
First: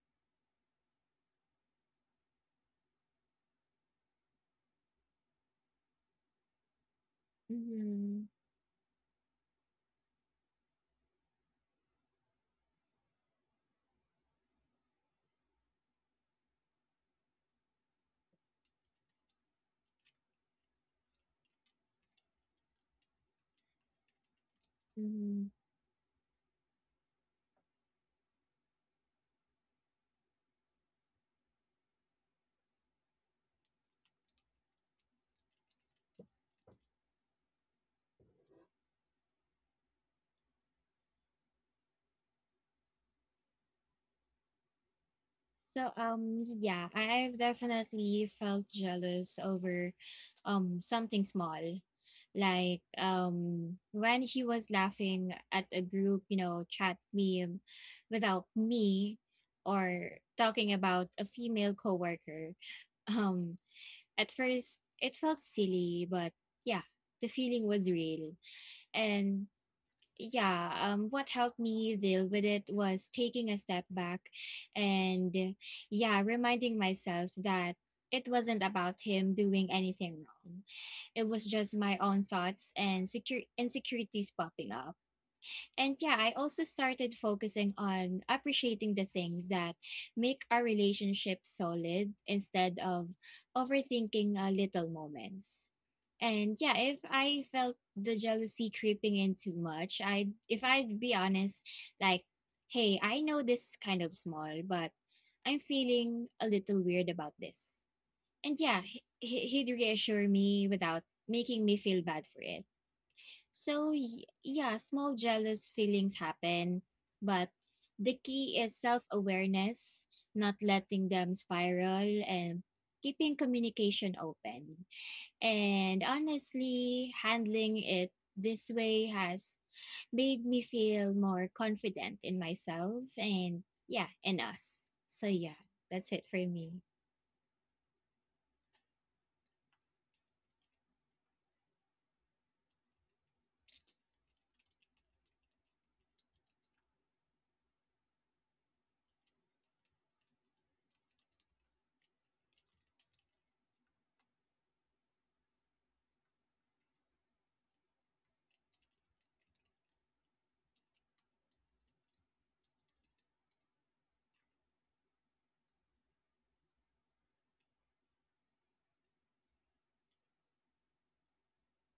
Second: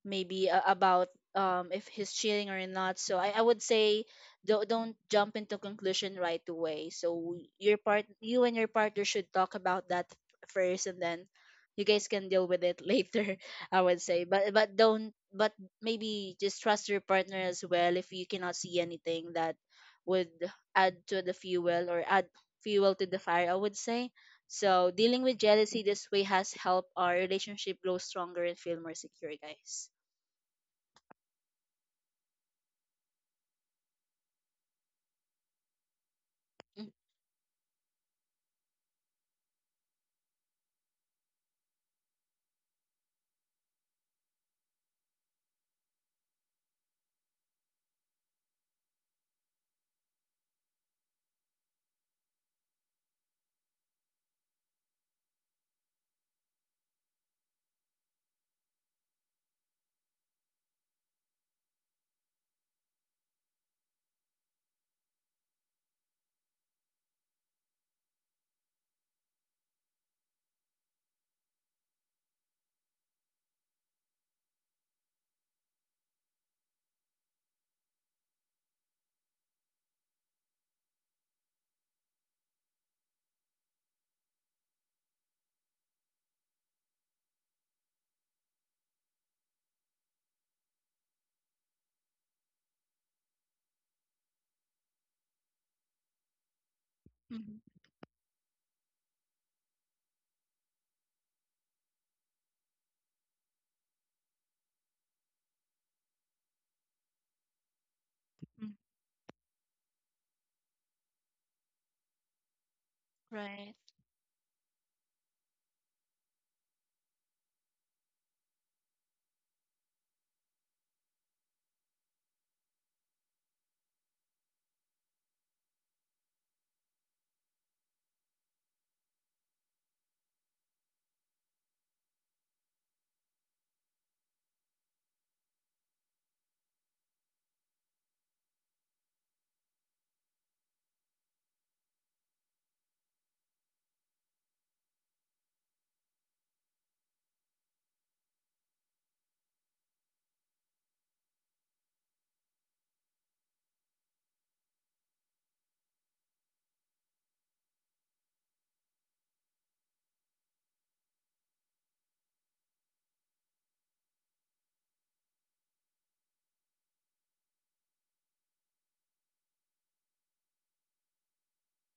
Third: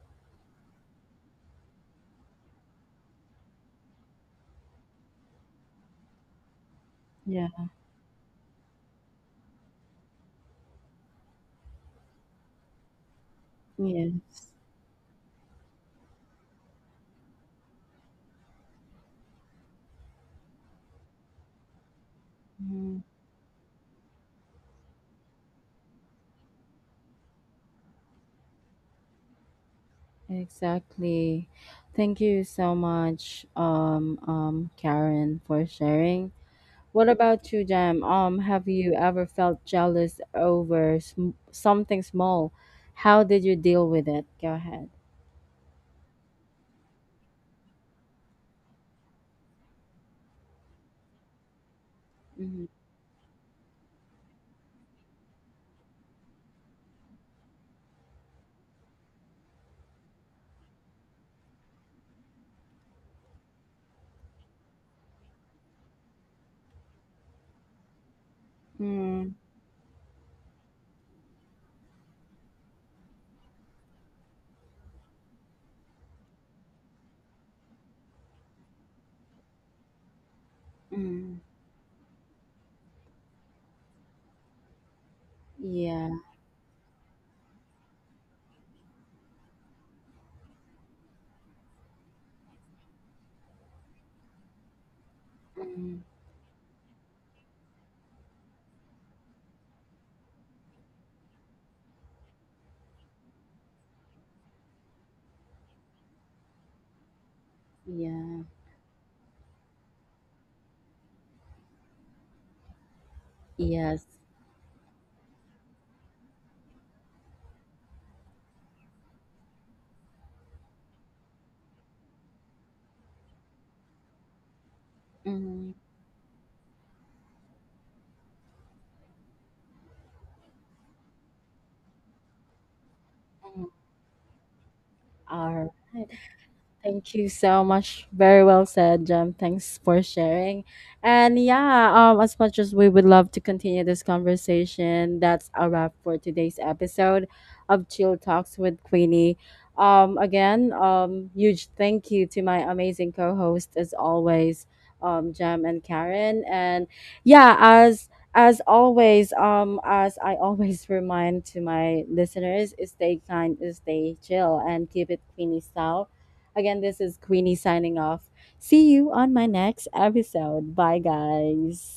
maybe about if he's cheating or not. So I would say don't jump into conclusion right away. So Yeah. your part, Mm-hmm. you and your partner should talk about that first, and then you guys can deal with it [laughs] later, I would say. Yes. But but don't but maybe just trust your partner as well if you cannot see anything that would add to the fuel or add fuel Mhm. to the fire, I would say. So dealing with Mm-hmm. jealousy this way has helped our relationship grow stronger and feel more secure, guys. Exactly. Thank you so much, Karen, for sharing. Mm. What about you, Jam? Have you ever felt jealous over something small? How did you deal with it? Go ahead. So yeah, I've definitely felt jealous over something small. Mm-hmm. Like when he was laughing at a group, you know, chat meme without me or talking about a female coworker. [laughs] Um at first it felt silly, but yeah, the feeling was real. Mm, And yeah what helped me deal with it was taking a step back and yeah reminding myself that it wasn't about him doing anything wrong. It mm. was just my own thoughts and secure insecurities popping up and Yeah. yeah, I also started focusing on appreciating the things that make our relationship solid instead of overthinking little moments. Mm. And yeah, if I Mm-hmm. felt the jealousy creeping in too much, I'd if I'd be honest, like, hey, I know this is kind of small, but I'm feeling a little weird about this. Yeah. And yeah, he'd reassure me without making me feel bad for it Right. so, Yes. Yeah, small jealous feelings happen, but the key is self awareness, not letting them spiral, and keeping communication open. Mm-hmm. And honestly, handling it this way has made me feel more confident in myself and, yeah, in us. So, yeah, All right. that's it for me. Thank you so much. Very well said, Jem. Thanks for sharing. And yeah, as much as we would love to continue this conversation, that's a wrap for today's episode of Chill Talks with Queenie. Again, huge thank you to my amazing co-host as always, Jem and Karen. And yeah, as always, as I always [laughs] remind to my listeners, stay kind, stay chill, and keep it Queenie style. Again, this is Queenie signing off. See you on my next episode. Bye, guys.